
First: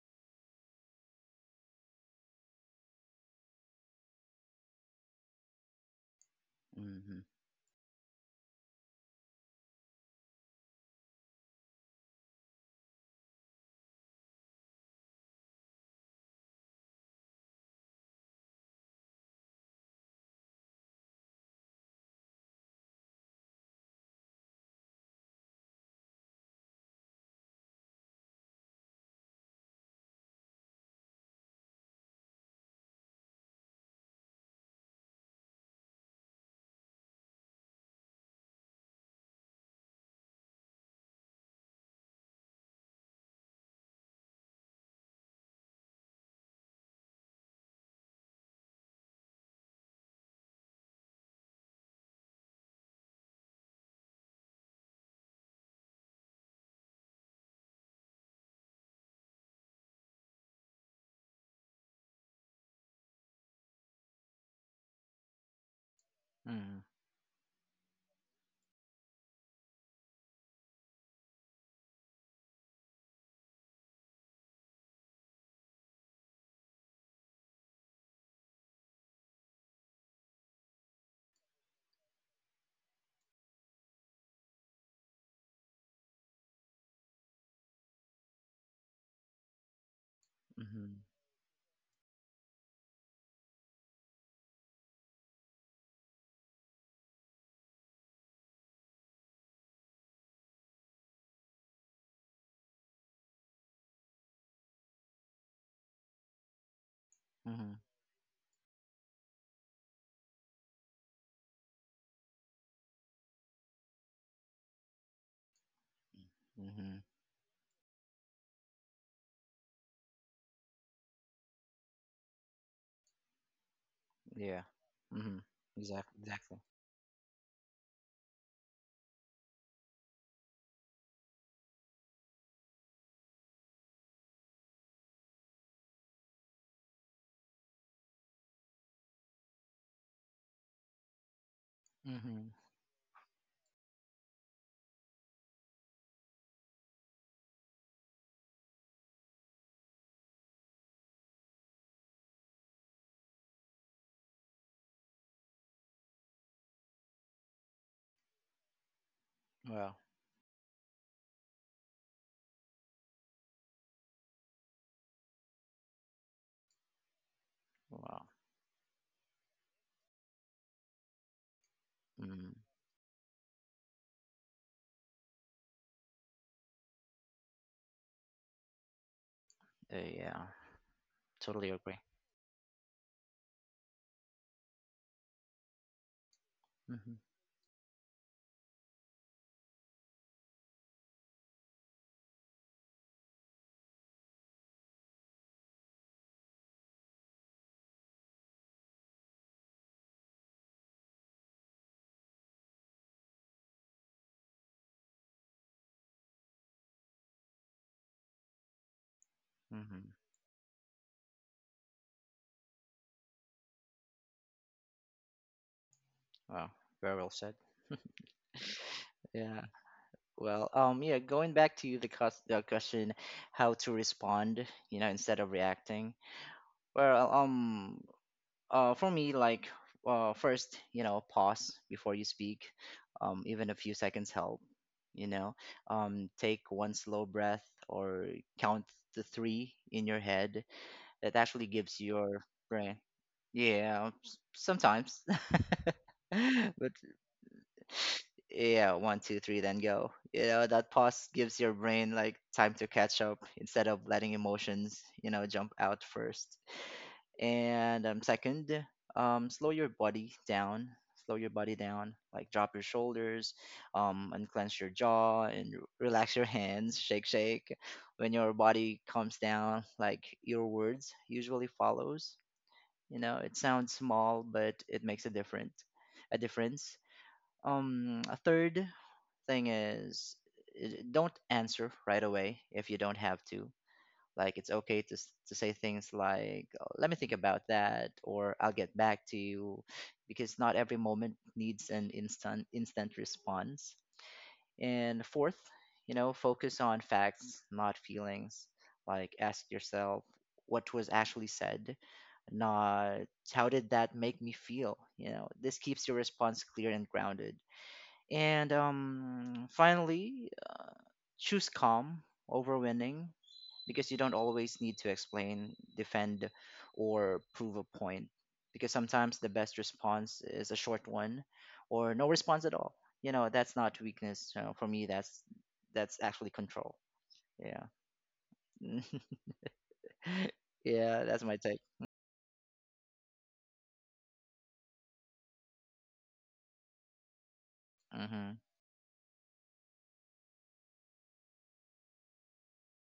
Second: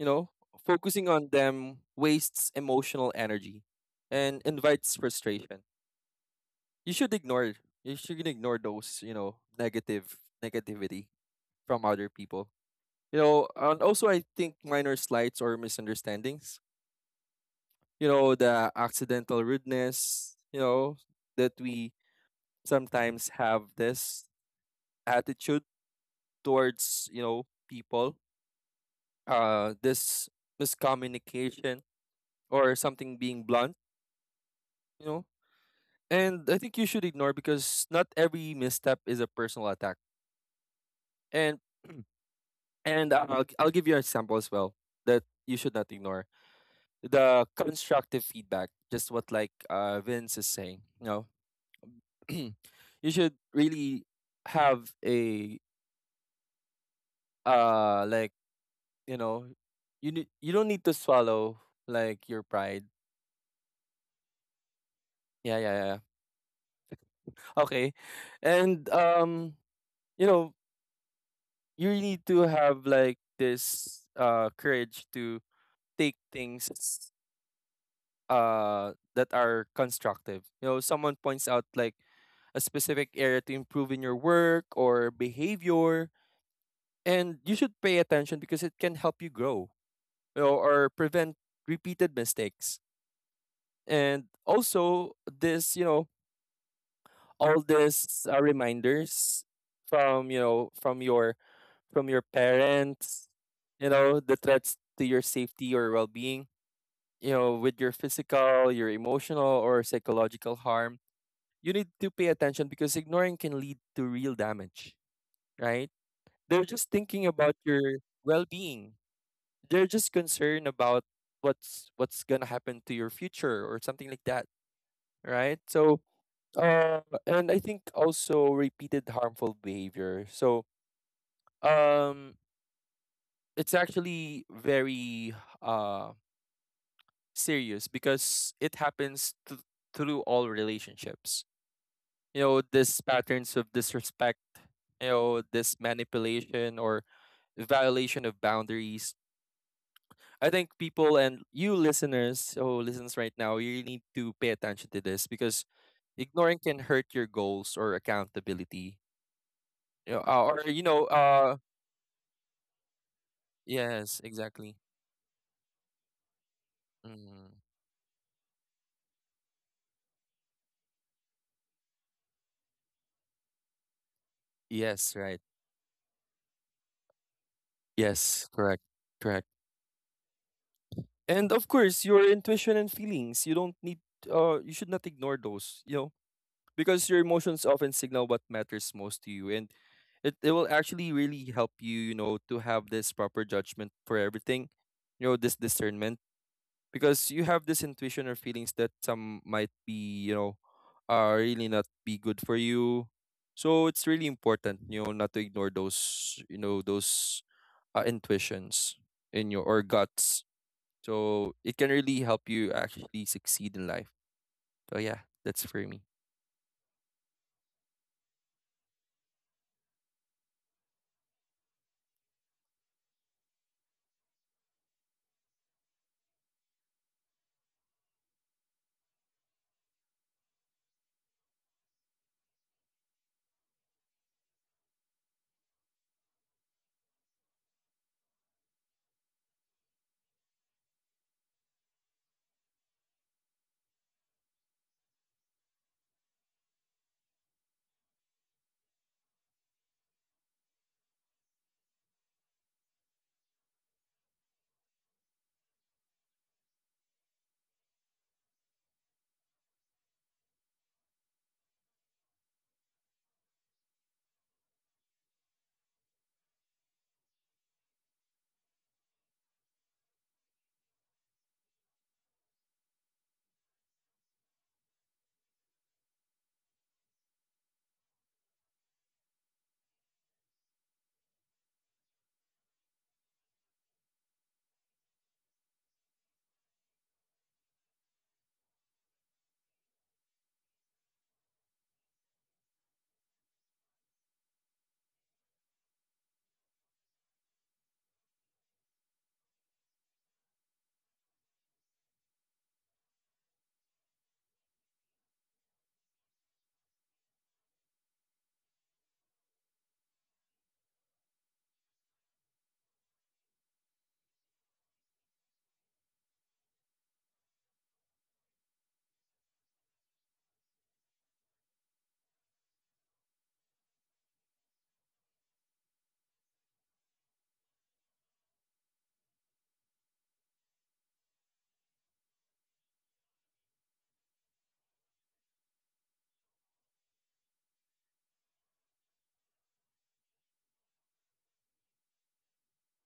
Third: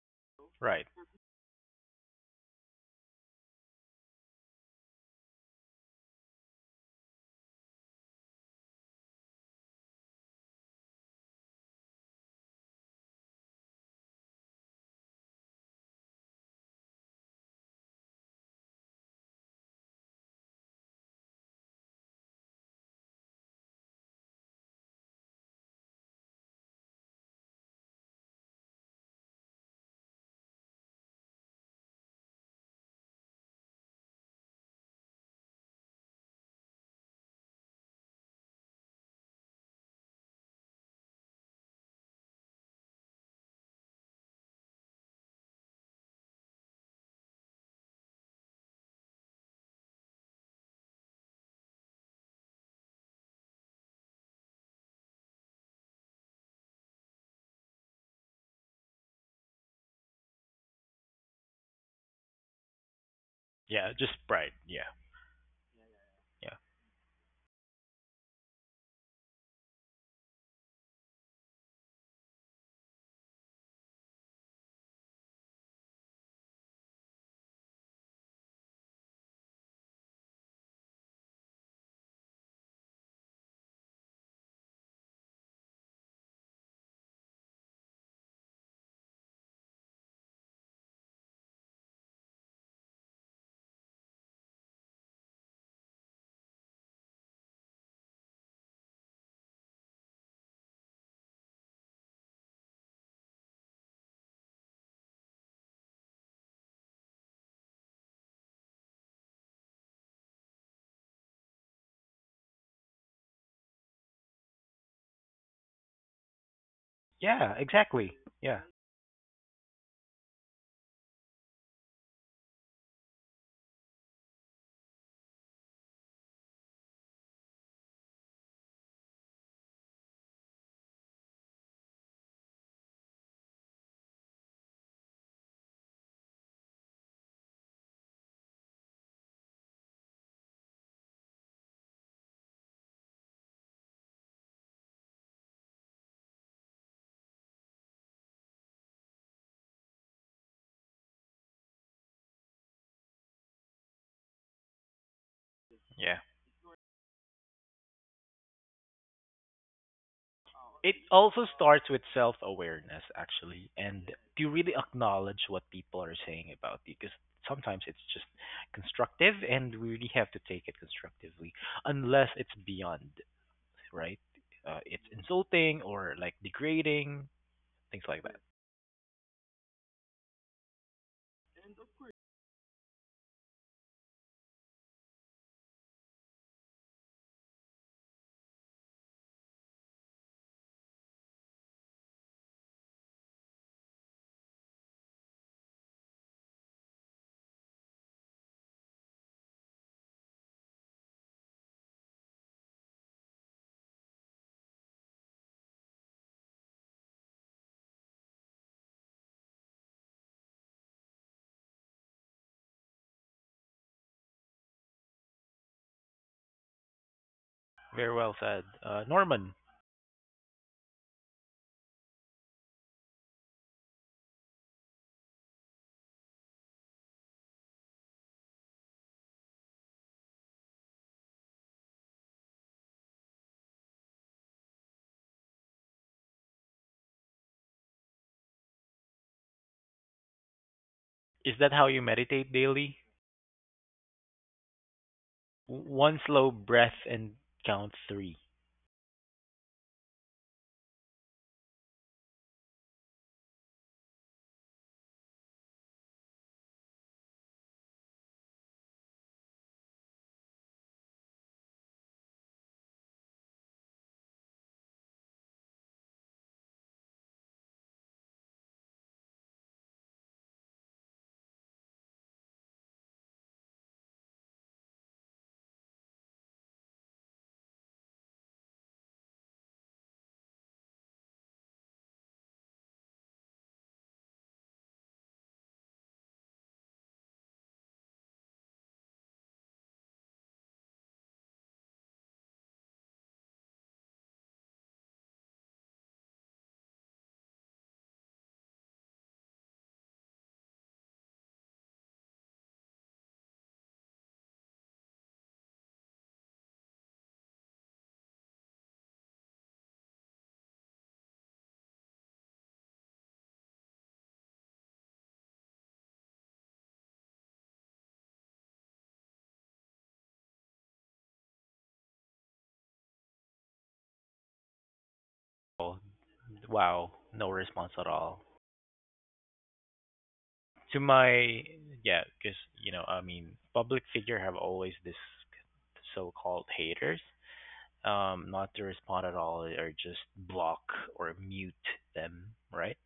[SPEAKER 3] you know,
[SPEAKER 1] Right.
[SPEAKER 3] focusing on them wastes emotional energy and invites frustration. You should
[SPEAKER 2] Mm-hmm.
[SPEAKER 3] ignore you should ignore those, you know, negative negativity from other people. You know, and also, I think minor slights or misunderstandings, you know, the accidental rudeness, you know, that we sometimes have this attitude towards, you know, people, this miscommunication or something being blunt, you know. And I think you should ignore because not every misstep is a personal attack. And and I'll give you an example as well that you should not ignore. The constructive feedback, just what like, Vince is saying. You know, [clears throat] you should really have a like, you know, you don't need to swallow, like, your pride.
[SPEAKER 1] Yeah. Just pride. Yeah.
[SPEAKER 3] Yeah, yeah, yeah. Yeah.
[SPEAKER 1] Yeah.
[SPEAKER 2] Mm-hmm.
[SPEAKER 3] Okay, and, you know, you really need to have like this courage to take things that are constructive. You know, someone points out like a specific area to improve in your work or behavior. And you should pay attention because it can help you grow, you know, or
[SPEAKER 2] Mhm.
[SPEAKER 3] prevent repeated mistakes. And also, this, you know, all these, reminders from, you know, from your parents, you know, the threats to your safety or well being, you know,
[SPEAKER 2] Mhm.
[SPEAKER 3] with your physical, your emotional, or psychological harm. You need to pay attention because ignoring can lead to real damage, right? They're just
[SPEAKER 2] Mhm.
[SPEAKER 3] thinking
[SPEAKER 1] Yeah.
[SPEAKER 3] about your
[SPEAKER 1] Exactly. Yeah.
[SPEAKER 3] well-being. They're just concerned about what's gonna happen to your future or something like that,
[SPEAKER 2] Yeah. Mhm.
[SPEAKER 3] right? So,
[SPEAKER 2] Exactly. Exactly.
[SPEAKER 3] and I think also repeated harmful behavior. So, um, it's actually very uh serious because it happens through all relationships. You
[SPEAKER 2] Mhm.
[SPEAKER 3] know, these patterns of disrespect, you know, this manipulation or violation of boundaries, I think people, and you listeners, oh, listeners, right now, you really need to pay attention to this because
[SPEAKER 1] Yeah.
[SPEAKER 3] ignoring can hurt your goals or accountability.
[SPEAKER 2] Wow.
[SPEAKER 3] You know,
[SPEAKER 1] It also starts with self-awareness, actually, and
[SPEAKER 3] yes,
[SPEAKER 1] to really
[SPEAKER 3] exactly.
[SPEAKER 1] acknowledge what people are saying about you, because
[SPEAKER 3] Mm,
[SPEAKER 1] sometimes it's just
[SPEAKER 2] Wow.
[SPEAKER 1] constructive, and we really have to take it constructively, unless it's
[SPEAKER 2] Mhm.
[SPEAKER 1] beyond, right? It's
[SPEAKER 3] yes, right.
[SPEAKER 1] insulting or like degrading, things like that.
[SPEAKER 3] Yes, correct, correct.
[SPEAKER 2] Yeah.
[SPEAKER 3] And of
[SPEAKER 2] Totally agree.
[SPEAKER 3] course, your intuition and feelings. You don't need. You should not ignore those. You know, because
[SPEAKER 2] Mhm.
[SPEAKER 3] your emotions often signal what matters most to you. And it will actually really help you, you know, to have this proper judgment for everything, you know, this discernment, because you have this intuition or feelings that some might be, you know, are really not be good for you. So it's really important, you know, not to ignore those, you know, those, intuitions in your or
[SPEAKER 2] Mhm.
[SPEAKER 3] guts, so it can really help you actually succeed in life. So yeah, that's for me.
[SPEAKER 2] Wow. Very well said.
[SPEAKER 1] Very well said.
[SPEAKER 2] [laughs]
[SPEAKER 1] Norman,
[SPEAKER 2] Yeah. Well, yeah, going back to the question, how to respond, you know, instead of reacting. Well, for me, like first, you know, pause before you speak. Even a few seconds help. You know, take one slow breath or count to three in your head. That
[SPEAKER 1] is
[SPEAKER 2] actually
[SPEAKER 1] that how
[SPEAKER 2] gives
[SPEAKER 1] you
[SPEAKER 2] your
[SPEAKER 1] meditate
[SPEAKER 2] brain.
[SPEAKER 1] daily?
[SPEAKER 2] Yeah, sometimes, [laughs]
[SPEAKER 1] One slow
[SPEAKER 2] but
[SPEAKER 1] breath and count three.
[SPEAKER 2] yeah, one, two, three, then go. You know, that pause gives your brain like time to catch up instead of letting emotions, you know, jump out first. And second, slow your body down. Slow your body down. Like drop your shoulders, unclench your jaw, and relax your hands. Shake, shake. When your body calms down, like your words usually follows. You know, it sounds small, but it makes a difference. A third thing is, don't answer right away if you don't have to, like it's okay to to say things like, "Oh, let me think about that," or "I'll get back to you," because not every moment needs an instant response. And fourth, you know, focus on facts, not feelings. Like ask yourself what was actually said, not how did that make me feel. You know, this keeps your response clear and grounded. And finally, choose calm over winning, because you don't always need to explain, defend, or prove a point. Because sometimes the best response is a short one or no response at all. You know, that's not weakness. You know, for me,
[SPEAKER 1] Oh,
[SPEAKER 2] that's actually control.
[SPEAKER 1] wow, no
[SPEAKER 2] Yeah.
[SPEAKER 1] response at all.
[SPEAKER 2] [laughs]
[SPEAKER 1] To
[SPEAKER 2] Yeah, that's my
[SPEAKER 1] my,
[SPEAKER 2] take.
[SPEAKER 1] yeah, because, you know, public figure have always this so-called haters,
[SPEAKER 2] Hmm.
[SPEAKER 1] not to respond at all or just block or mute them, right?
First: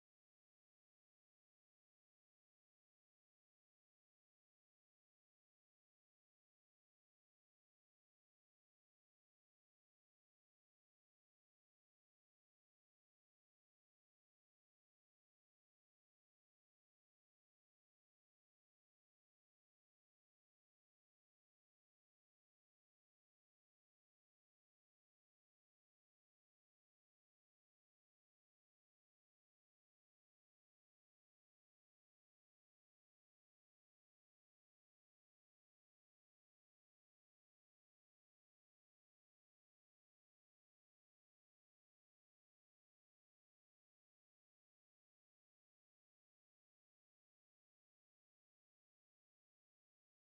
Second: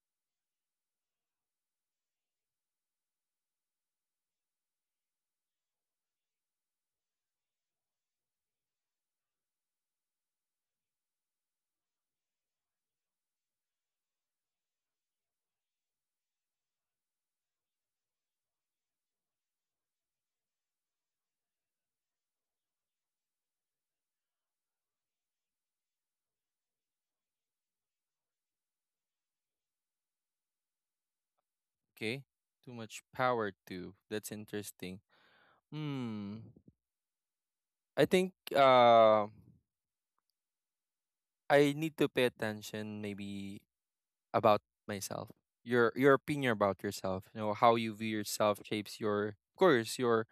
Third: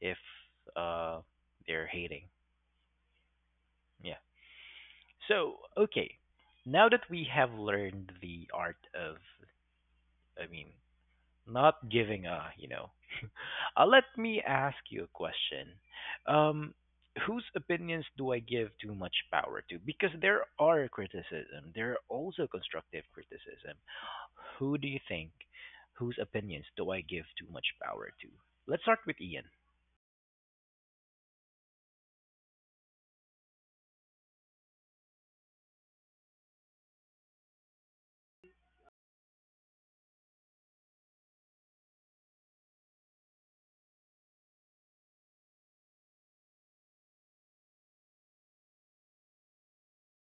[SPEAKER 1] If uh, they're hating. Yeah. So, okay, now that we have learned the art of, I mean, not giving a, you know, let me ask you a question. Um, whose opinions do I give too much power to? Because there are criticism, there are also constructive criticism. Who do you think, whose opinions do I give too much power to? Let's start with Ian.
[SPEAKER 3] Okay. Too much power too. That's interesting. Hmm. I think, I need to pay attention, maybe, about myself. Your opinion about yourself. You know, how you view yourself shapes your of course your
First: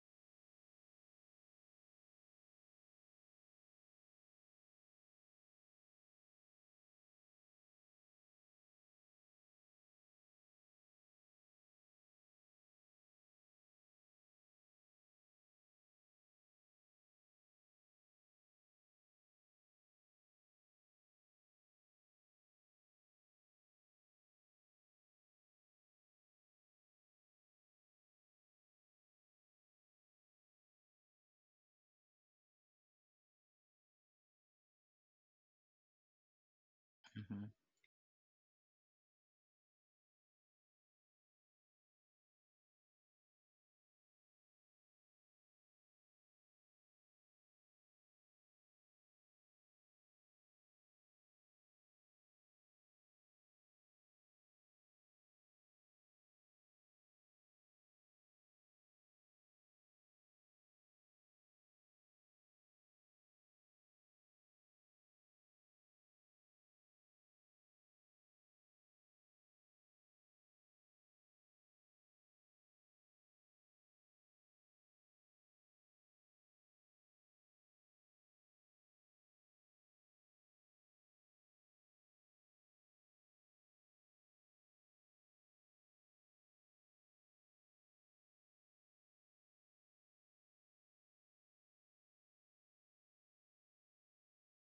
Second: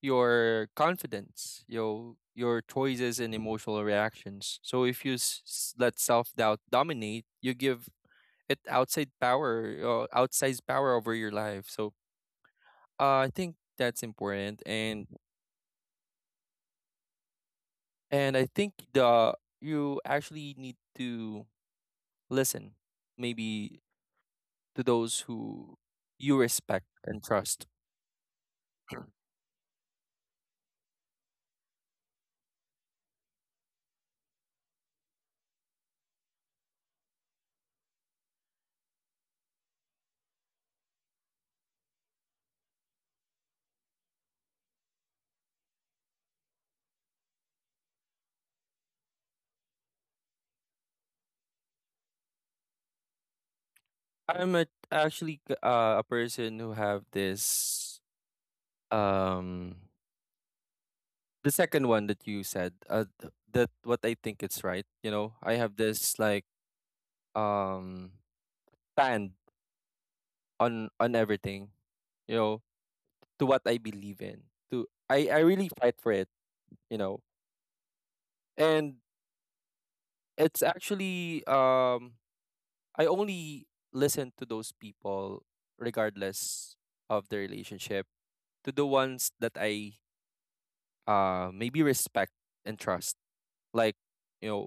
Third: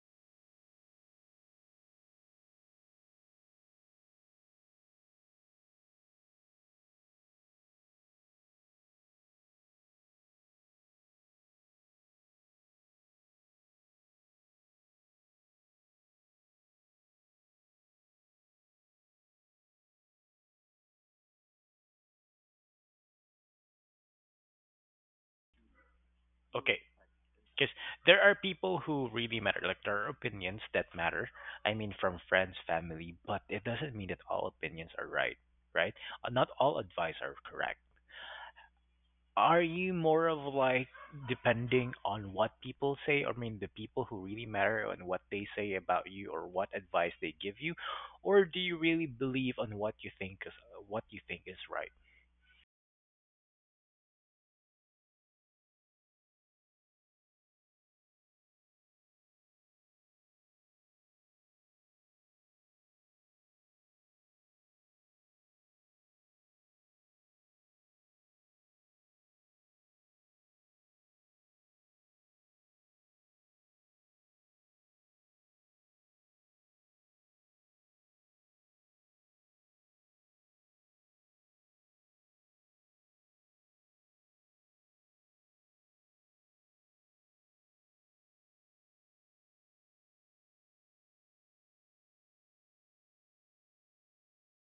[SPEAKER 3] your confidence, your choices and emotional reactions. So if you let self-doubt dominate, you give it outsized power over your life. So, I think that's important. And I think the you actually need to listen, maybe, to those who you
[SPEAKER 1] Okay.
[SPEAKER 3] respect and trust.
[SPEAKER 1] Because there are people who really matter, like there are opinions that matter. From friends, family, but it doesn't mean that all opinions are right, right? Not all advice are
[SPEAKER 2] Hmm.
[SPEAKER 1] correct. Are you more of like depending on what people say? The people who really matter on what they say about you or what advice they give you, or do you really believe on what you think is what you think is right?
[SPEAKER 3] I'm actually a person who have this, um the second one that you said, that what I think it's right, you know. I have this, like, um stand on everything, you know, to what I believe in. To I really fight for it, you know. And it's actually, I only listen to those people regardless of the relationship to the ones that I, maybe respect and trust. Like, you know,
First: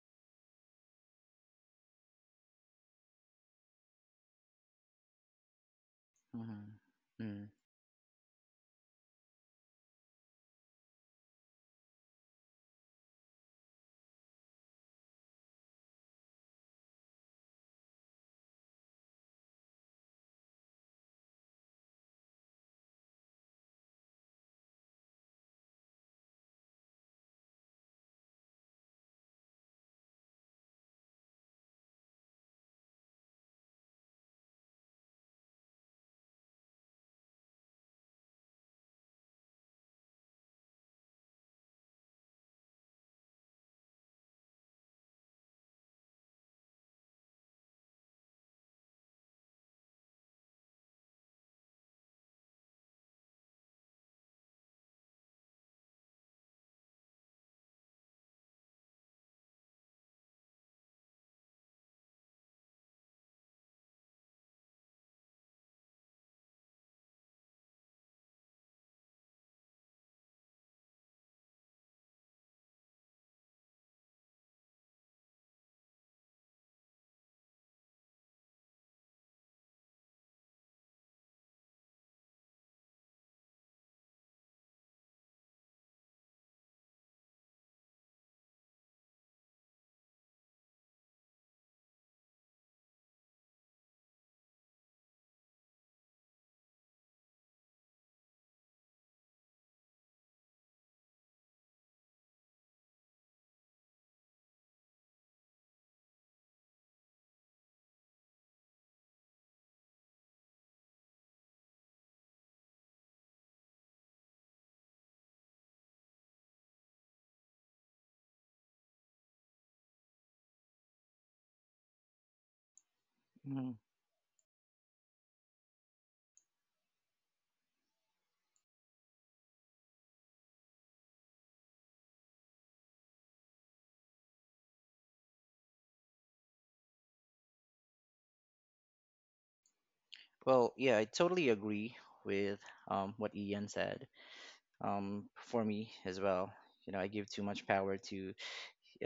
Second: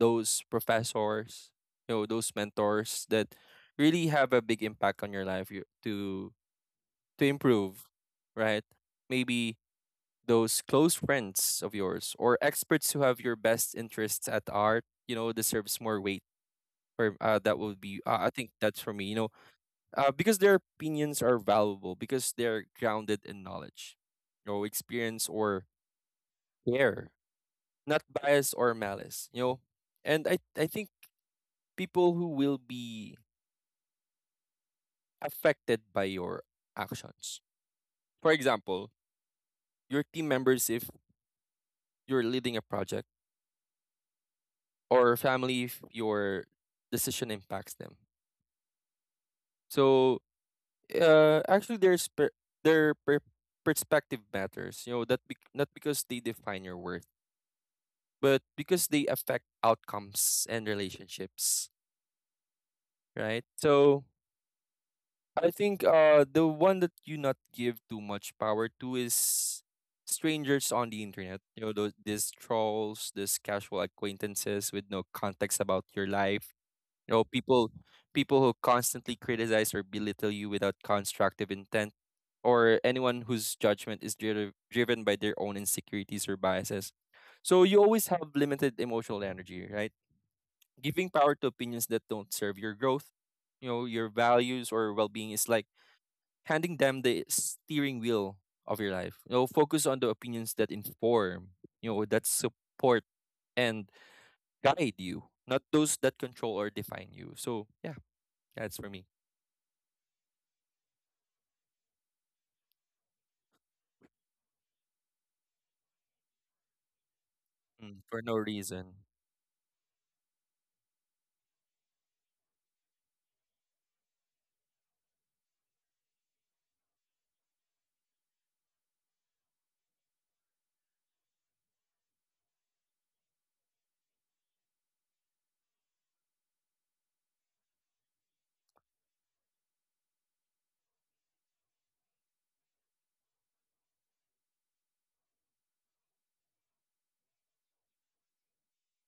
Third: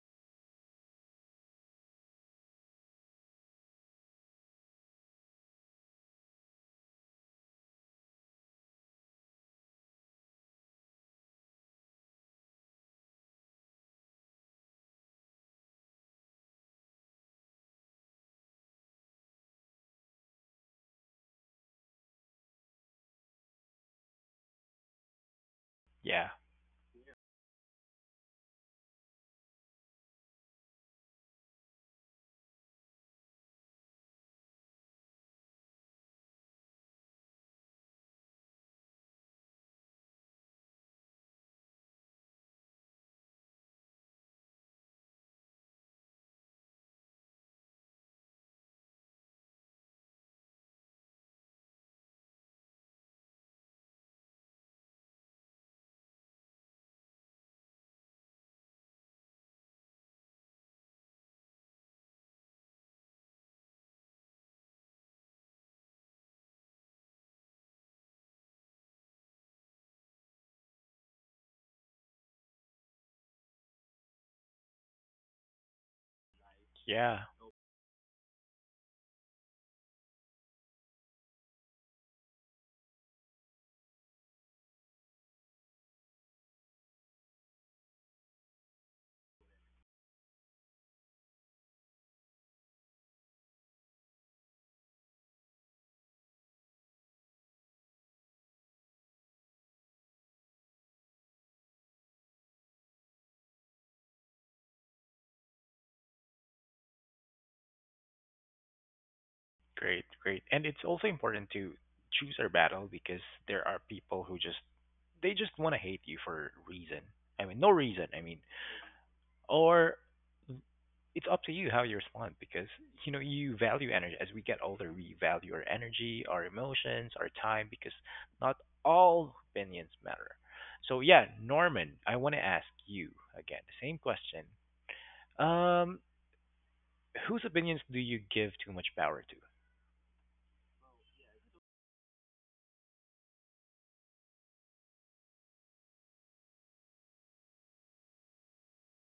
[SPEAKER 3] those professors, you know, those mentors that really have a big impact on your life
[SPEAKER 2] Hmm.
[SPEAKER 3] to
[SPEAKER 2] Mm-hmm.
[SPEAKER 3] improve, right? Maybe those close friends of yours or experts who have your best interests at heart, you know, deserves more weight. Or, that would be, I think that's for me. You know, because their opinions are valuable because they're grounded in knowledge, you know, experience or
[SPEAKER 1] Yeah,
[SPEAKER 3] care, not bias or malice, you know. And I think people who will be affected by your actions, for example, your team members if you're leading a project, or family if your decision impacts them. So, actually, their per- perspective matters, you know, not because they define your worth, but because they affect outcomes and relationships, right? So I think, the one that you not give too much power to is strangers on the internet. You know, those these trolls, these casual acquaintances with no context about your life. You
[SPEAKER 1] yeah.
[SPEAKER 3] know, people who constantly criticize or belittle you without constructive intent, or anyone whose judgment is driven by their own insecurities or biases. So you always have limited emotional energy, right? Giving power to opinions that don't serve your growth, you know, your values or well-being, is like handing them the steering wheel of your life. You know, focus on the opinions that inform, you know, that support and guide you, not those that control or define you. So yeah, that's for me.
[SPEAKER 1] Great, great. And it's also important to choose our battle because there are people who just they just want to hate you for reason. No
[SPEAKER 3] Mm,
[SPEAKER 1] reason.
[SPEAKER 3] for no reason.
[SPEAKER 1] Or it's up to you how you respond because you know you
[SPEAKER 2] Mm-hmm.
[SPEAKER 1] value energy as we get older. We value our energy, our emotions, our time because not all opinions matter. So yeah, Norman, I want to ask you again the same question. Um, whose opinions do you give too much power to?
[SPEAKER 2] Well, yeah, I totally agree with what Ian said. For me as well, you know, I give too much power to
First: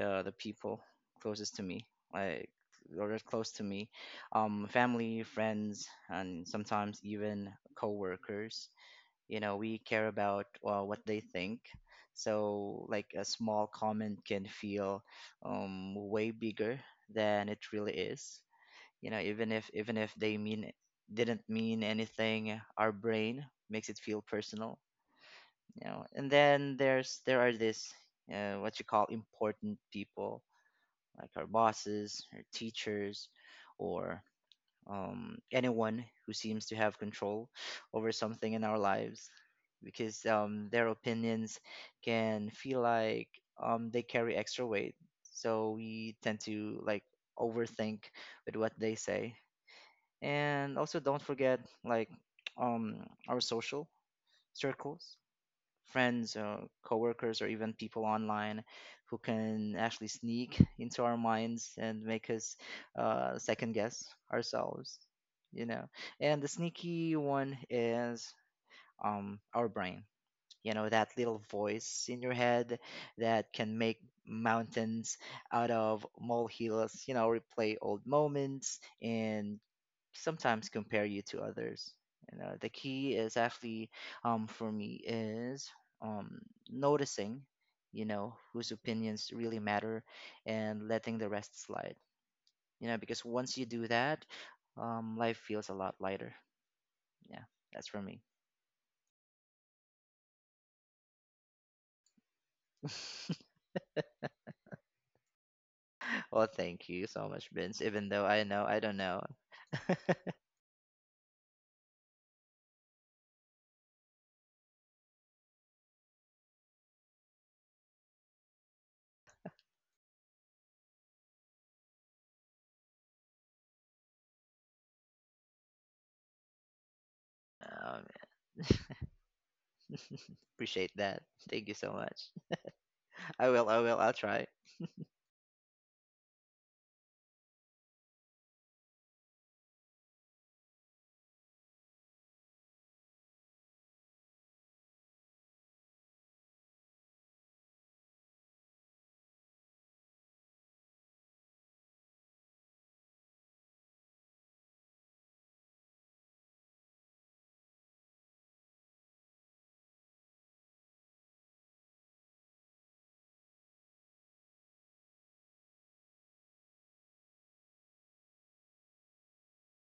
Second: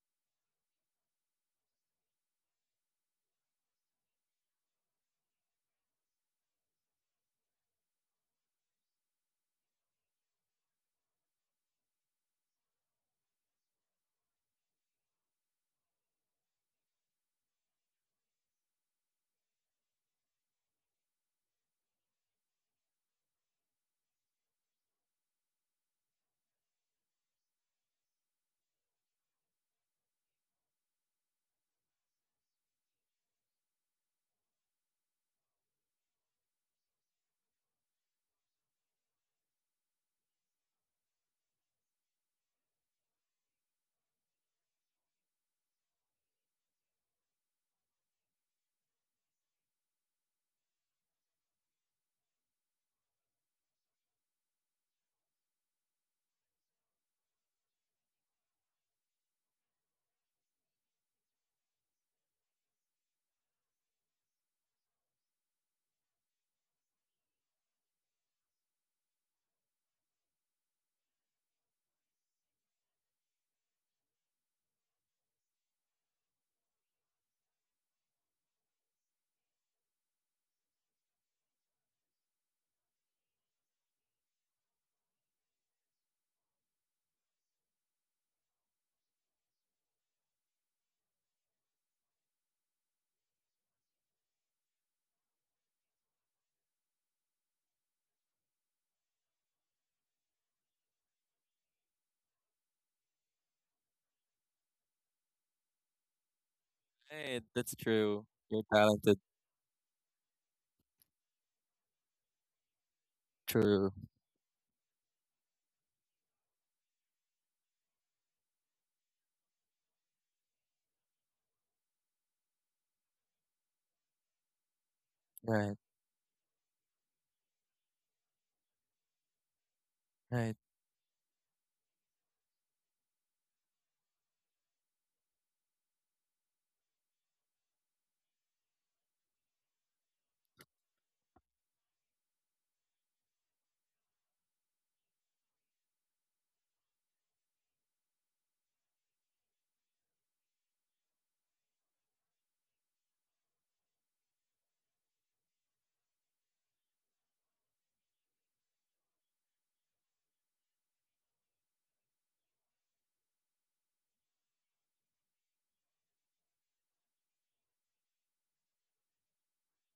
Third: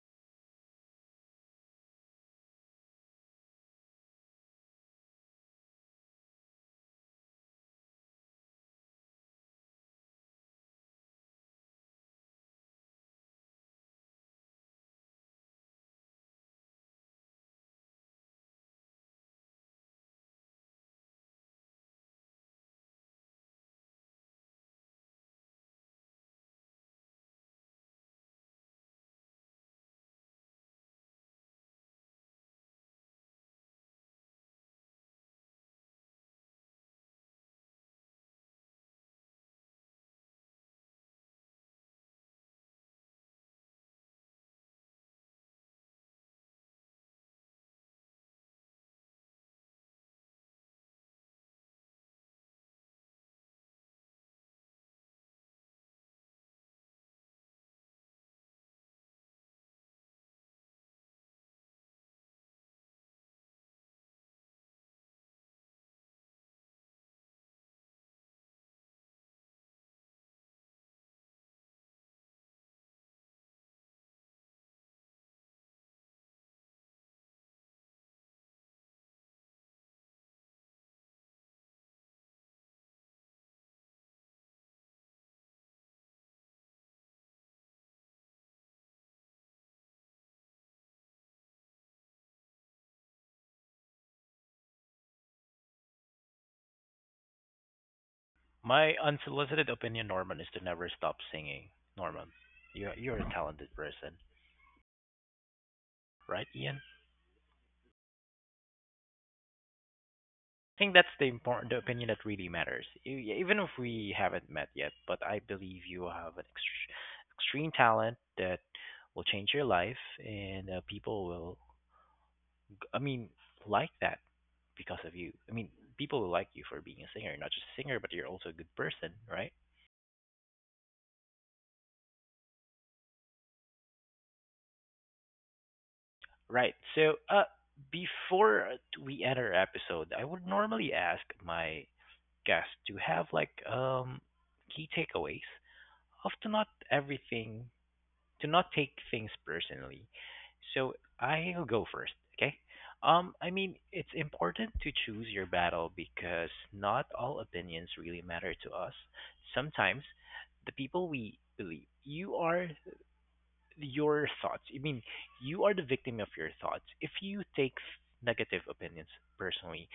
[SPEAKER 2] the people closest to me, like or as close to me, family, friends, and sometimes even coworkers. You know, we care about what they think. So, like a small comment can feel way bigger than it really is. You know, even if they mean didn't mean anything, our brain makes it feel personal. You know, and then there are this what you call important people, like our bosses, our teachers, or anyone who seems to have control over something in our lives, because their opinions can feel like they carry extra weight. So we tend to like overthink with what they say. And also don't forget like [tsk] our social circles, friends, coworkers, or even people online who can actually sneak [laughs] into our minds and make us second guess ourselves. You know, and the sneaky one is, our brain. You know, that little voice in your head that can make mountains out of molehills. You know, replay old moments and sometimes compare you to others. You know, the key is actually, for me is, um, noticing, you know, whose opinions really matter and letting the rest slide. You know, because once you do that, life feels a lot lighter. Yeah, that's for me.
[SPEAKER 1] My unsolicited opinion, Norman, is to never stop singing. Norman, you're a
[SPEAKER 2] [laughs]
[SPEAKER 1] talented person,
[SPEAKER 2] Well,
[SPEAKER 1] right, Ian? I
[SPEAKER 2] thank you so
[SPEAKER 3] Right,
[SPEAKER 2] much,
[SPEAKER 3] that's
[SPEAKER 2] Vince. Even though
[SPEAKER 3] true.
[SPEAKER 2] I know
[SPEAKER 3] You're
[SPEAKER 2] I don't
[SPEAKER 3] talented.
[SPEAKER 2] know,
[SPEAKER 1] think that's the important the opinion that really matters. Even if
[SPEAKER 3] True.
[SPEAKER 1] we haven't met yet, but I believe you have an extreme talent that will change your life, and people will, I mean, like that because of you.
[SPEAKER 3] Right.
[SPEAKER 1] People will like you for being a singer, not just a singer,
[SPEAKER 2] um,
[SPEAKER 1] but you're also a good
[SPEAKER 2] [laughs]
[SPEAKER 1] person, right?
[SPEAKER 3] Right.
[SPEAKER 2] appreciate that. Thank you so much. I will. I will. I'll try.
[SPEAKER 1] Right. So, before we end our episode, I would normally ask my guests to have like key takeaways of to not everything to not take things personally. So I'll go first, okay? I mean, it's important to choose your battle because not all opinions really matter to us. Sometimes the people we believe you are your thoughts. You are the victim of your thoughts. If you take negative opinions personally,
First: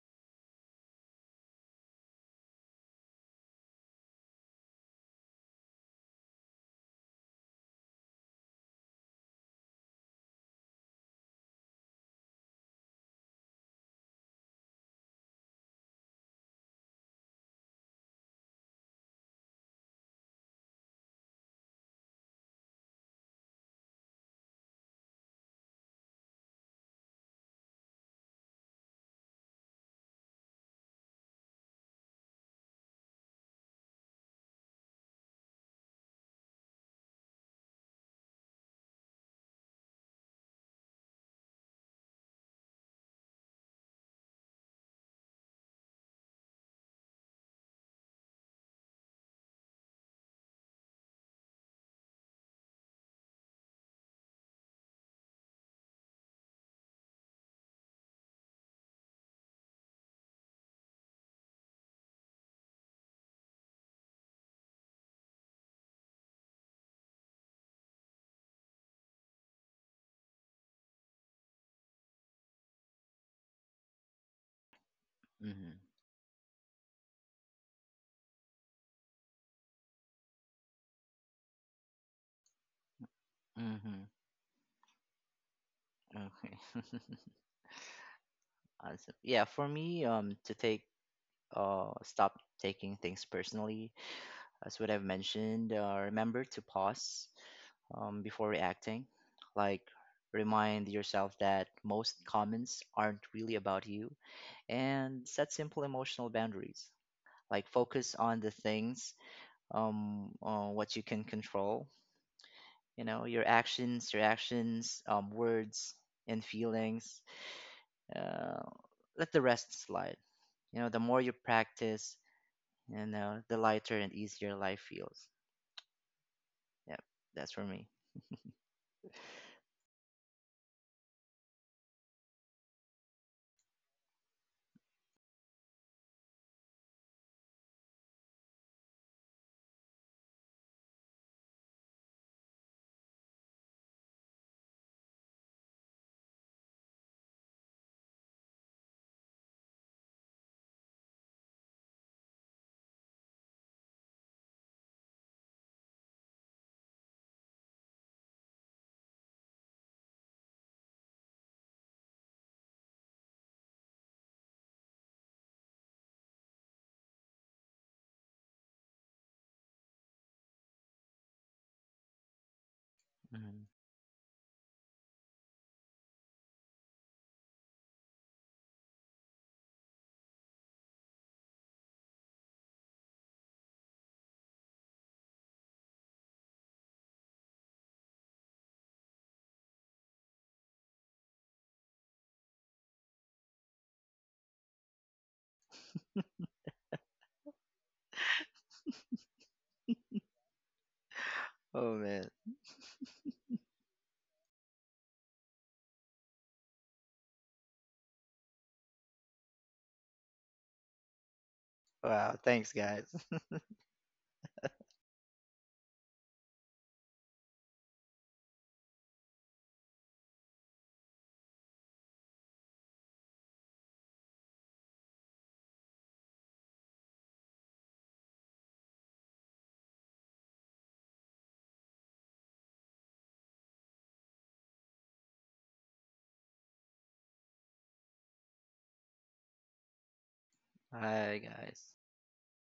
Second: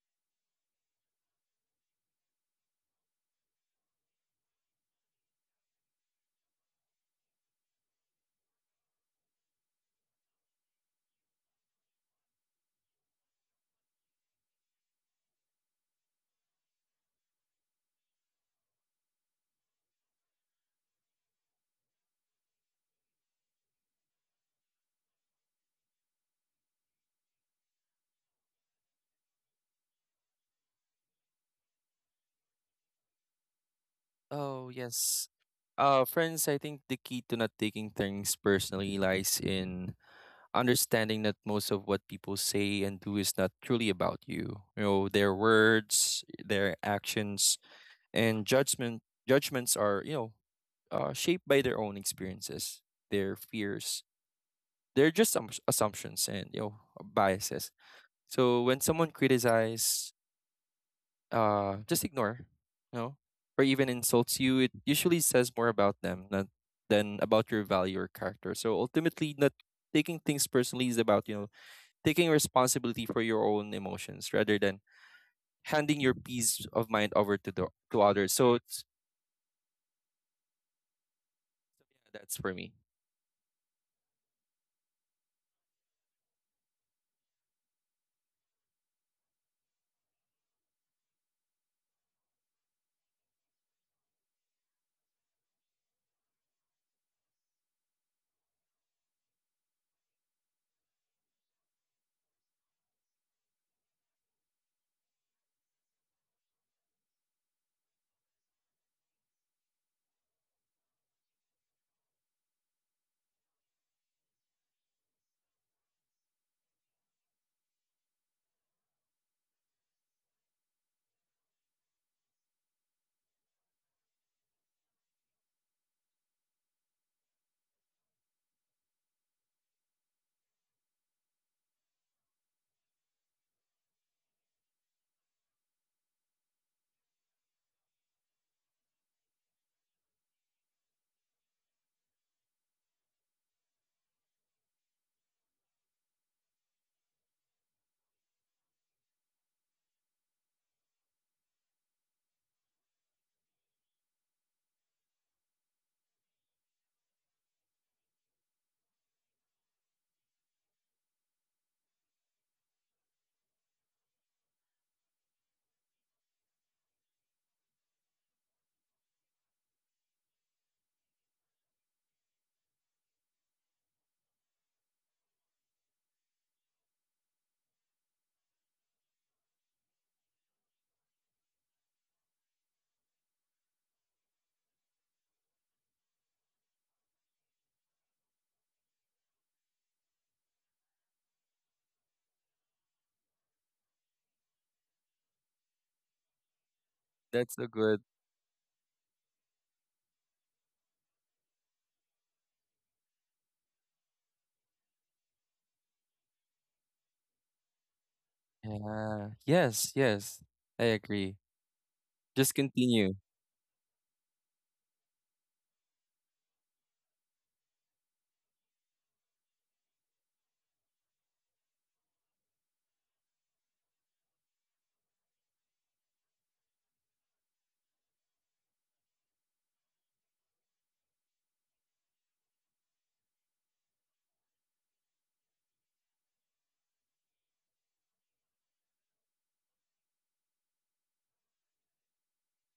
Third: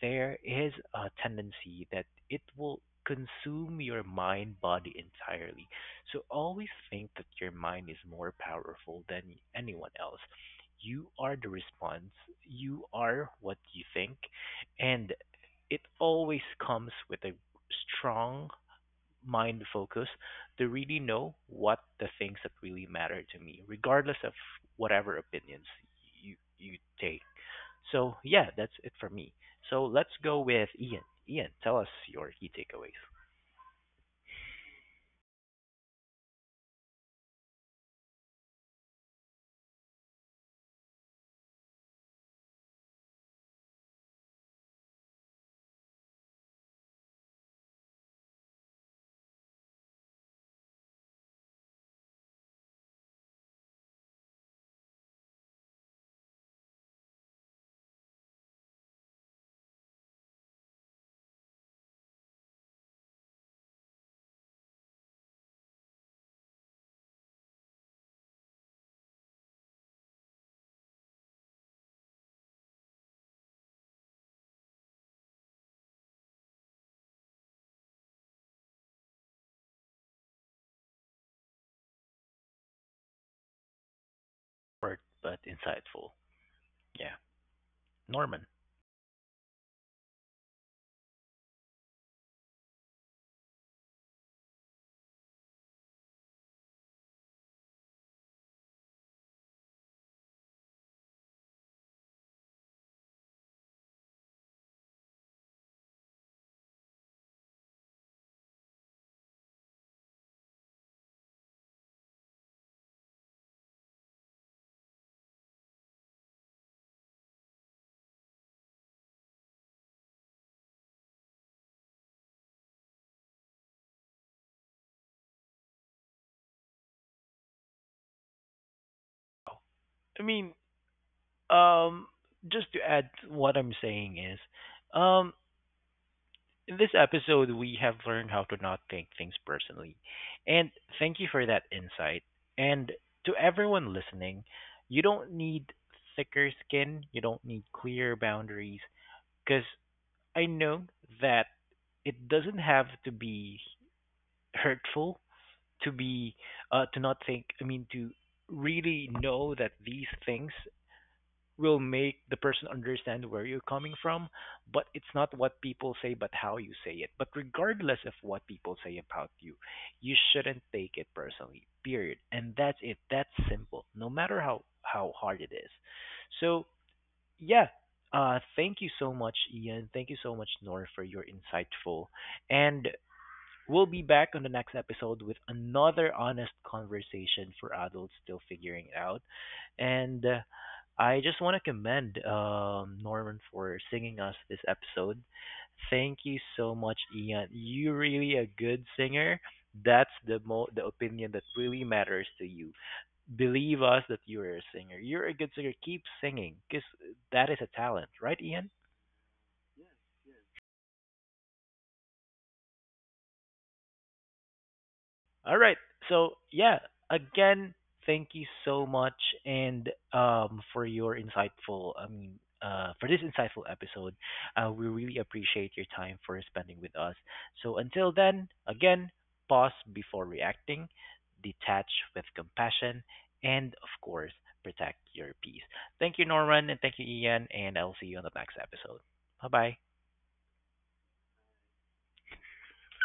[SPEAKER 1] there is a tendency that it will consume your mind body entirely. So always think that your mind is more powerful than anyone else. You are the response, you are what you think, and it always comes with a strong mind focus to really know what the things that really matter to me, regardless of whatever opinions you take. So yeah, that's it for me. So let's go with Ian. Ian, tell us your key takeaways.
[SPEAKER 3] Oh yes. Friends, I think the key to not taking things personally lies in understanding that most of what people say and do is not truly about you. You know, their words, their actions, and judgments are, you know, shaped by their own experiences, their fears, they're just some assumptions and, you know, biases. So when someone criticizes, just ignore, you know, or even insults you, it usually says more about them than about your value or character. So ultimately, not taking things personally is about, you know, taking responsibility for your own emotions rather than
[SPEAKER 2] Mm-hmm.
[SPEAKER 3] handing your peace of mind over to the to others. So that's for me.
[SPEAKER 1] Short but insightful.
[SPEAKER 2] Mm-hmm. Okay.
[SPEAKER 1] Yeah,
[SPEAKER 2] [laughs]
[SPEAKER 1] Norman.
[SPEAKER 2] Awesome. Yeah, for me, to stop taking things personally, as what I've mentioned, remember to pause, before reacting. Like, remind yourself that most comments aren't really about you, and set simple emotional boundaries. Like, focus on the things, what you can control. You know, your actions, reactions, words, and feelings. Uh, let the rest slide. You know, the more you practice, you know, the lighter and easier life feels. Yep, that's for me. [laughs]
[SPEAKER 1] I mean, um, just to add, what I'm saying is, um, in this episode, we have learned how to not take things personally. And thank you for that insight. And to everyone listening, you don't need thicker skin, you don't need clear boundaries, because I know that it doesn't have to be hurtful to be to not think, to really know that these things will make the person understand where you're coming from, but it's not what people say, but how you say it. But regardless of what people say about you, you shouldn't take it personally, period. And that's it. That's
[SPEAKER 2] Mhm.
[SPEAKER 1] simple, no matter how hard it is. So, yeah. Thank you so much, Ian. Thank you so much, Nor, for your insightful. And we'll be back on the next episode with another honest conversation for adults still figuring it out. And I just want to commend Norman for singing us this episode. Thank you so much, Ian.
[SPEAKER 3] That's a
[SPEAKER 1] You are
[SPEAKER 3] good.
[SPEAKER 1] really a good singer. That's the the opinion that really
[SPEAKER 2] Oh
[SPEAKER 1] matters
[SPEAKER 2] man.
[SPEAKER 1] to you. Believe us that you are a singer. You're a good singer. Keep singing because that is a talent, right, Ian?
[SPEAKER 3] Yeah. Yes. Yes. I agree.
[SPEAKER 2] Wow,
[SPEAKER 3] Just
[SPEAKER 2] thanks guys.
[SPEAKER 3] continue.
[SPEAKER 2] [laughs]
[SPEAKER 1] All right. So yeah, again, thank you so much and for your insightful, for this insightful episode. We really appreciate your time for spending with us. So until then, again, pause before reacting, detach with compassion, and of course, protect your peace. Thank you Norman and thank you Ian and I'll see you on the next episode. Bye bye.
[SPEAKER 2] Bye guys.